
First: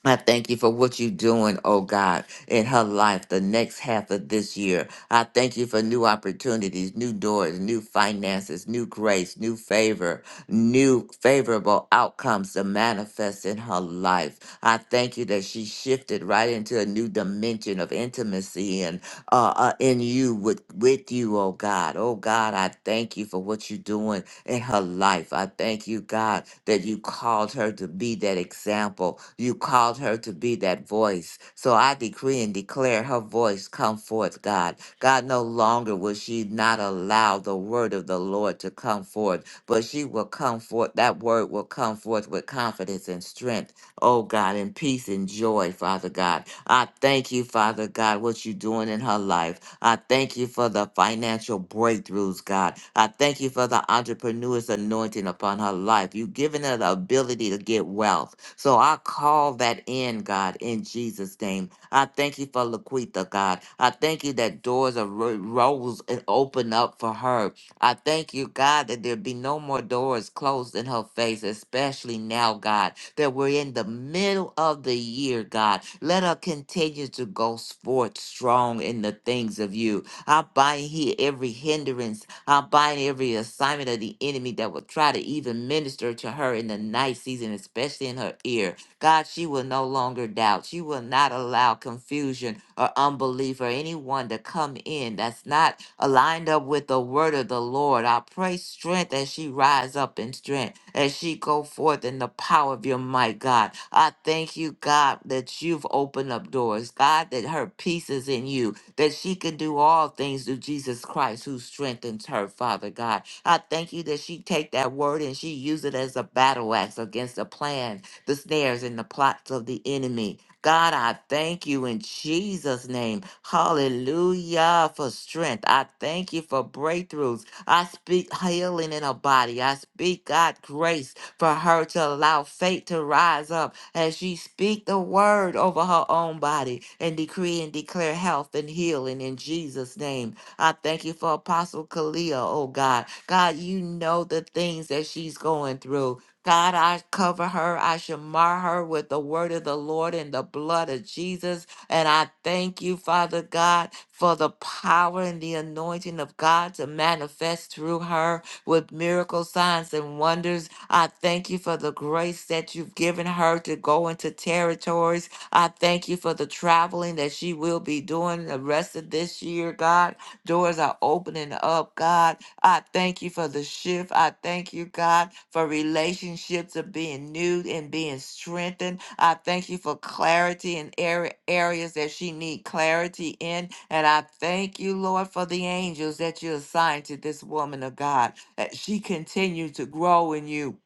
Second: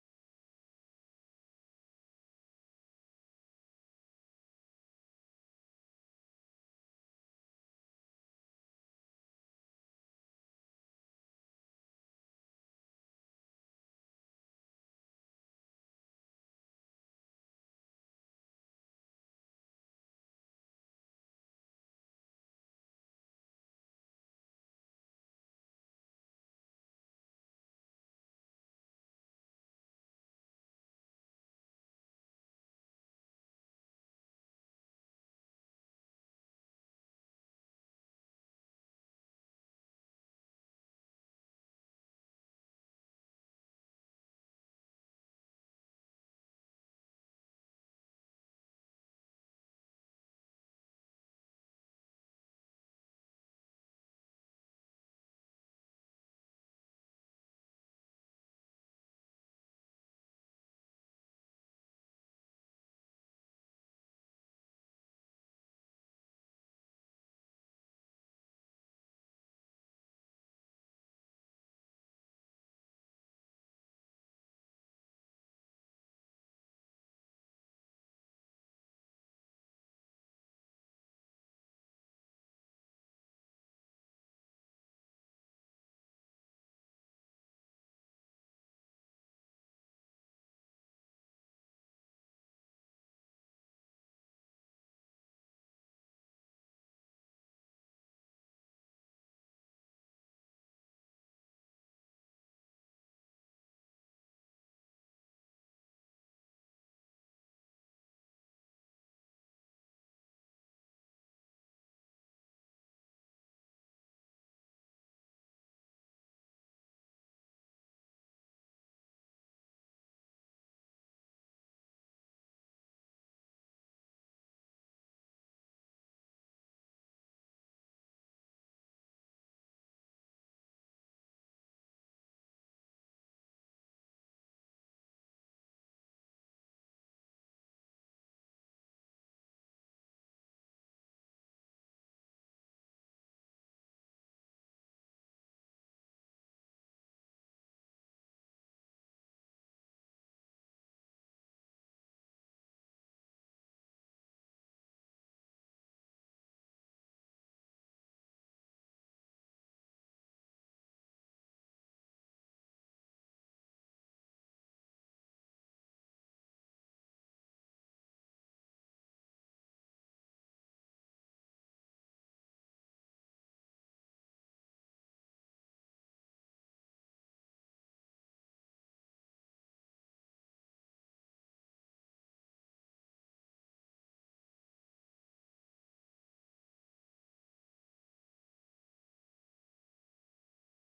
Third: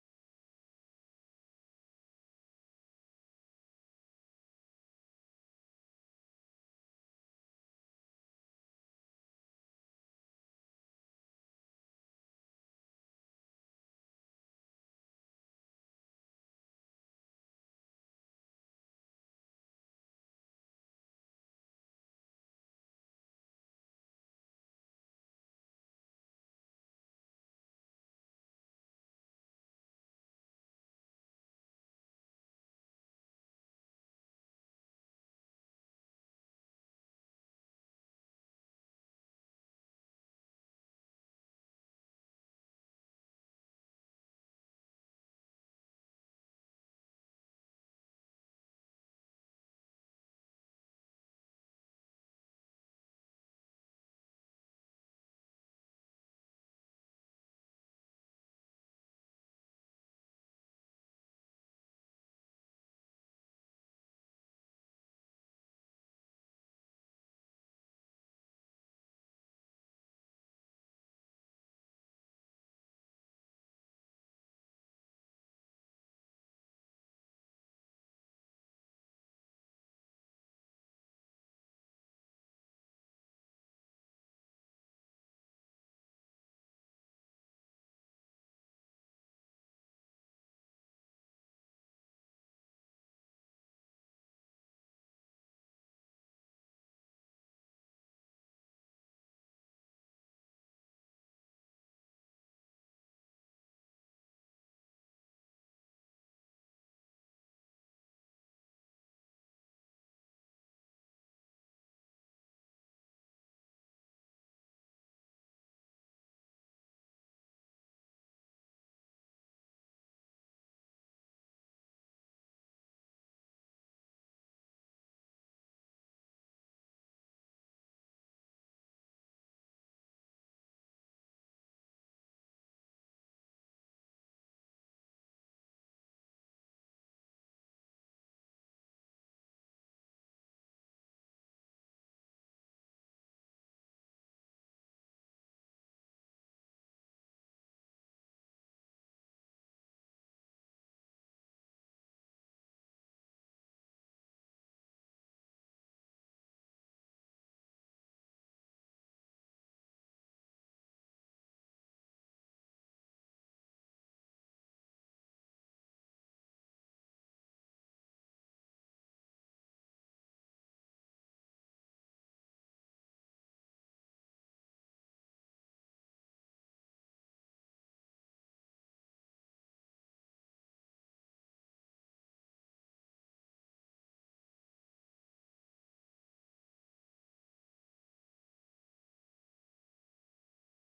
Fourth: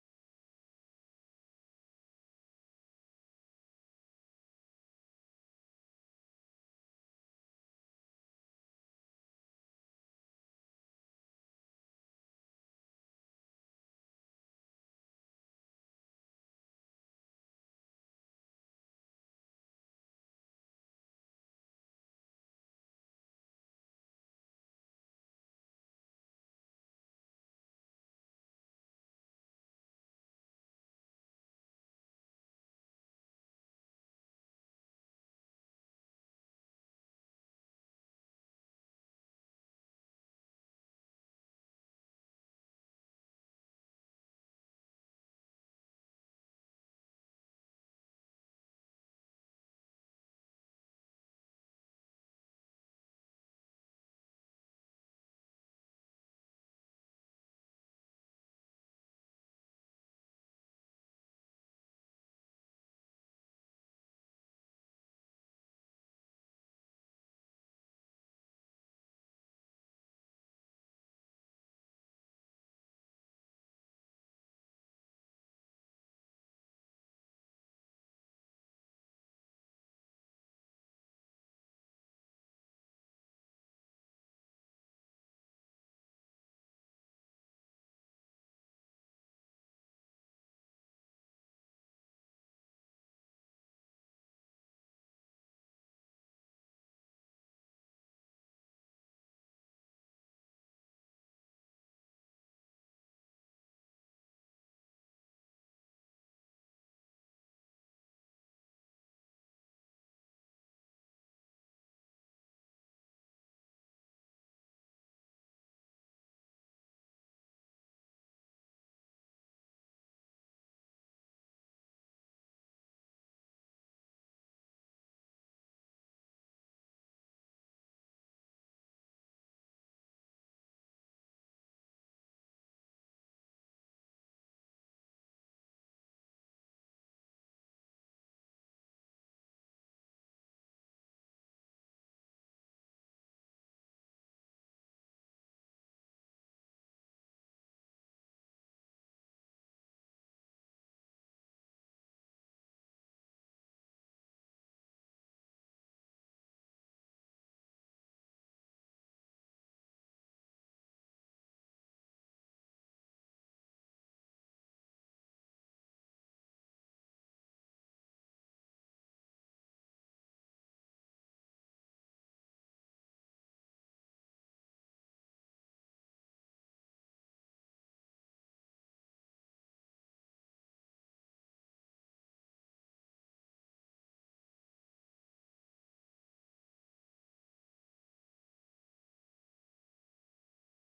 C: I thank you for what you're doing, oh God, in her life the next half of this year. I thank you for new opportunities, new doors, new finances, new grace, new favor, new favorable outcomes to manifest in her life. I thank you that she shifted right into a new dimension of intimacy and uh, uh, in you with with you, oh God. Oh God, I thank you for what you're doing in her life. I thank you, God, that you called her to be that example. You called her to be that voice. So I decree and declare her voice come forth, God. God, no longer will she not allow the word of the Lord to come forth, but she will come forth. That word will come forth with confidence and strength Oh God, in peace and joy, Father God. I thank you, Father God, what you're doing in her life. I thank you for the financial breakthroughs, God. I thank you for the entrepreneur's anointing upon her life. You've given her the ability to get wealth. So I call that in, God, in Jesus' name. I thank you for Laquita, God. I thank you that doors are ro- rose and open up for her. I thank you, God, that there be no more doors closed in her face, especially now, God that we're in the middle of the year, God. Let her continue to go forth strong in the things of you. I bind here every hindrance. I bind every assignment of the enemy that will try to even minister to her in the night season, especially in her ear. God, she will no longer doubt. She will not allow confusion or unbelief or anyone to come in that's not aligned up with the word of the Lord. I pray strength as she rise up in strength, as she go forth in the power of your might, God. I thank you, God, that you've opened up doors. God, that her peace is in you, that she can do all things through Jesus Christ who strengthens her, Father God. I thank you that she take that word and she use it as a battle axe against the plan the snares and the plots of the enemy. God, I thank you in Jesus' name. Hallelujah for strength. I thank you for breakthroughs. I speak healing in her body. I speak, God, grace for her to allow faith to rise up as she speak the word over her own body and decree and declare health and healing in Jesus' name. I thank you for Apostle Kalia, oh God. God, you know the things that she's going through. God, I cover her. I shamar her with the word of the Lord and the blood of Jesus. And I thank you, Father God, for the power and the anointing of God to manifest through her with miracle signs and wonders. I thank you for the grace that you've given her to go into territories. I thank you for the traveling that she will be doing the rest of this year, God. Doors are opening up, God. I thank you for the shift. I thank you, God, for relationships of being new and being strengthened. I thank you for clarity in area, areas that she need clarity in. And I thank you, Lord, for the angels that you assigned to this woman of God, that she continue to grow in you.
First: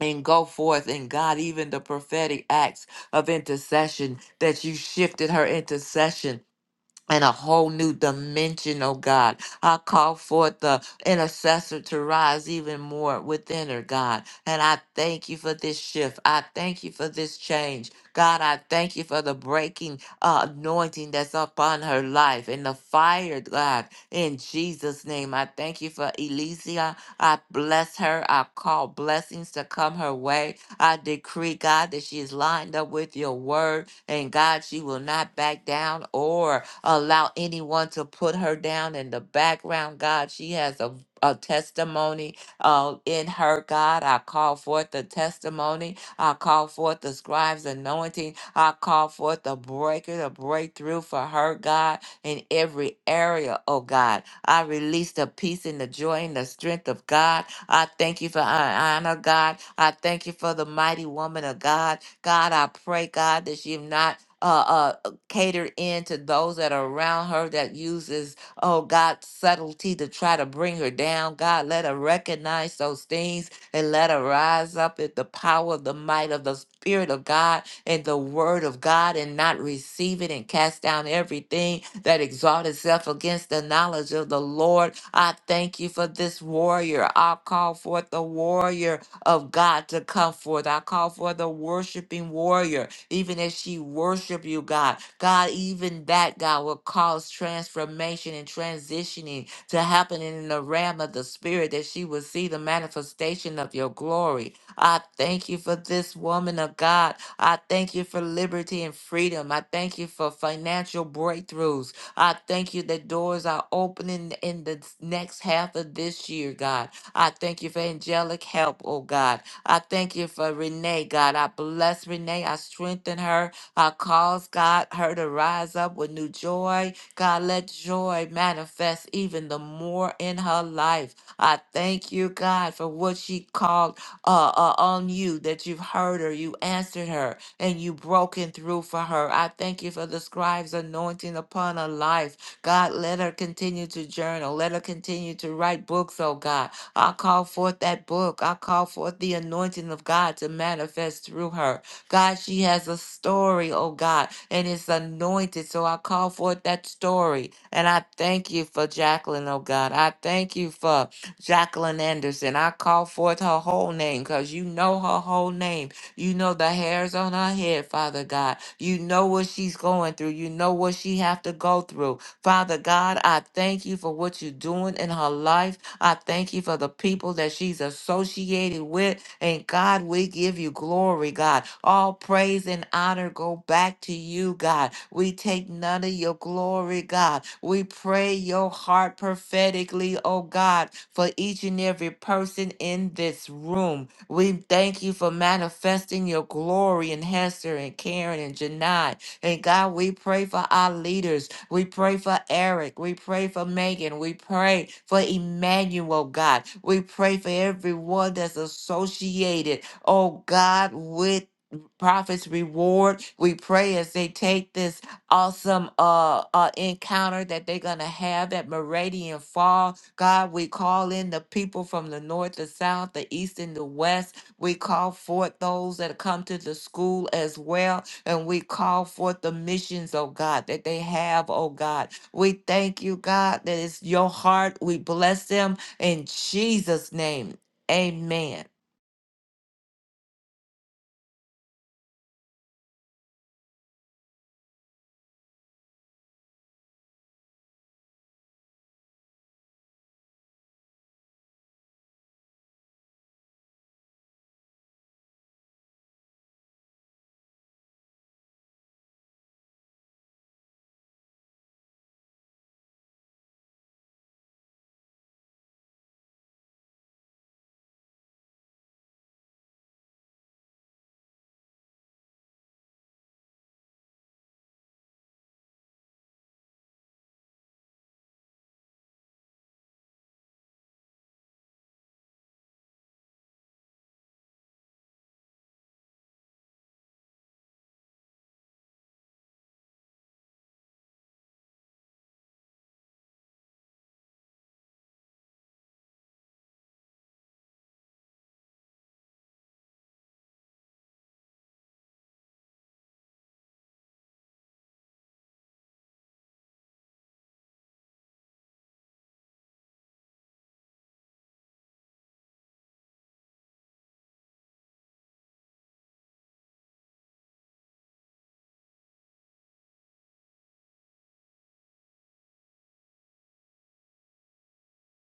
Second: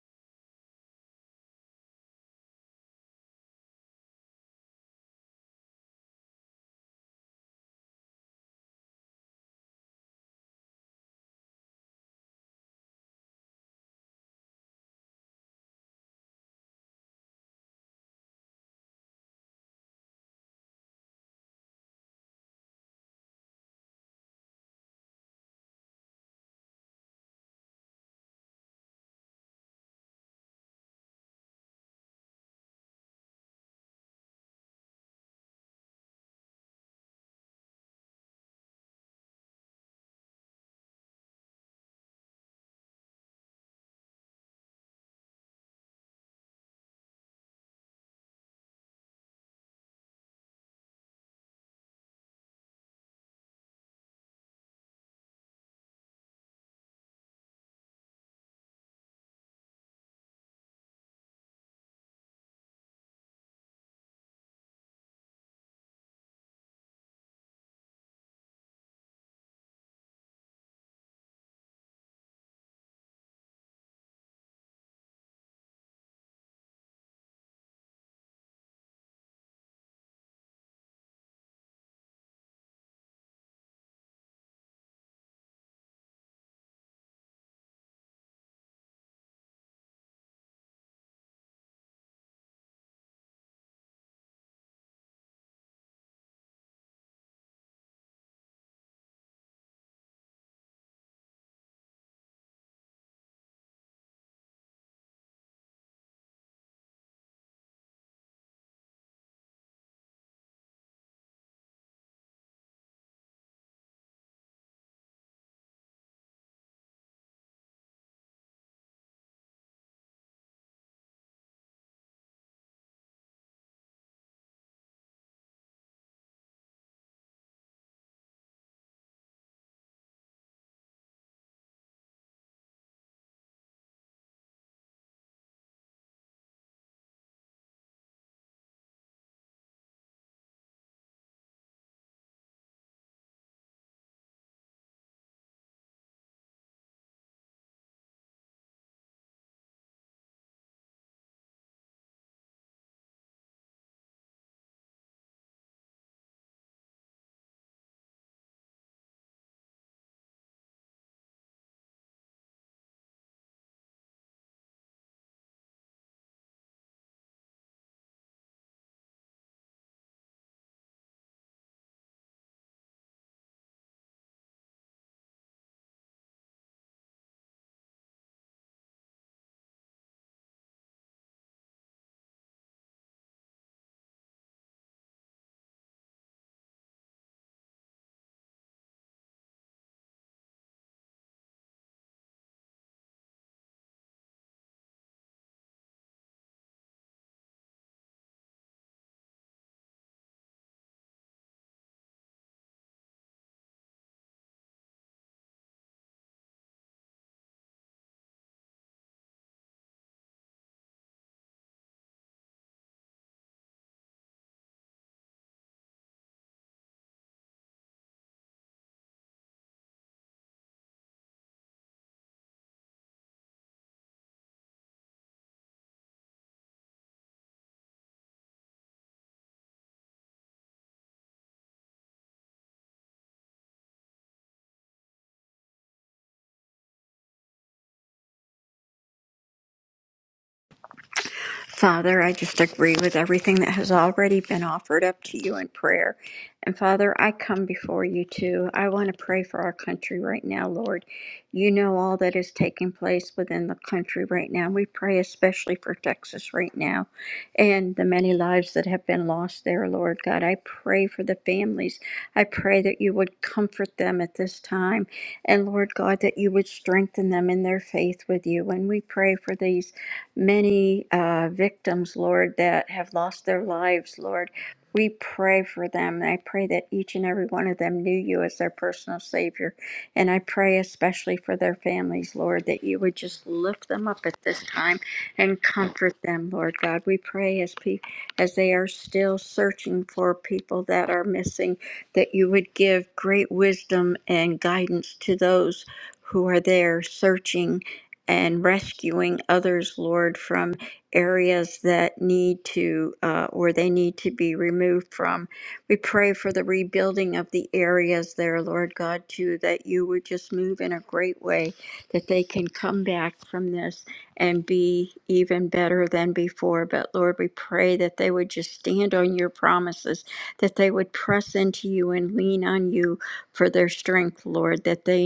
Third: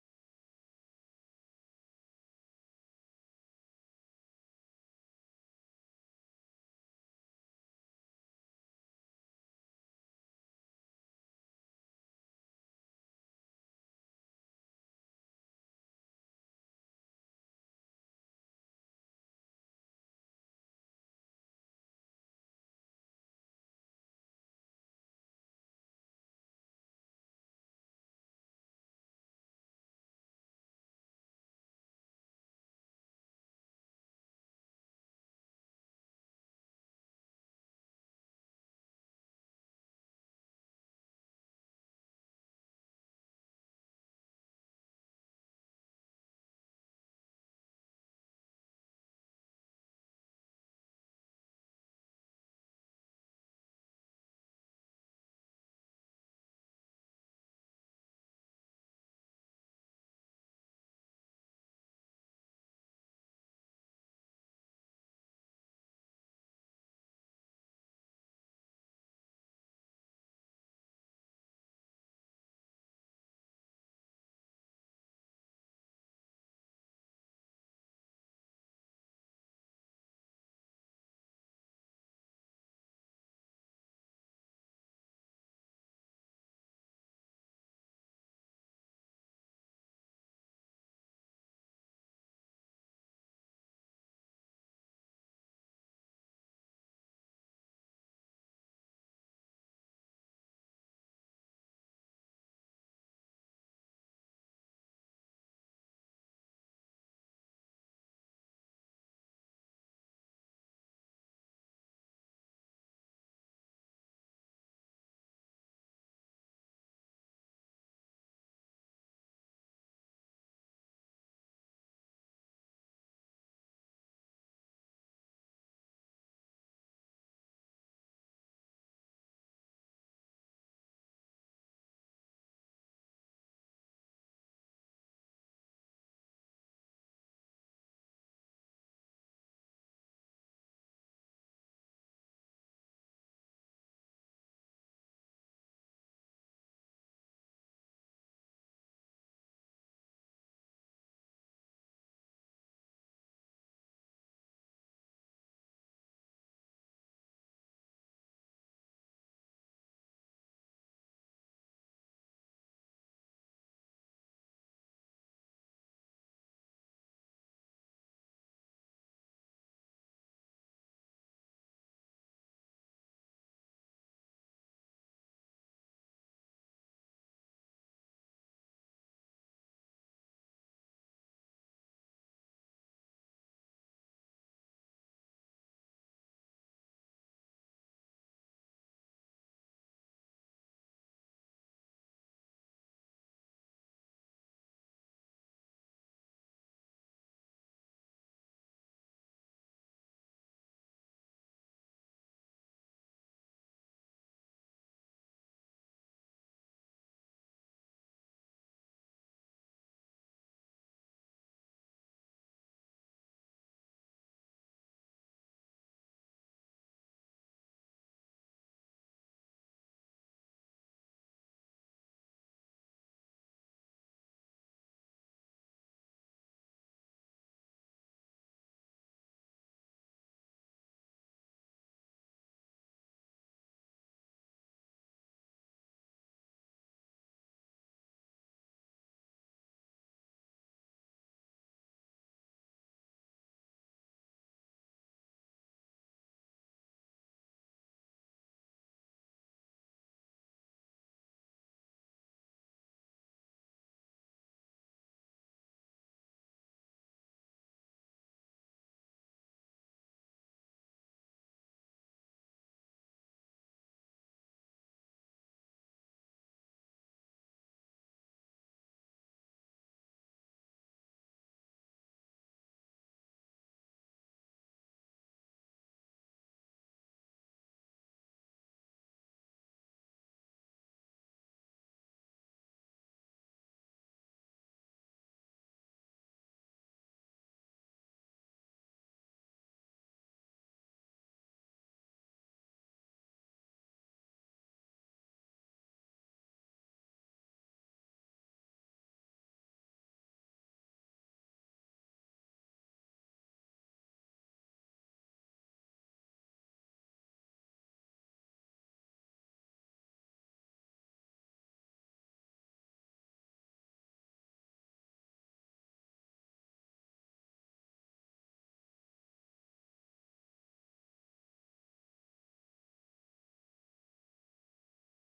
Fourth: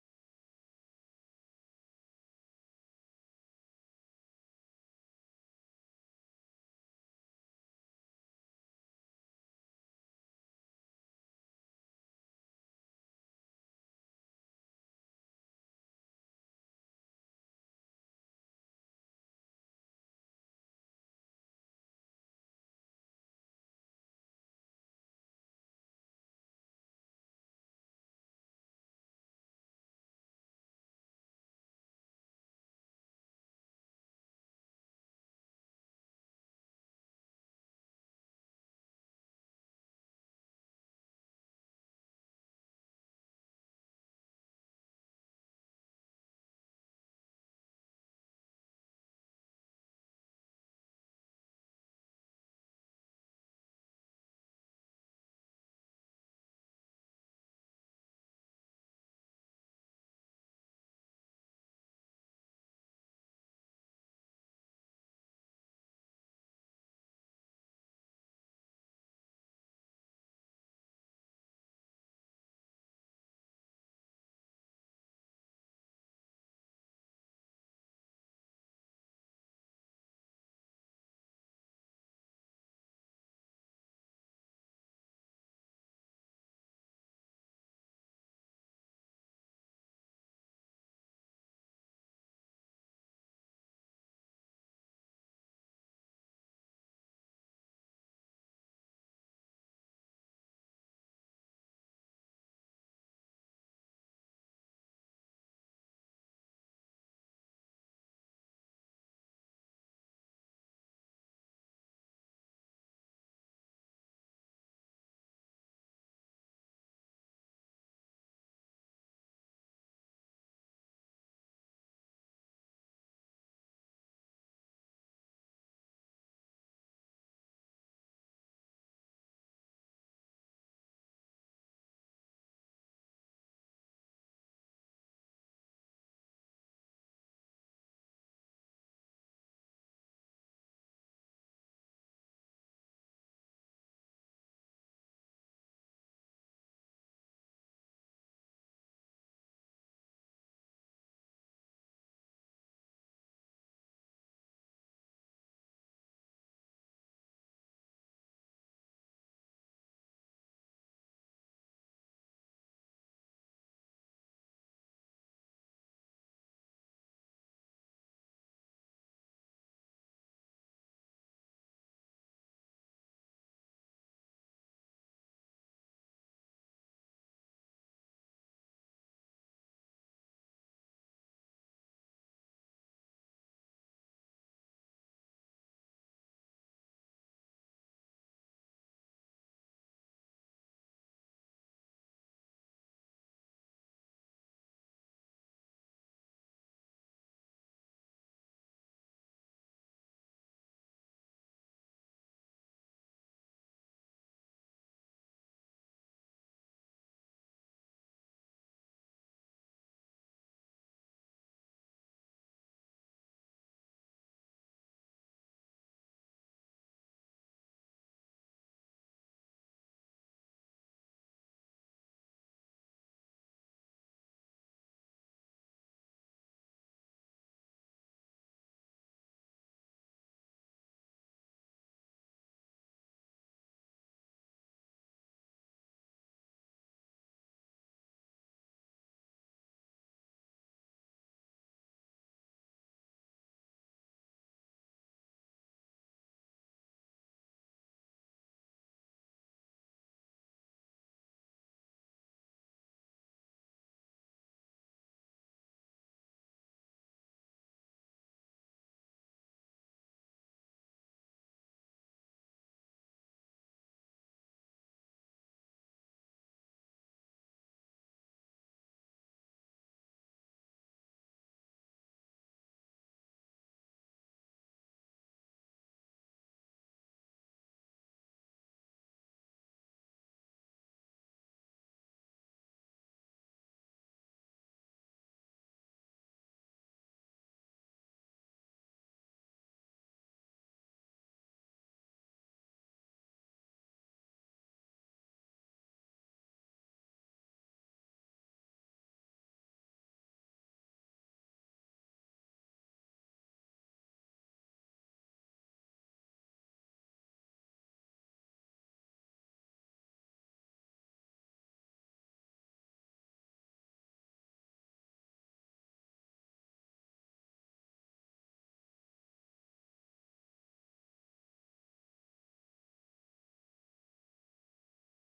C: And go forth in God, even the prophetic acts of intercession that you shifted her intercession and a whole new dimension, oh God. I call forth the intercessor to rise even more within her, God. And I thank you for this shift. I thank you for this change. God, I thank you for the breaking uh, anointing that's upon her life and the fire, God, in Jesus' name. I thank you for Elysia. I bless her. I call blessings to come her way. I decree, God, that she is lined up with your word. And God, she will not back down or allow anyone to put her down in the background, God. She has a, a testimony uh, in her, God. I call forth the testimony. I call forth the scribe's anointing. I call forth the breaker, the breakthrough for her, God, in every area, oh God. I release the peace and the joy and the strength of God. I thank you for honor, God. I thank you for the mighty woman of God. God, I pray, God, that you've not. Uh, uh, to cater in to those that are around her that uses, oh God, subtlety to try to bring her down. God, let her recognize those things and let her rise up in the power of the might of the Spirit of God and the word of God and not receive it and cast down everything that exalts itself against the knowledge of the Lord. I thank you for this warrior. I call forth the warrior of God to come forth. I call for the worshiping warrior, even as she worship you, God. God, even that, God, will cause transformation and transitioning to happen in the realm of the spirit, that she will see the manifestation of your glory. I thank you for this woman of God. I thank you for liberty and freedom. I thank you for financial breakthroughs. I thank you that doors are opening in the next half of this year, God. I thank you for angelic help, oh God. I thank you for Renee, God. I bless Renee. I strengthen her. I cause God her to rise up with new joy. God, let joy manifest even the more in her life. I thank you, God, for what she called uh, uh, on you that you've heard her, you answered her, and you broken through for her. I thank you for the scribe's anointing upon her life. God, let her continue to journal. Let her continue to write books, oh God. I call forth that book. I call forth the anointing of God to manifest through her. God, she has a story, oh God, and it's anointed. So I call forth that story. And I thank you for Jacqueline, oh God. I thank you for Jacqueline Anderson. I call forth her whole name because you know her whole name. You know the hairs on her head, Father God. You know what she's going through. You know what she have to go through. Father God, I thank you for what you're doing in her life. I thank you for the people that she's associated with. And God, we give you glory, God. All praise and honor go back to you, God. We take none of your glory, God. We pray your heart prophetically, oh God, for each and every person in this room. We thank you for manifesting your glory in Hester and Karen and Janai. And God, we pray for our leaders. We pray for Eric. We pray for Megan. We pray for Emmanuel, God. We pray for everyone that's associated, oh God, with Prophet's reward. We pray as they take this awesome uh, uh encounter that they're gonna have at Meridian Fall. God, we call in the people from the north, the south, the east, and the west. We call forth those that come to the school as well and we call forth the missions, oh God, that they have, oh God. We thank you, God, that it's your heart. We bless them in Jesus' name. Amen.
B: Father, I just agree with everything that has already been offered up to you in prayer. And Father, I come before you too. I want to pray for our country right now, Lord. You know all that is taking place within the country right now. We pray especially for Texas right now and the many lives that have been lost there, Lord God. I pray for the families. I pray that you would comfort them at this time. And Lord God, that you would strengthen them in their faith with you. And we pray for these many uh, victims, Lord, that have lost their lives, Lord. We pray for them. And I pray that each and every one of them knew you as their personal Savior. And I pray especially for their families, Lord, that you would just lift them up at this time and comfort them, Lord God. We pray as pe- as they are still searching for people that are missing, that you would give great wisdom and guidance to those who are there searching and rescuing others, Lord, from areas that need to, uh, where they need to be removed from. We pray for the rebuilding of the areas there, Lord God, too, that you would just move in a great way, that they can come back from this and be even better than before. But Lord, we pray that they would just stand on your promises, that they would press into you and lean on you for their strength, Lord, that they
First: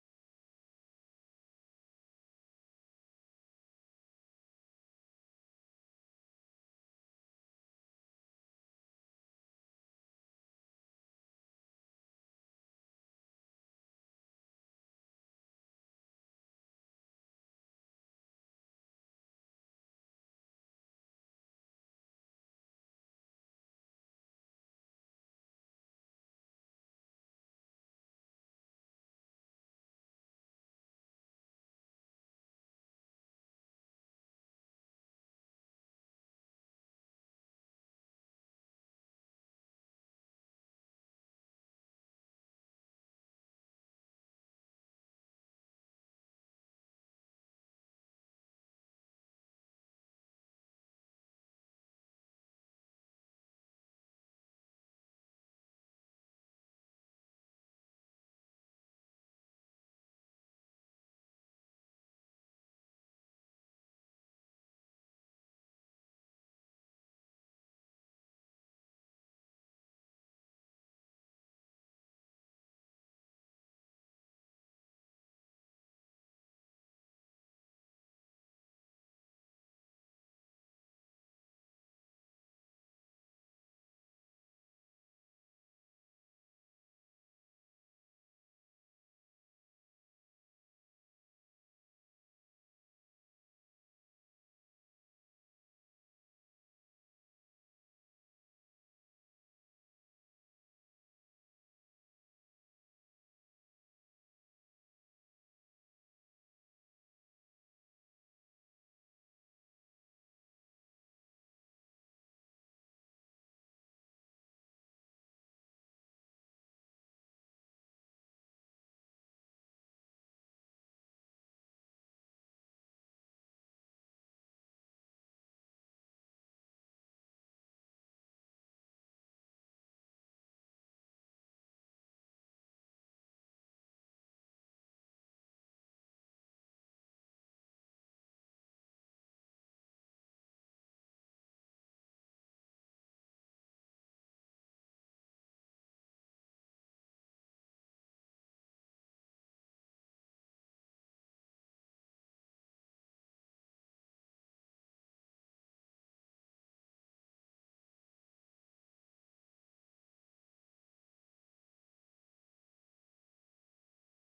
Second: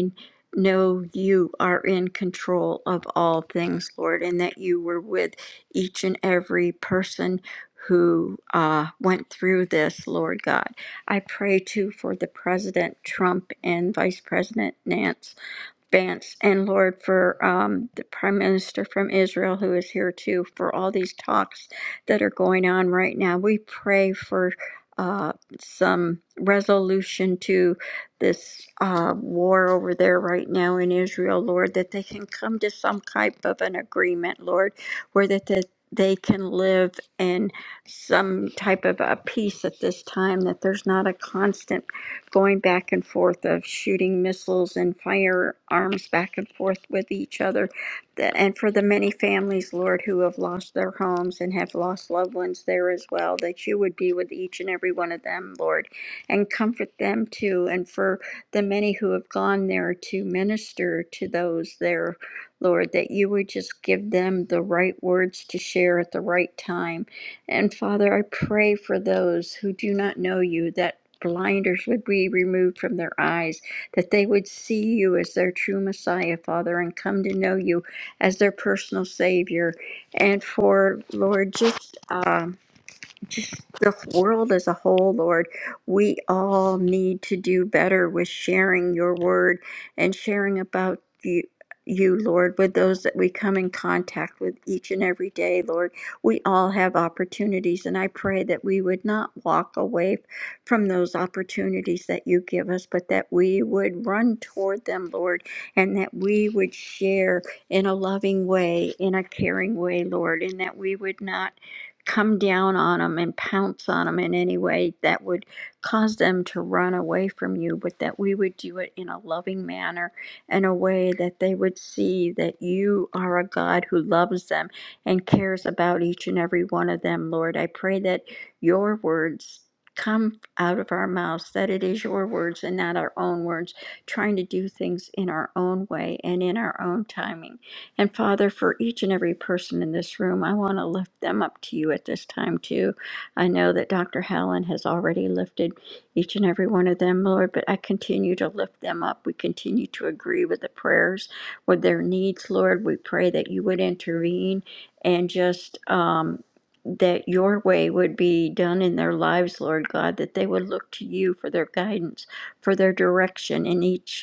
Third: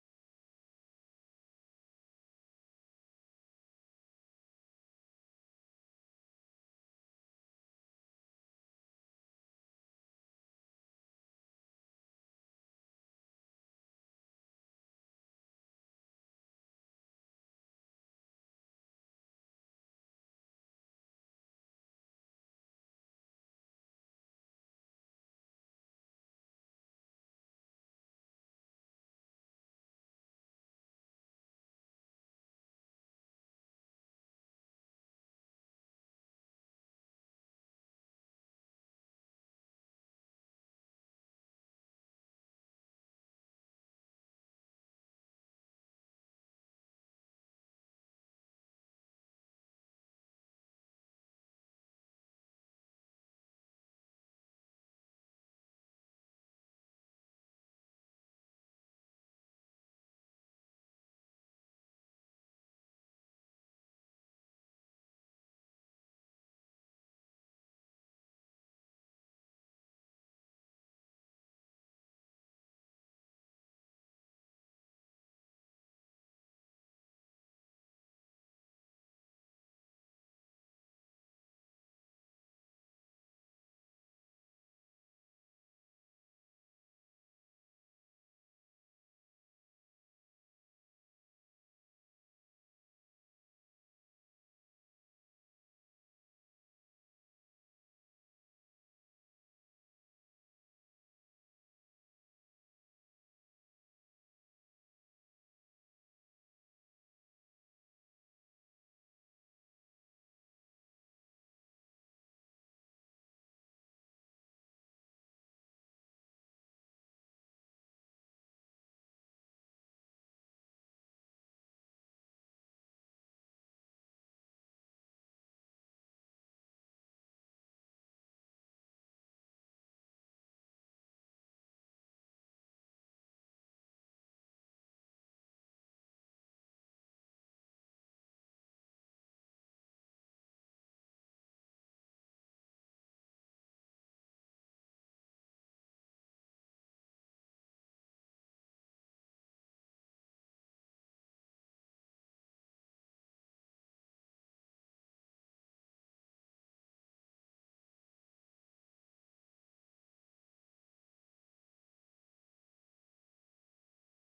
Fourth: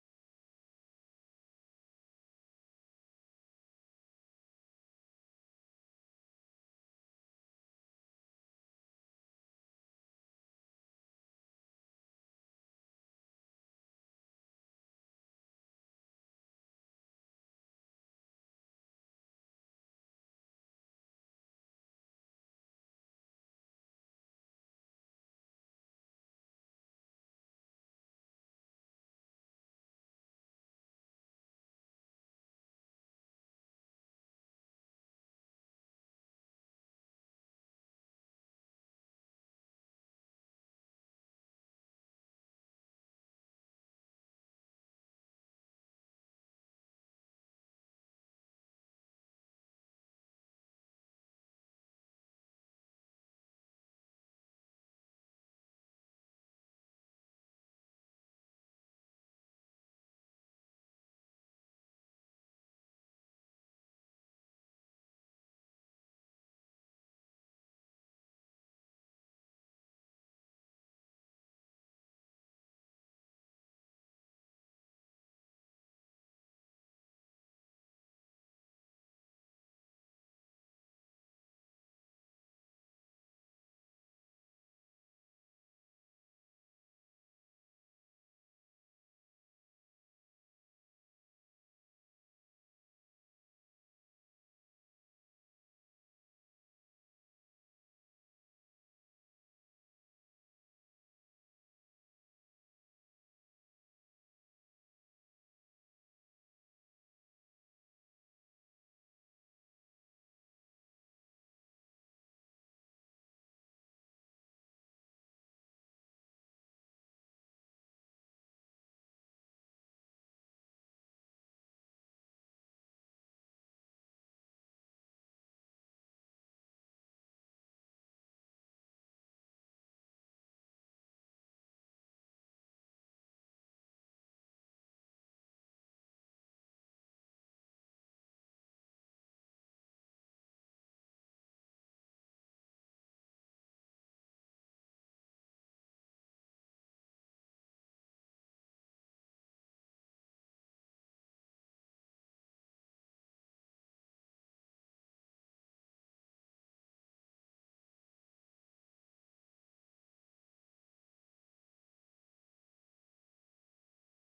B: know you are in control of all things, Lord, and that you were with each and every person who uh, went through this, Lord God. I pray too for the President Trump and Vice President Nance. Vance and Lord for um, the Prime Minister from Israel who is here too for all these talks that are going on right now. We pray for uh, some resolution to this uh, war over there right now in Israel, Lord, that they can come to some type of an agreement, Lord, where that the, they can live in some type of a peace at this time, that there's not a constant going back and forth of shooting missiles and firearms back and forth with each other. Th- And for the many families, Lord, who have lost their homes and have lost loved ones there as well, that you would be with each and every one of them, Lord, and comfort them too. And for the many who have gone there to minister to those there, Lord, that you would just give them the right words to share at the right time. And Father, I pray for those who do not know you that blinders would be removed from their eyes, that they would see you as their true Messiah, Father, and come to know you as their personal Savior. And for Lord, just. um, just the world as a whole, Lord. We all need to do better with sharing your word and sharing about you. You, Lord, with those that we come in contact with each and every day, Lord, we all have opportunities, and I pray that we would not walk away from those opportunities that you give us, but that we would run toward them, Lord, and that we would share in a loving way, in a caring way, Lord, and that we would not come down on them and pounce on them in any way that would cause them to run away from you, but that we would do it in a loving manner and a way that they would see that you are a God who loves them and cares about each and every one of them, Lord. I pray that your words come out of our mouths, that it is your words and not our own words, trying to do things in our own way and in our own timing. And Father, for each and every person in this room, I want to lift them up to you at this time, too. I know that Dr. Helen has already lifted each and every one of them, Lord, but I continue to lift them up. We continue to agree with the prayers, with their needs, Lord. We pray that you would intervene and just um, that your way would be done in their lives, Lord God, that they would look to you for their guidance, for their direction in each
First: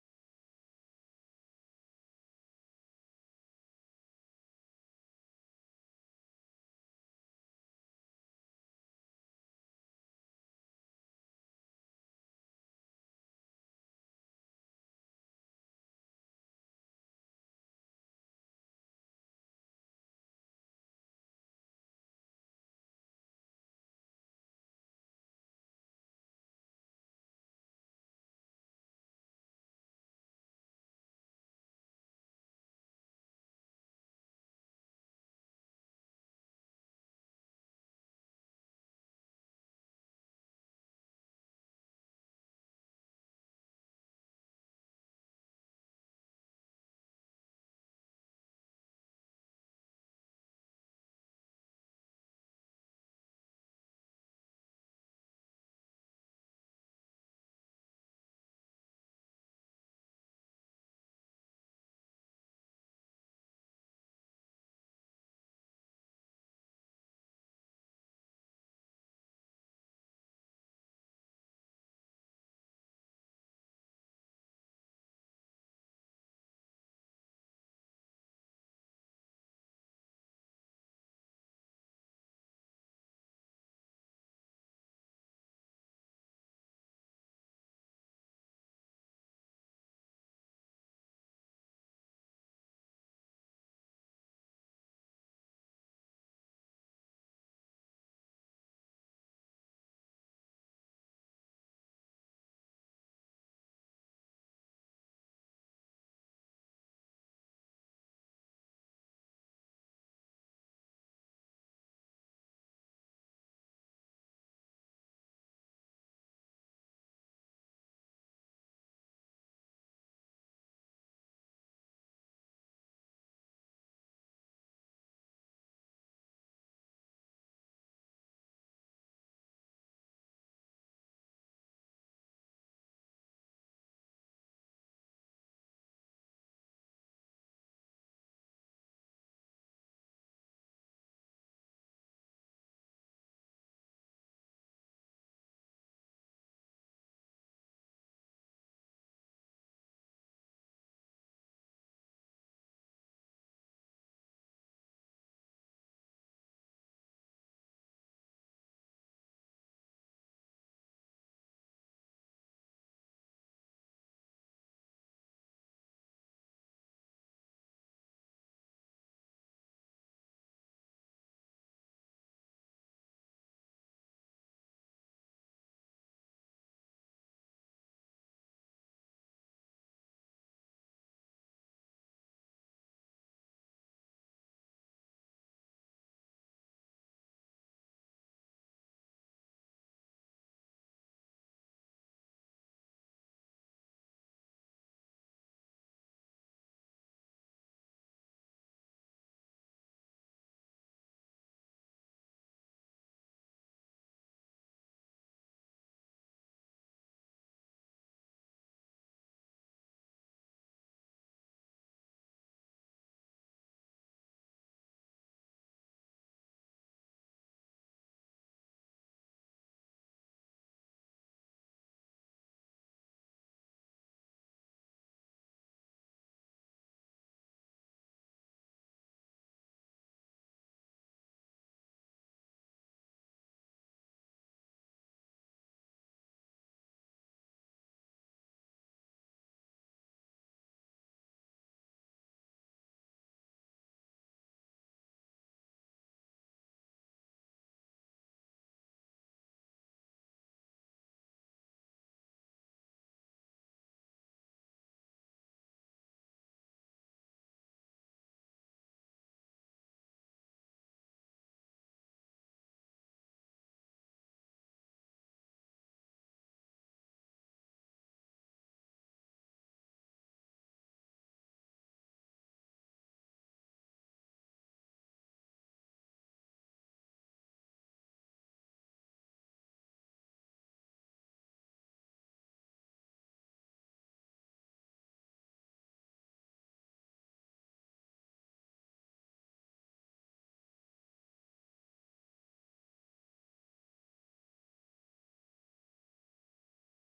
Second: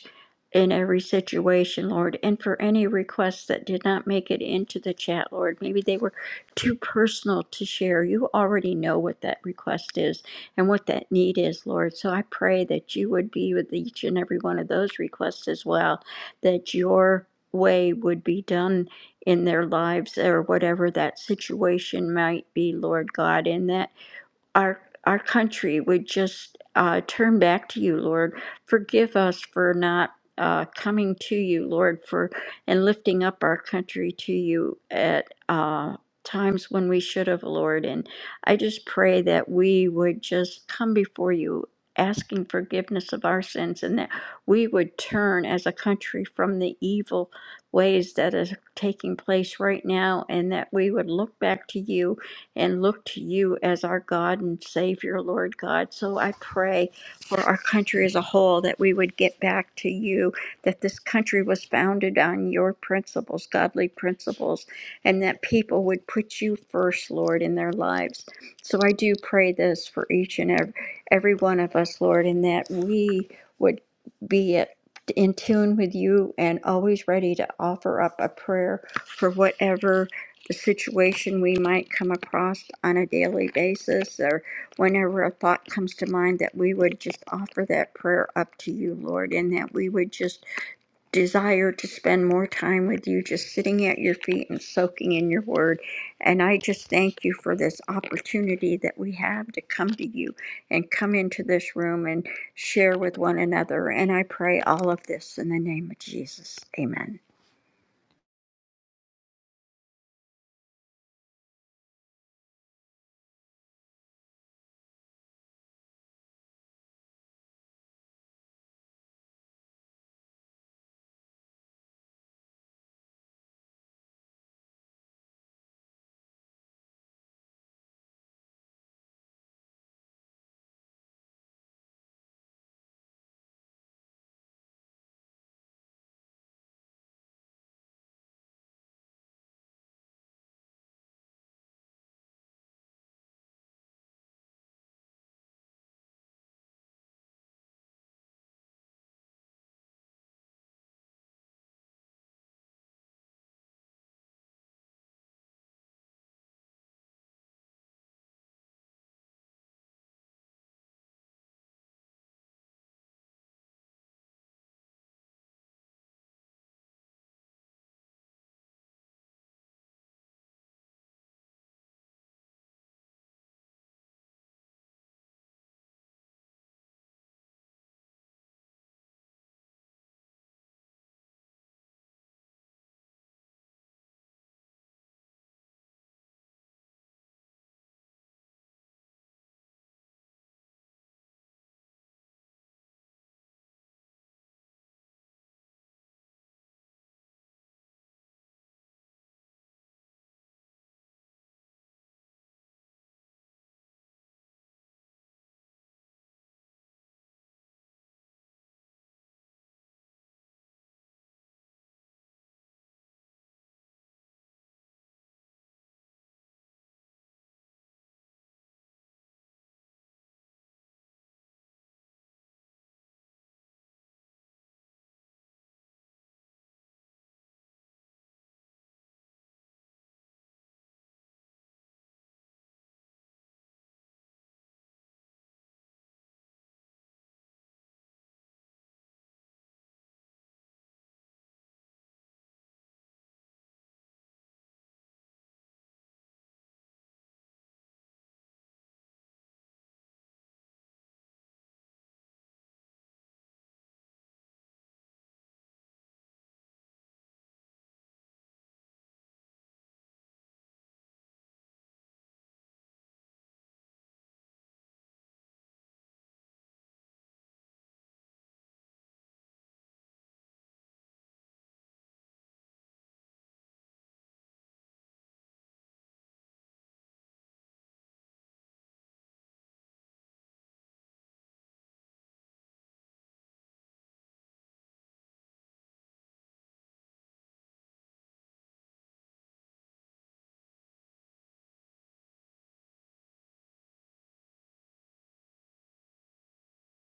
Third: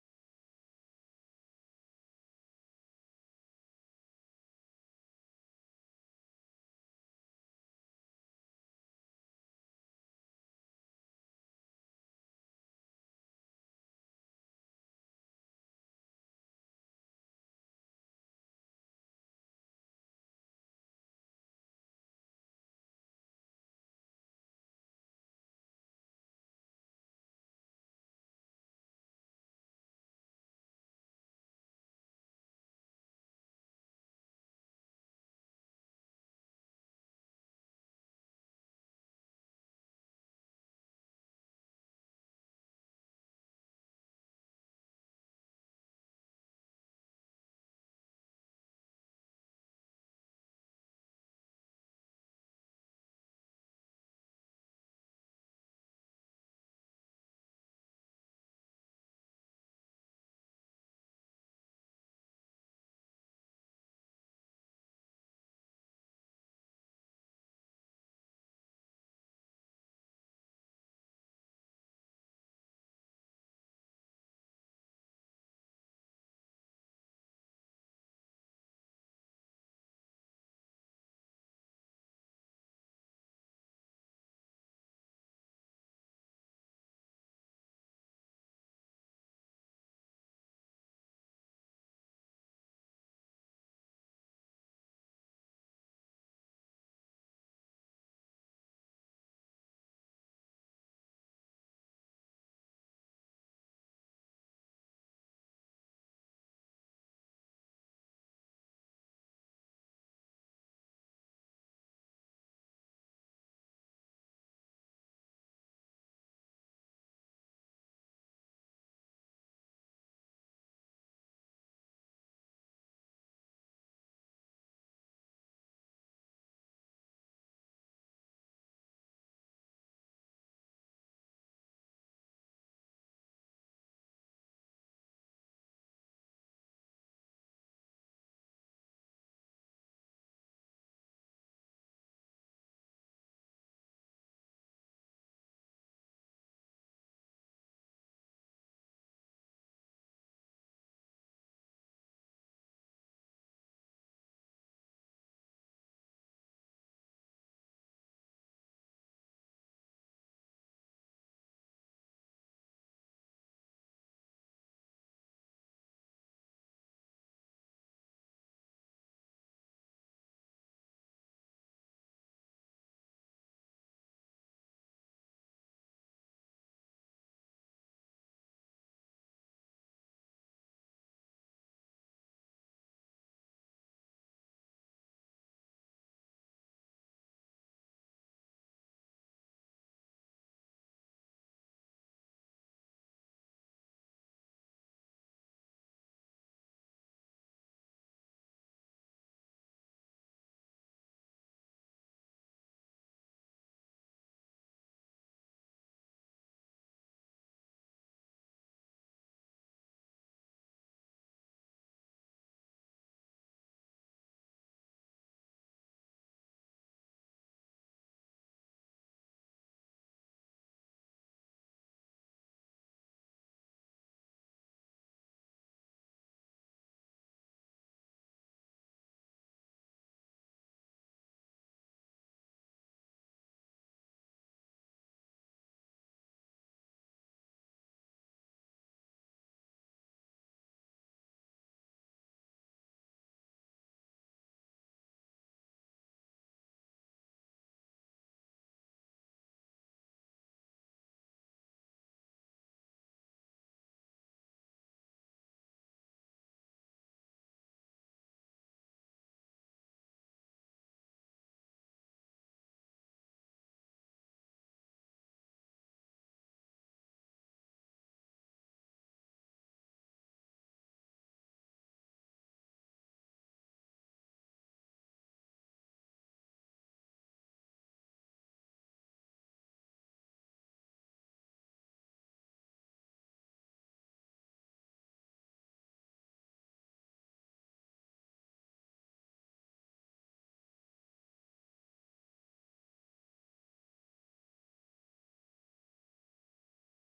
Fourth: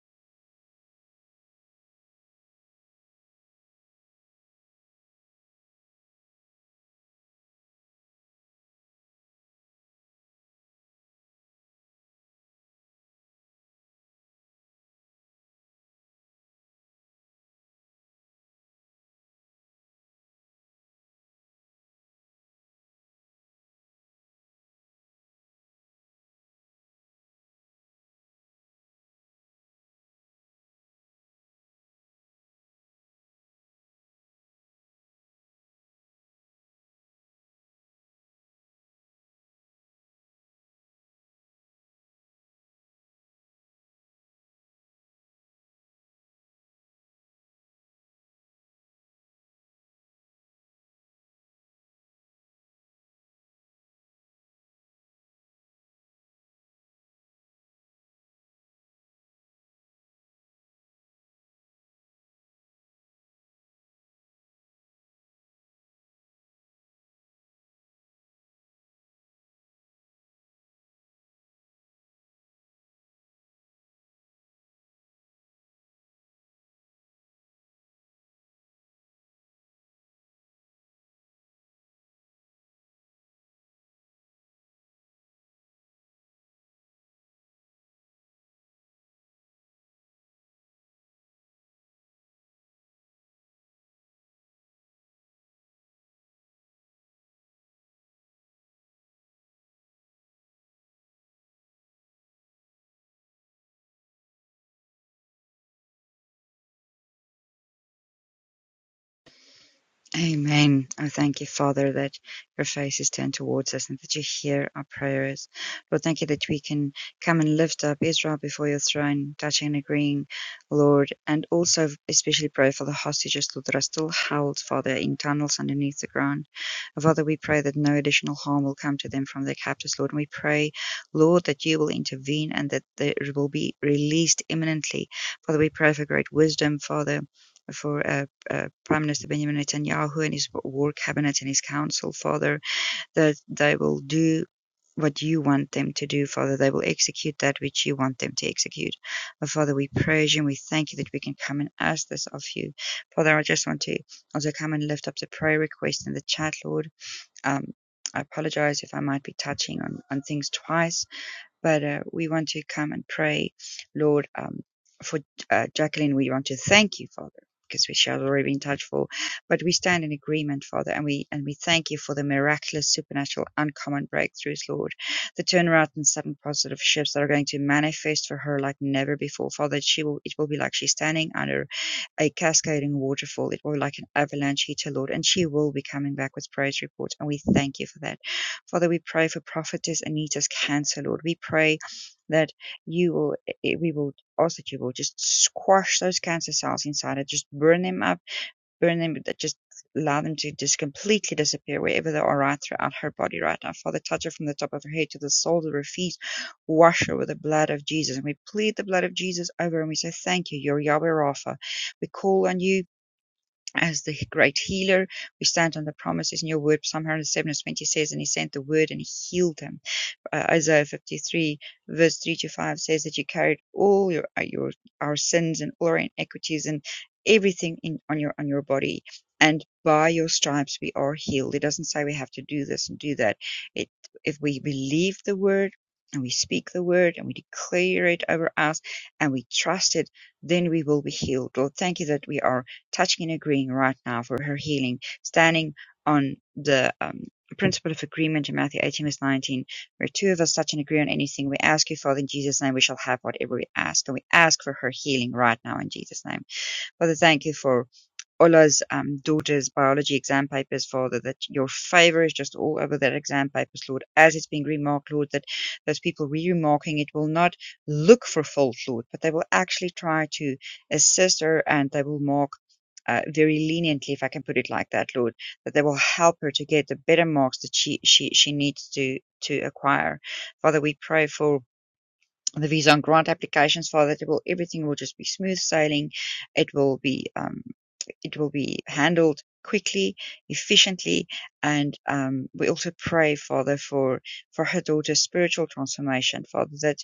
B: in every situation, Lord, and for any requests that did not make it into the chat, Lord. Maybe they were too personal to share. You already know what that request is and what that need is, Lord. So I pray that you would be with each and every one of those requests as well, that your way would be done in their lives or whatever that situation might be, Lord God, in that our our country would just uh, turn back to you, Lord. Forgive us for not uh, coming to you, Lord, for and lifting up our country to you at uh, times when we should have, Lord. And I just pray that we would just come before you. Asking forgiveness of our sins, and that we would turn as a country from the evil ways that is taking place right now, and that we would look back to you and look to you as our God and Savior, Lord God. So I pray for our country as a whole that we would get back to you, that this country was founded on your principles, godly principles, and that people would put you first, Lord, in their lives. So I do pray this for each and every, every one of us, Lord, and that we would be at in tune with you and always ready to offer up a prayer for whatever the situation we might come across on a daily basis or whenever a thought comes to mind that we would just offer that prayer up to you lord and that we would just desire to spend more time with you just sitting at your feet and soaking in your word and i just thank you for this opportunity that we have to come to you and come into this room and share with one another and i pray all of this in the name of jesus amen
D: Amen. Oh, thank you, Father, that your face is turned towards us and that you hear our prayers. Lord, thank you that we can come and lift up Israel before your throne, touching and agreeing, Lord, and also especially pray for the hostages, Lord, that are still held, Father, in tunnels underneath the ground. Father, we pray that no additional harm will come to them from their captors, Lord. And we pray, Lord, that you will intervene and that they will be released imminently. Father, we pray for great wisdom, Father. For uh, uh, Prime Minister Benjamin Netanyahu and his war cabinet and his council, Father, that they will do what you want them to do, Father. They will execute that which you want them to execute. But Father, we praise you and we thank you that we can come and ask this of you. Father, I just want to also come and lift up the prayer request in the chat, Lord. Um, I apologize if I might be touching on, on things twice, but uh, we want to come and pray, Lord, um, for uh, Jacqueline. We want to thank you, Father, because we shall already be in touch for, but we stand in agreement, Father, and we and we thank you for the miraculous, supernatural, uncommon breakthroughs, Lord, the turnaround and sudden positive shifts that are going to manifest for her like never before, Father. She will, it will be like she's standing under a cascading waterfall. It will be like an avalanche hitter, Lord, and she will be coming back with praise reports, and we thank you for that. Father, we pray for Prophetess Anita's cancer, Lord. We pray that you will, eh, eh, we will ask that you will just squash those cancer cells inside her, just burn them up, burn them, just allow them to just completely disappear wherever they are right throughout her body right now. Father, touch her from the top of her head to the soles of her feet. Wash her with the blood of Jesus. And we plead the blood of Jesus over her and we say, Thank you. You're Yahweh Rapha. We call on you as the great healer. We stand on the promises in your word, Psalm 107 and 20 says, And he sent the word and he healed them uh, Isaiah 53 verse 3 to 5 says that you carried all your, uh, your, our sins and all our inequities and everything in, on your, on your body. And by your stripes we are healed. It doesn't say we have to do this and do that. It, if we believe the word and we speak the word and we declare it over us and we trust it, then we will be healed. Lord, thank you that we are touching and agreeing right now for her healing, standing on the um, principle of agreement in Matthew 18 verse 19 where two of us touch and agree on anything we ask you, Father, in Jesus' name, we shall have whatever we ask. And we ask for her healing right now in Jesus' name. Father, thank you for Ola's um, daughter's biology exam papers, Father, that your favor is just all over that exam papers, Lord, as it's being been remarked, Lord, that those people re-remarking it will not look for fault, Lord, but they will actually try to assist her and they will mark uh, very leniently, if I can put it like that, Lord, that they will help her to get the better marks that she, she, she needs to, to acquire. Father, we pray for the visa and grant applications, Father, that it will, everything will just be smooth sailing. It will be, um, it will be handled quickly, efficiently, and um, we also pray, Father, for for her daughter's spiritual transformation, Father, that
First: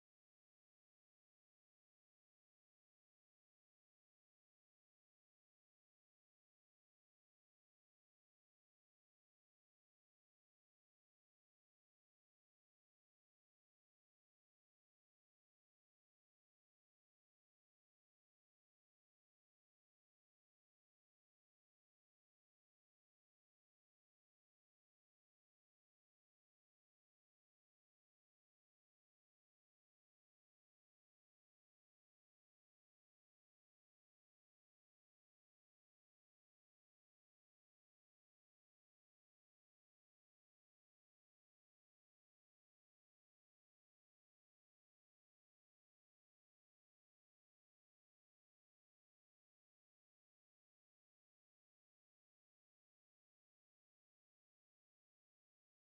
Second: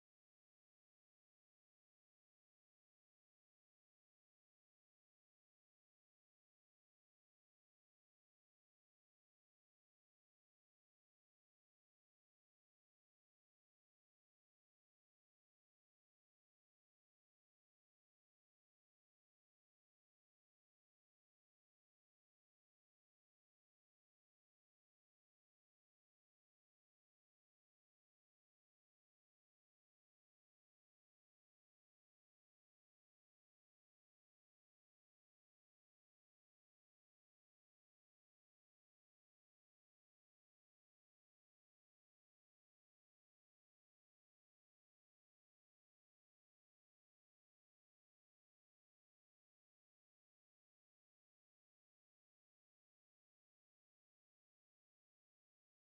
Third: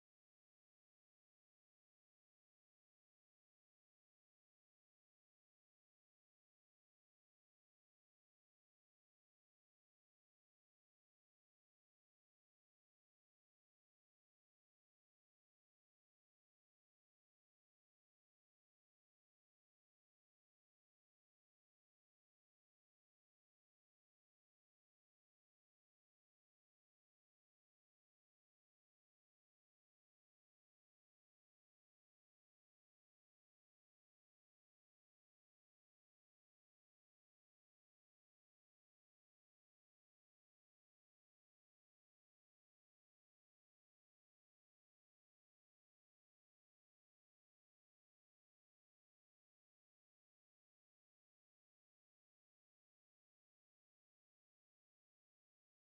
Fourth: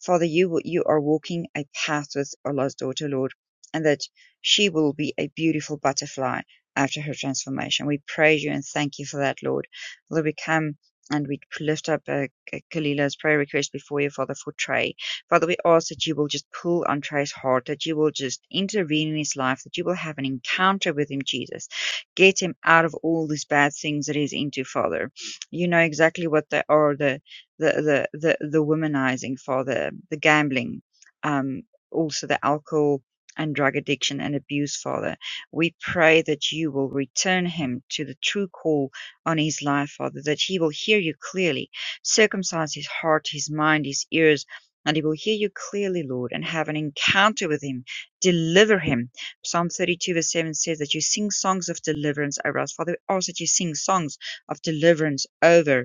D: Father, you you are walking a path with Allah's daughter, Lord, and that she will be a beautiful butterfly after her transformation. We praise you and thank you for that, Lord. Lord, we come and we lift up uh, K- Kalila's prayer request before you, Father, for Trey. Father, we ask that you will just pull on Trey's heart, that you will just intervene in his life, that you will have an encounter with him, Jesus. Get him out of all these bad things that he's into, Father. You know exactly what they are the the the the, the womanizing, Father, the gambling, um, also the alcohol and drug addiction and abuse, Father. We pray that you will return him to the true call on his life, Father, that he will hear you clearly, circumcise his heart, his mind, his ears and he will hear you clearly, Lord, and have an encounter with him. Deliver him. Psalm 32, verse 7 says that you sing songs of deliverance over us. Father, we ask that you sing songs of deliverance over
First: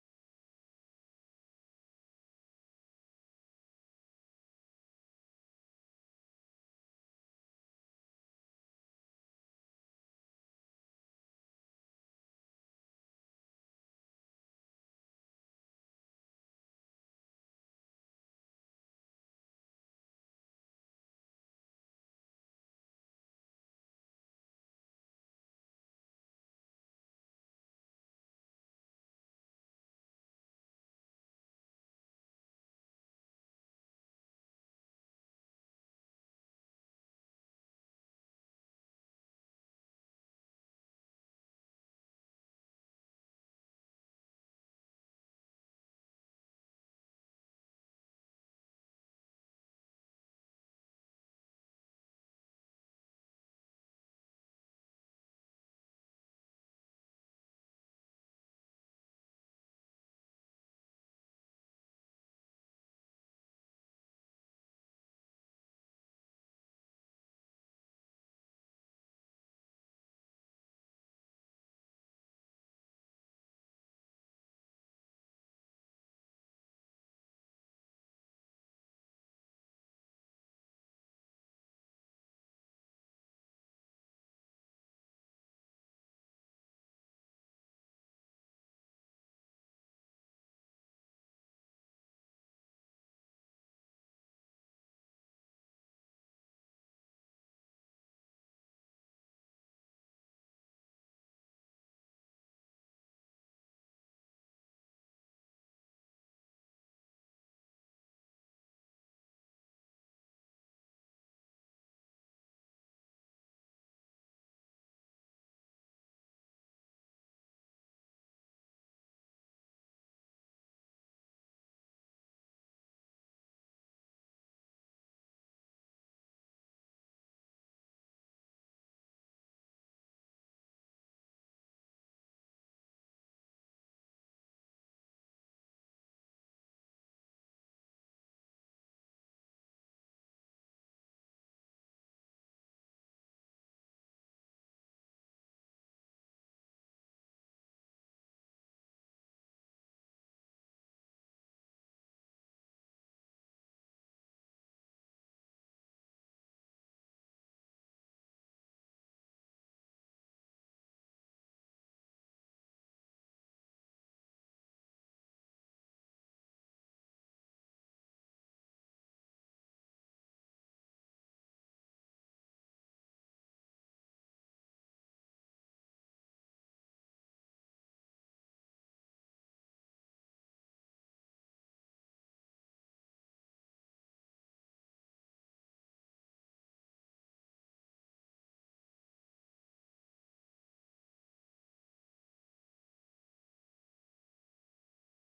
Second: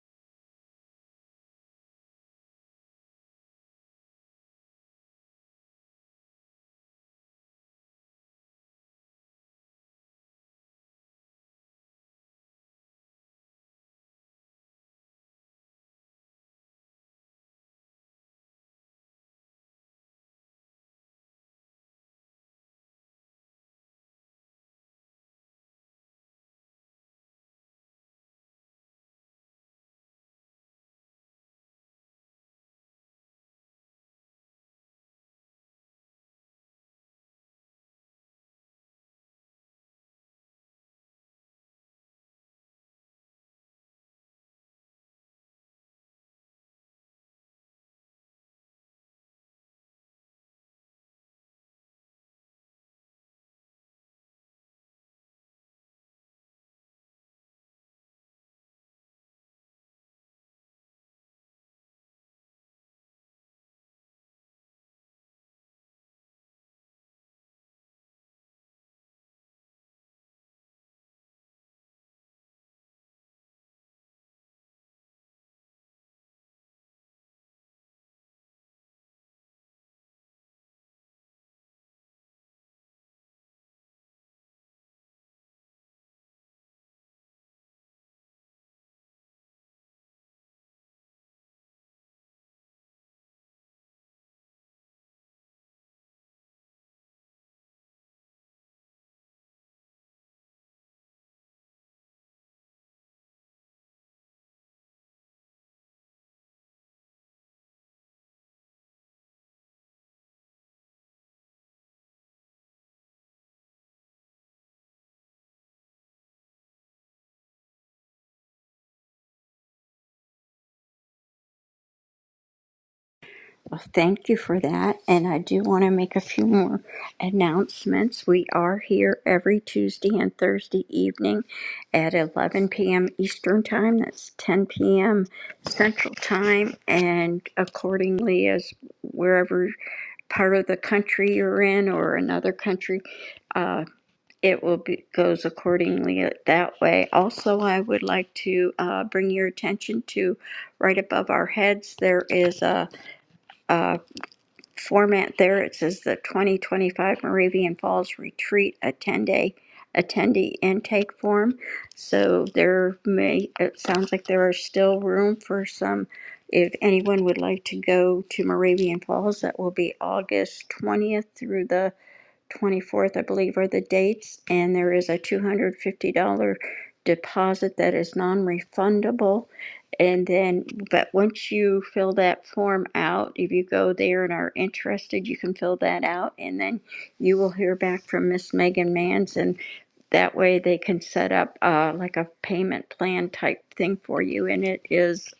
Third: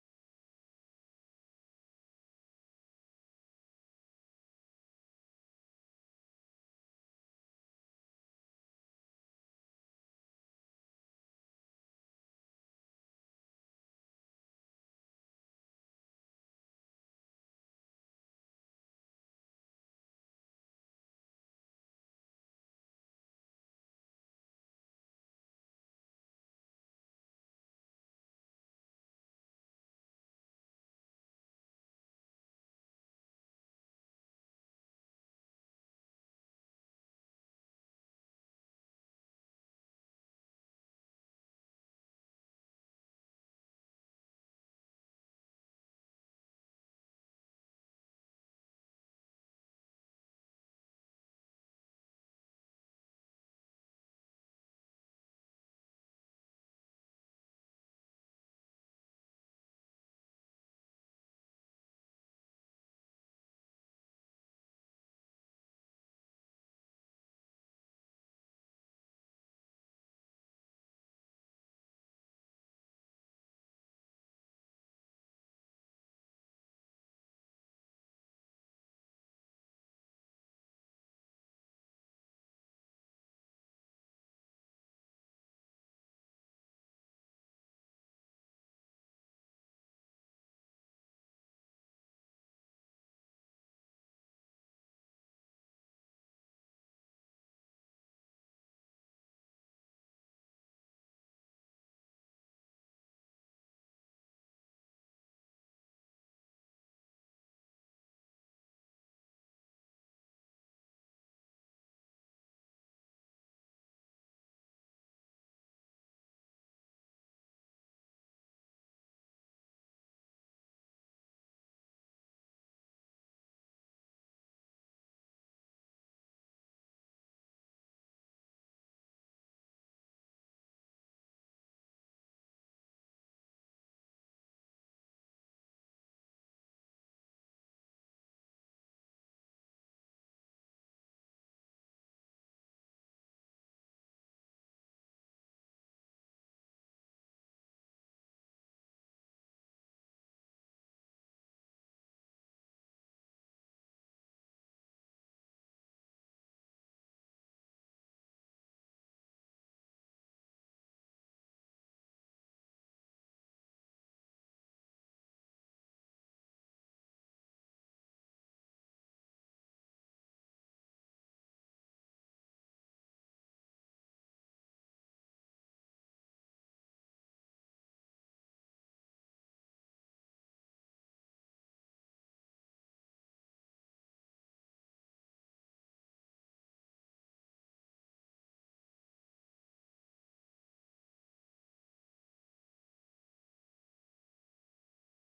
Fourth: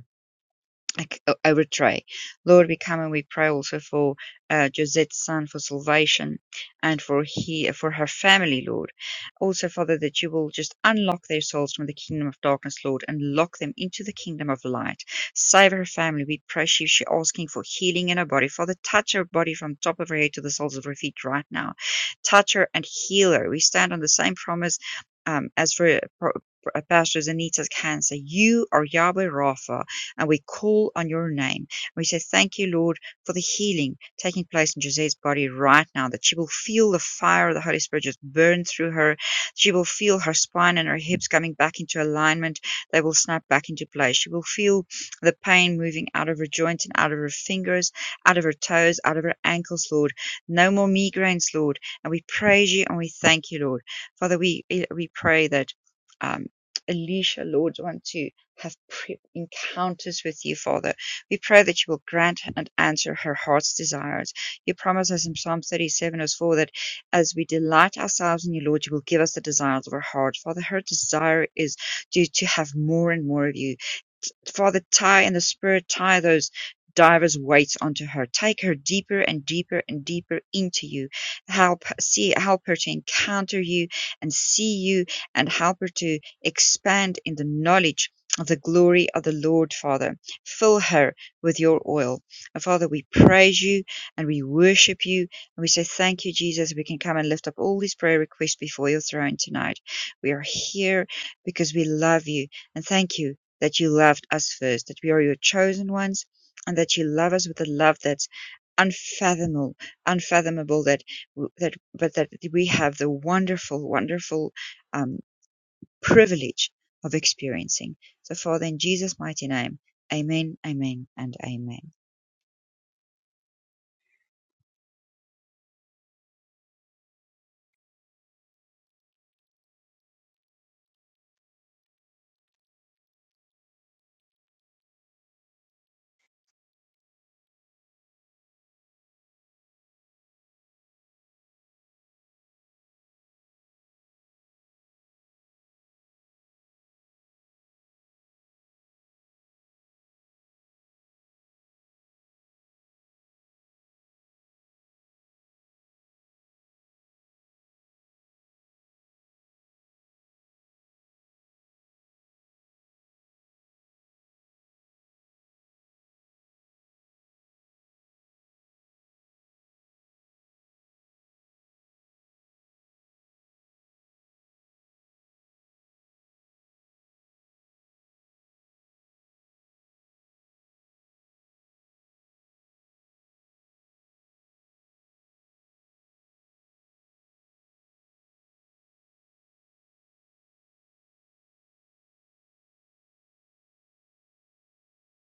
D: I c- I would pray. Lord, we come and we pray also for uh, Josette's son for salvation and for he for her family, Lord. Also, Father, that you will just unlock their souls from the kingdom of darkness, Lord, and lock them into the kingdom of light. Save her family. We pray she she asking for healing in her body. Father, touch her body from top of her head to the soles of her feet right now. Touch her and heal her. We stand on the same promise um, as for. for- Pastor Anita's cancer, you are Yahweh Rapha, and we call on your name. We say, Thank you, Lord, for the healing taking place in Josette's body right now, that she will feel the fire of the Holy Spirit just burn through her. She will feel her spine and her hips coming back into alignment. They will snap back into place. She will feel the pain moving out of her joints and out of her fingers, out of her toes, out of her ankles, Lord. No more migraines, Lord. And we praise you and we thank you, Lord. Father, we, we pray that. Um, Alicia, Lord, want to have pre- encounters with you, Father. We pray that you will grant and answer her heart's desires. You promise us in Psalm 37, verse 4, that as we delight ourselves in you, Lord, you will give us the desires of our heart. Father, her desire is to, to have more and more of you Father tie and the spirit tie those divers weights onto her. Take her deeper and deeper and deeper into you. Help see help her to encounter you and see you and help her to expand in the knowledge of the glory of the Lord Father. Fill her with your oil. And Father, we praise you and we worship you and we say thank you, Jesus. We can come and lift up all these prayer requests before your throne tonight. We are here because we love you and thank you that you loved us first, that we are your chosen ones, and that you love us with a love that's unfathomable, unfathomable. That that but that we have the wonderful, wonderful um, privilege of experiencing. So, Father, in Jesus' mighty name, Amen, Amen, and Amen.
B: Well, thank you for that. And I do want to make a few more announcements. We are here every Tuesday and Thursday evening at 11 p.m. Eastern Time. That's 10 p.m. Central Time. And accordingly, as wherever part of the country you're in or another country, uh, it will be goes accordingly that way. Also, I would like to uh, bring your attention to right above our heads. There is a, a format there. It says the 2025 Moravian Falls Retreat attendee attendee intake form. So there may it sounds like there is still room for some. If anyone would like to go to Moravian Falls, that will be August 20th through the 24th, I believe, are the dates, and there is a $250 deposit that is non-refundable. And then, but once you fill that form out, if you go there and are interested, you can fill that out, and then you will hear back from Miss Megan Mans, and that way they can set up uh, like a payment plan type thing for you. And it is,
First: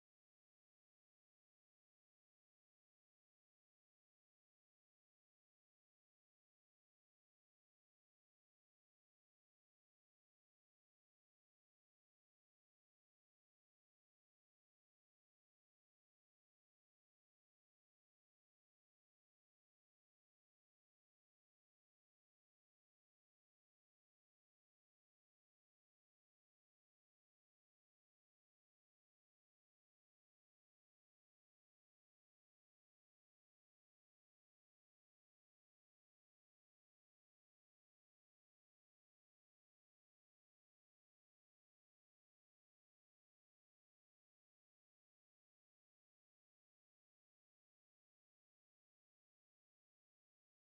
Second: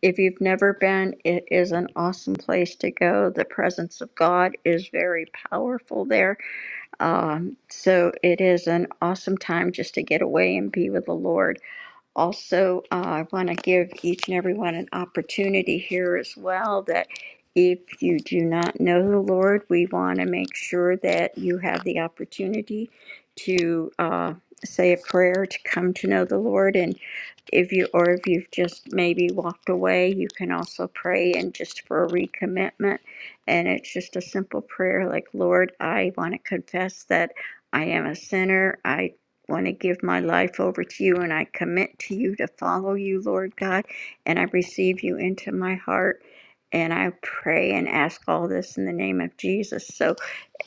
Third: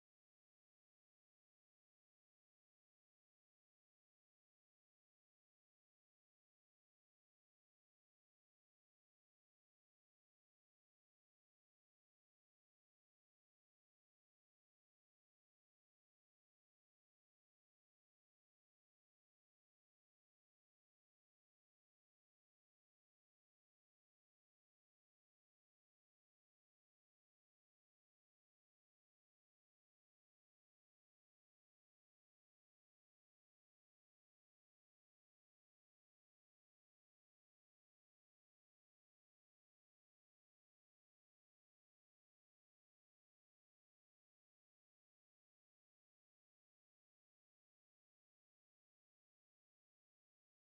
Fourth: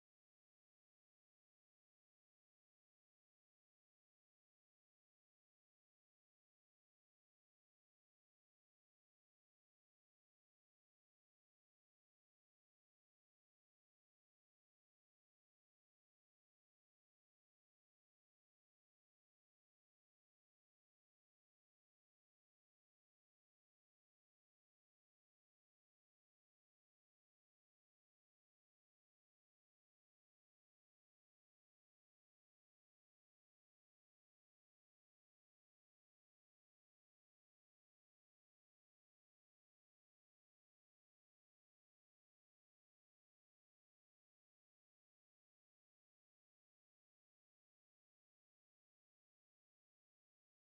B: if you've never been, it is an awesome place to go. The presence of God is very powerful there um, so it is an awesome time just to get away and be with the Lord. Also, uh, I want to give each and everyone an opportunity here as well that if you do not know the Lord, we want to make sure that you have the opportunity to uh, say a prayer to come to know the Lord. And if you, or if you've just maybe walked away, you can also pray and just for a recommitment. And it's just a simple prayer like, Lord, I want to confess that I am a sinner. I want to give my life over to you and I commit to you to follow you, Lord God, and I receive you into my heart. And I pray and ask all this in the name of Jesus. So,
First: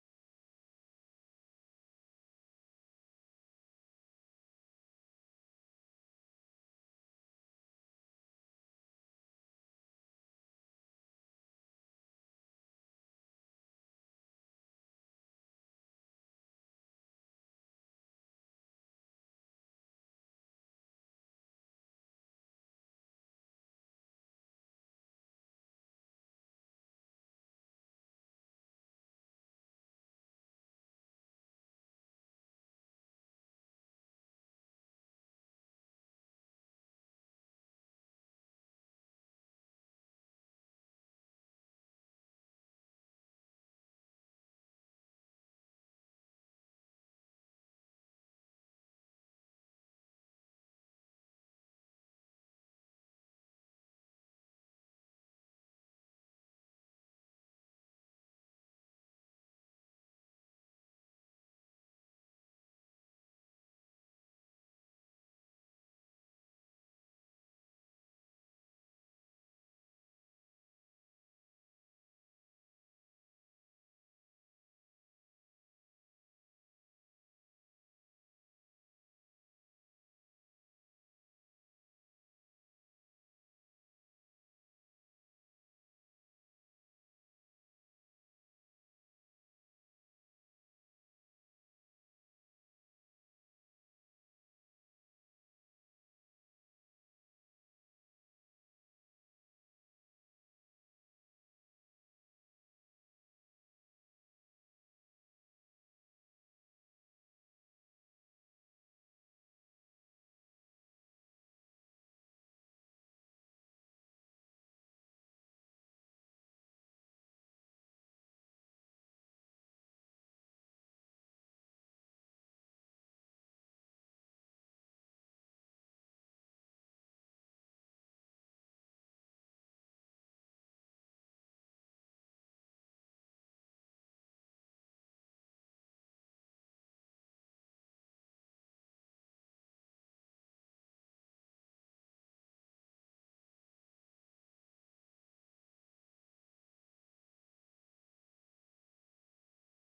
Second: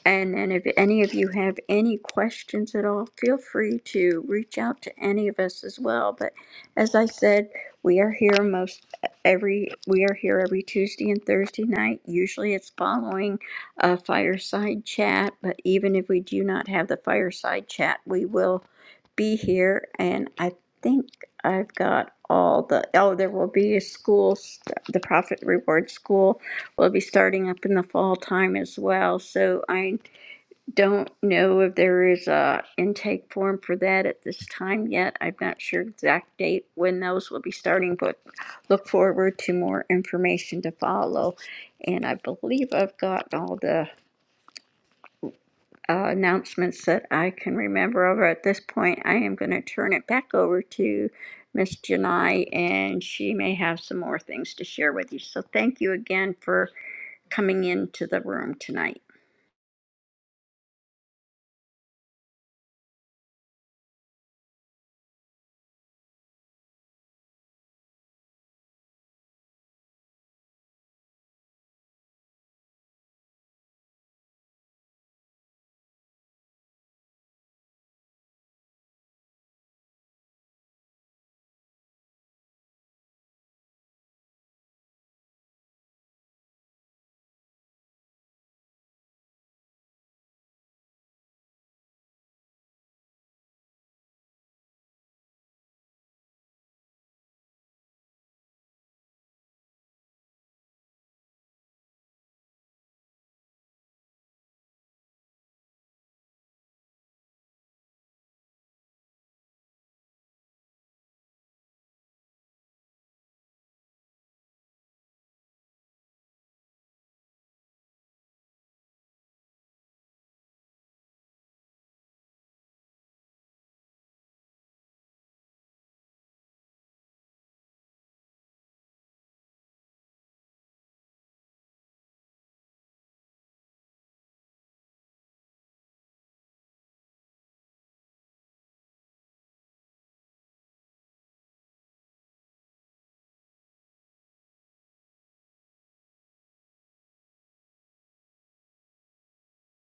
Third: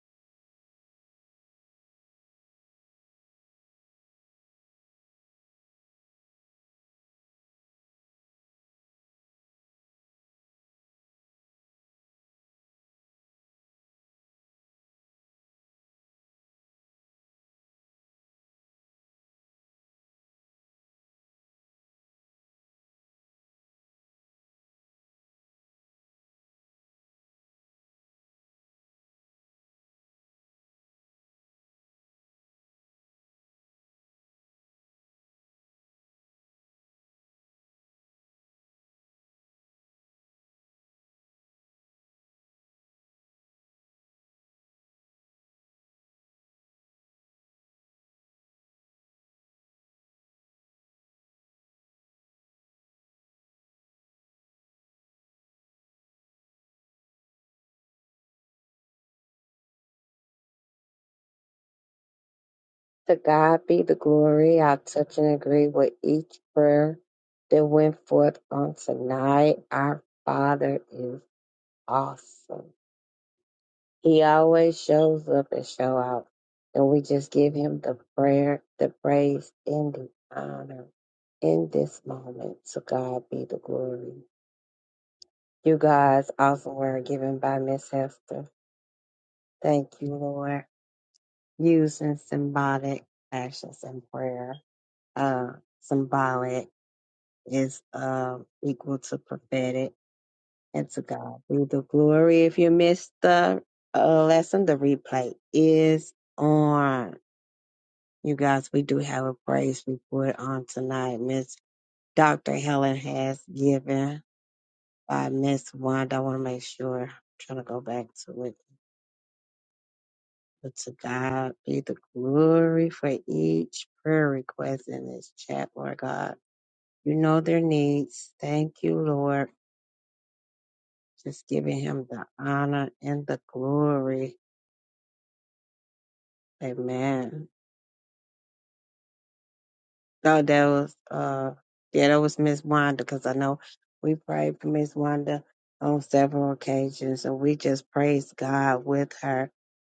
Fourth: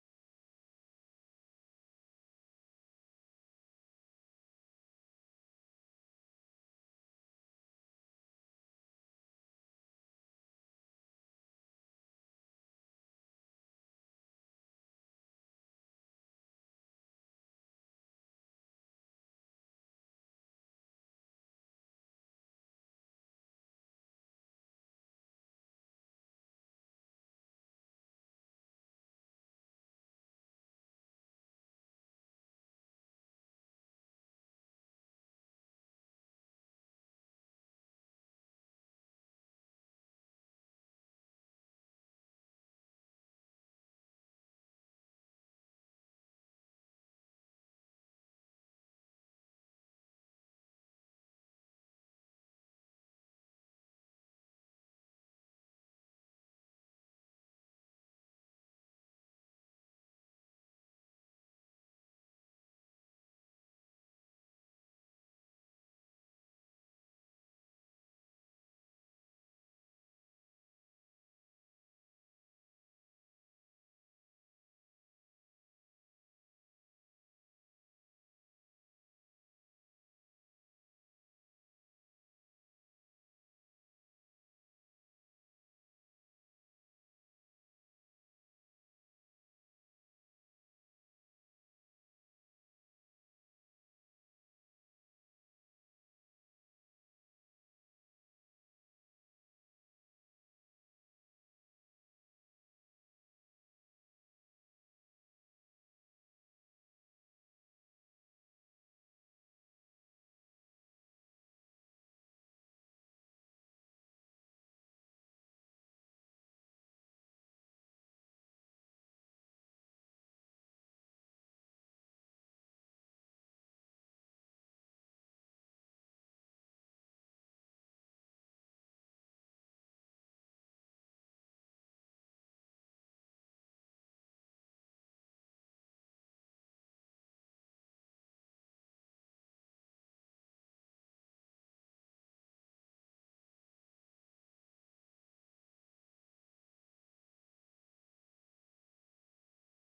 B: and then if any of you have any questions at all, feel free to reach out to any of us as well. But as I said, we are here most every we are here every Tuesday and Thursday night. Usually it's following a fireside chat, but even if we do not have the fireside chat, we will be here and I think I've got all the oh there will be a school st- the profit reward school will be starting up in the fall time as well. So I don't know if there is a intake form for that at this time yet. I'm not sure exact date when those will be starting, but look forward to more information to follow. And I believe I've got all the uh, announcements that I can remember over at this point. I am going to turn it back over to Miss Janai, and she may have some more things to share with you. So thank you again for coming into the room tonight.
A: To God be the glory. I touch and agree with each prayer that went forth on tonight. Our Father is awesome. He always shows up and show out. And we just give him the prayer, the praise, and the honor in this moment. To God be the glory. You guys awesome word given by Miss Hester. Thank you, Lord. Using symbolic actions in prayer, uh, symbolic is um, equal to prophetic and to God be the glory. If you missed the uh, lesson, the replay is on. You guys, we do have a praise report on tonight. Miss Dr. Helen has given by Miss Wanda. I want to make sure. I'm trying to go back to it. But to God be the glory for each prayer request in this chat, Lord God. You know their needs. Thank you, Lord just giving him the honor and the glory. Amen. So that was uh yeah, that was Miss Wanda because I know we prayed for Miss Wanda on several occasions and we just praise God with her.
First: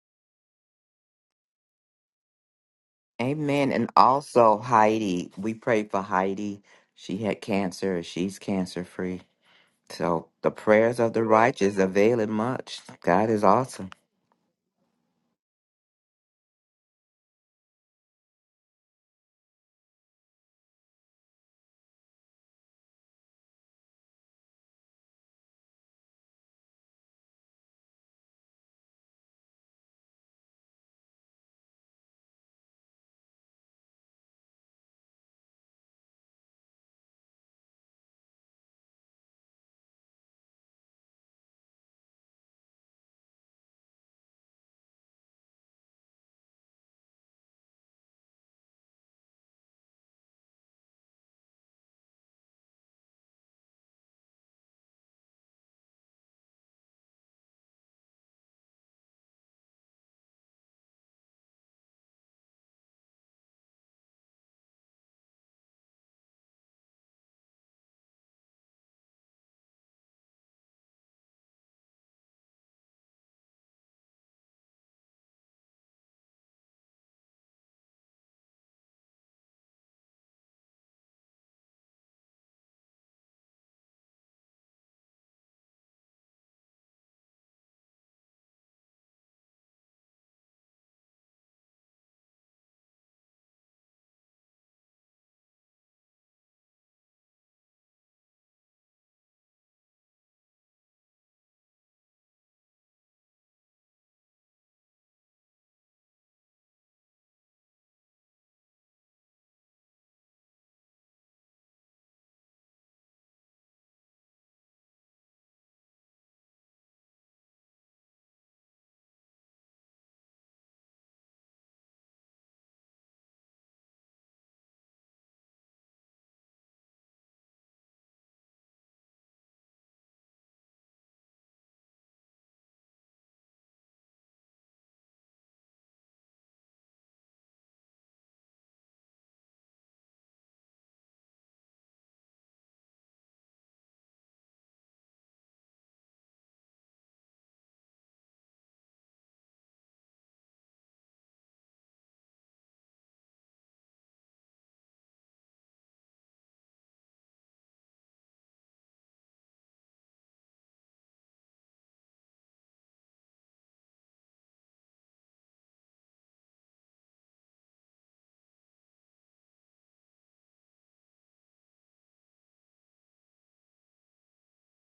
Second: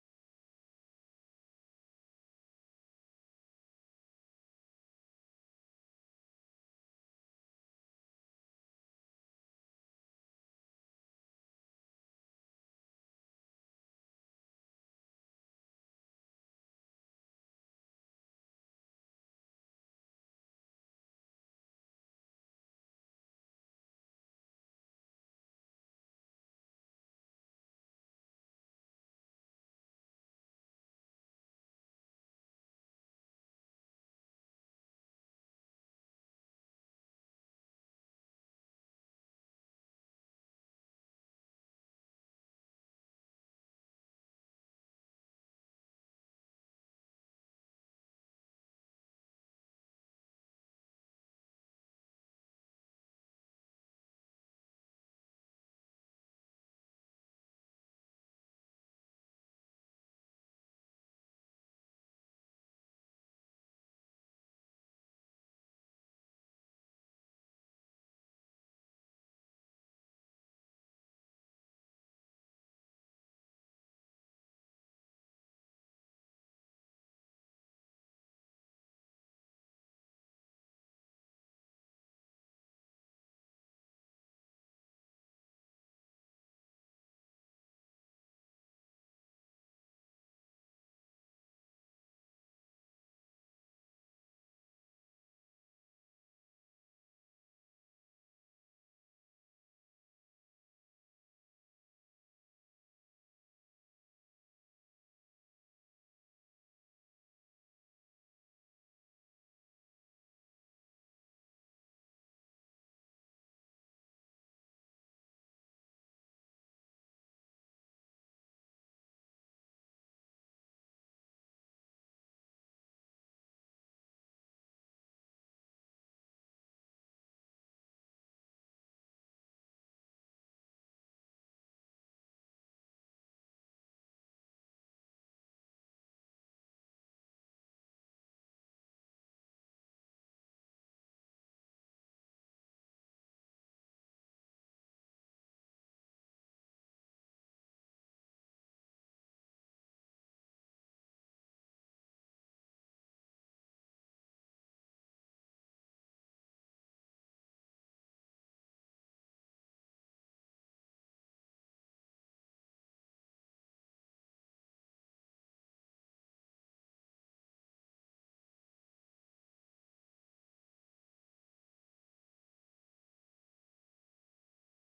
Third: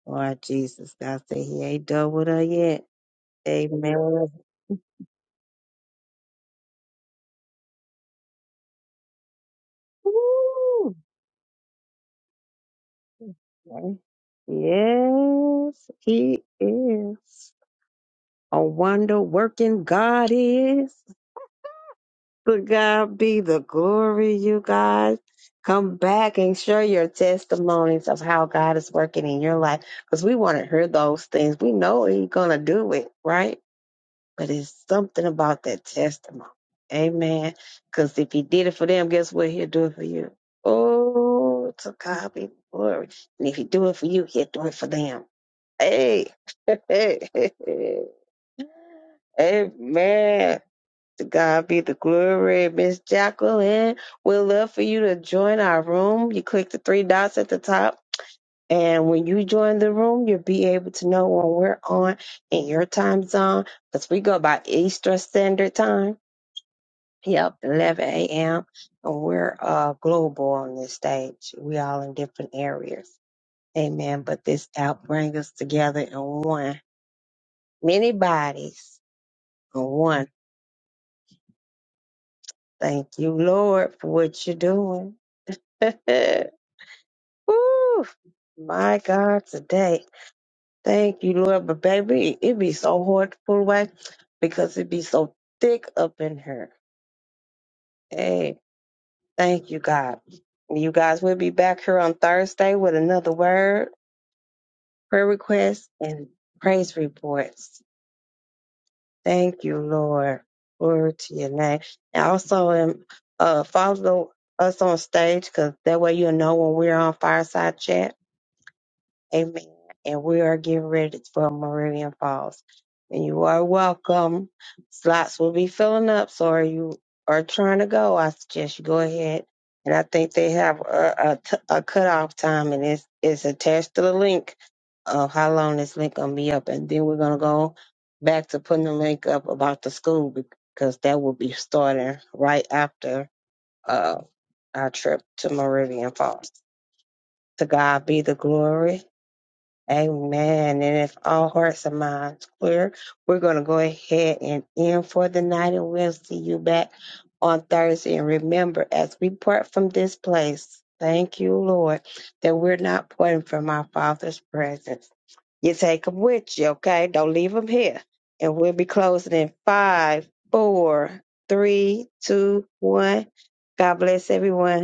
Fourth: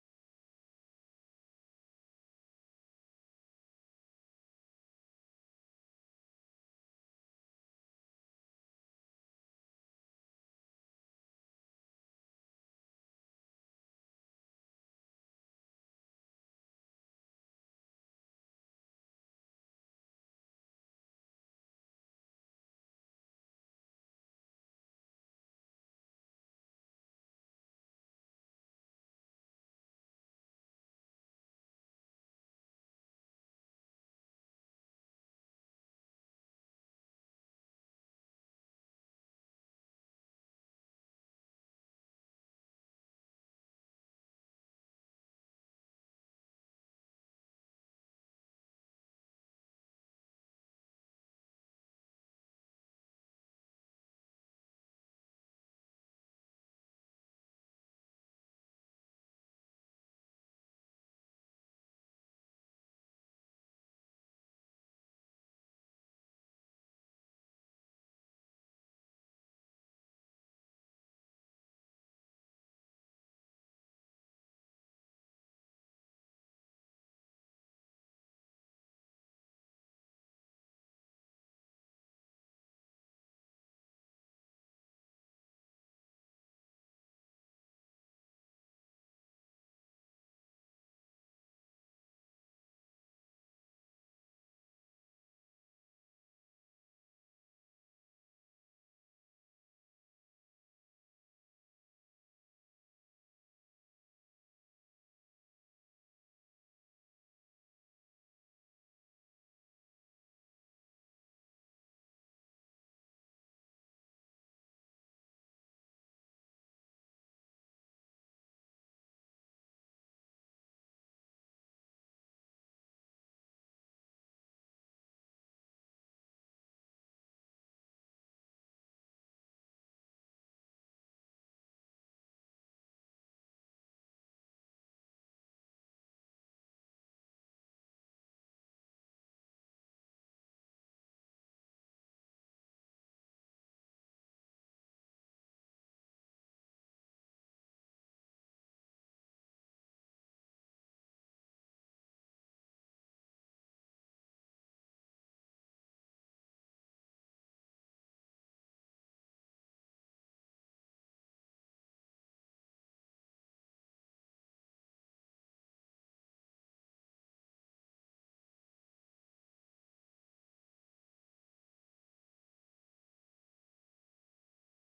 A: Lord Jesus, God said he ain't done with her yet.
C: Amen. And
A: Amen.
C: also Heidi, we pray for Heidi. She had cancer. She's cancer free. So the
A: Woo!
C: prayers of the righteous avail it much. God is awesome.
A: Yes, he is. A wonder working God is. But God be the glory, you guys. Come back and share your testimonies of how God is working in your life because we want to hear those things. We know He's going to do it, right? But it's something about that testimony. Amen. Because if He did it for them, guess what? He'll do it for you. Oh, to God be the glory. And if He do it for you, He'll do it for them. Hey. Amen. To God be the glory. Miss Jacqueline, we'd love for you to join our room. You click the three dots at the top. And when you join the room, you'll be able to know when we're on in your time zone because we go by Eastern Standard Time. Yep, 11 a.m. And we're uh, global on this stage. We all in different areas. Amen. But this app brings us together in one, many bodies in one. Thank you, Lord, for what you're doing. Woo! My God, today. Thank you, Lord. But baby, it be so hard to pull away because it be so thick up in here. Hey, thank you, God. You guys, we'll be back here on Thursday with another word, prayer request, and praise reports. Thank you, Lord. Glory to your name. And also, um, uh, follow us on stage because that way you'll know when we're on Fireside Chat Amen. And we are getting ready for Meridian Falls. And you are welcome. Slots will be filling up. So are you are trying to go? I suggest you go ahead. And I think they have a, a, t- a cutoff time, and it's it's attached to the link of how long this link gonna be up. And then we're gonna go back to putting the link up about the school because that will be starting right after uh, our trip to Meridian Falls. To God be the glory. Amen. And if all hearts and minds clear, we're going to go ahead and end for the night, and we'll see you back on Thursday. And remember, as we part from this place, thank you, Lord, that we're not parting from our Father's presence. You take them with you, okay? Don't leave them here. And we'll be closing in five, four, three, two, one. God bless everyone.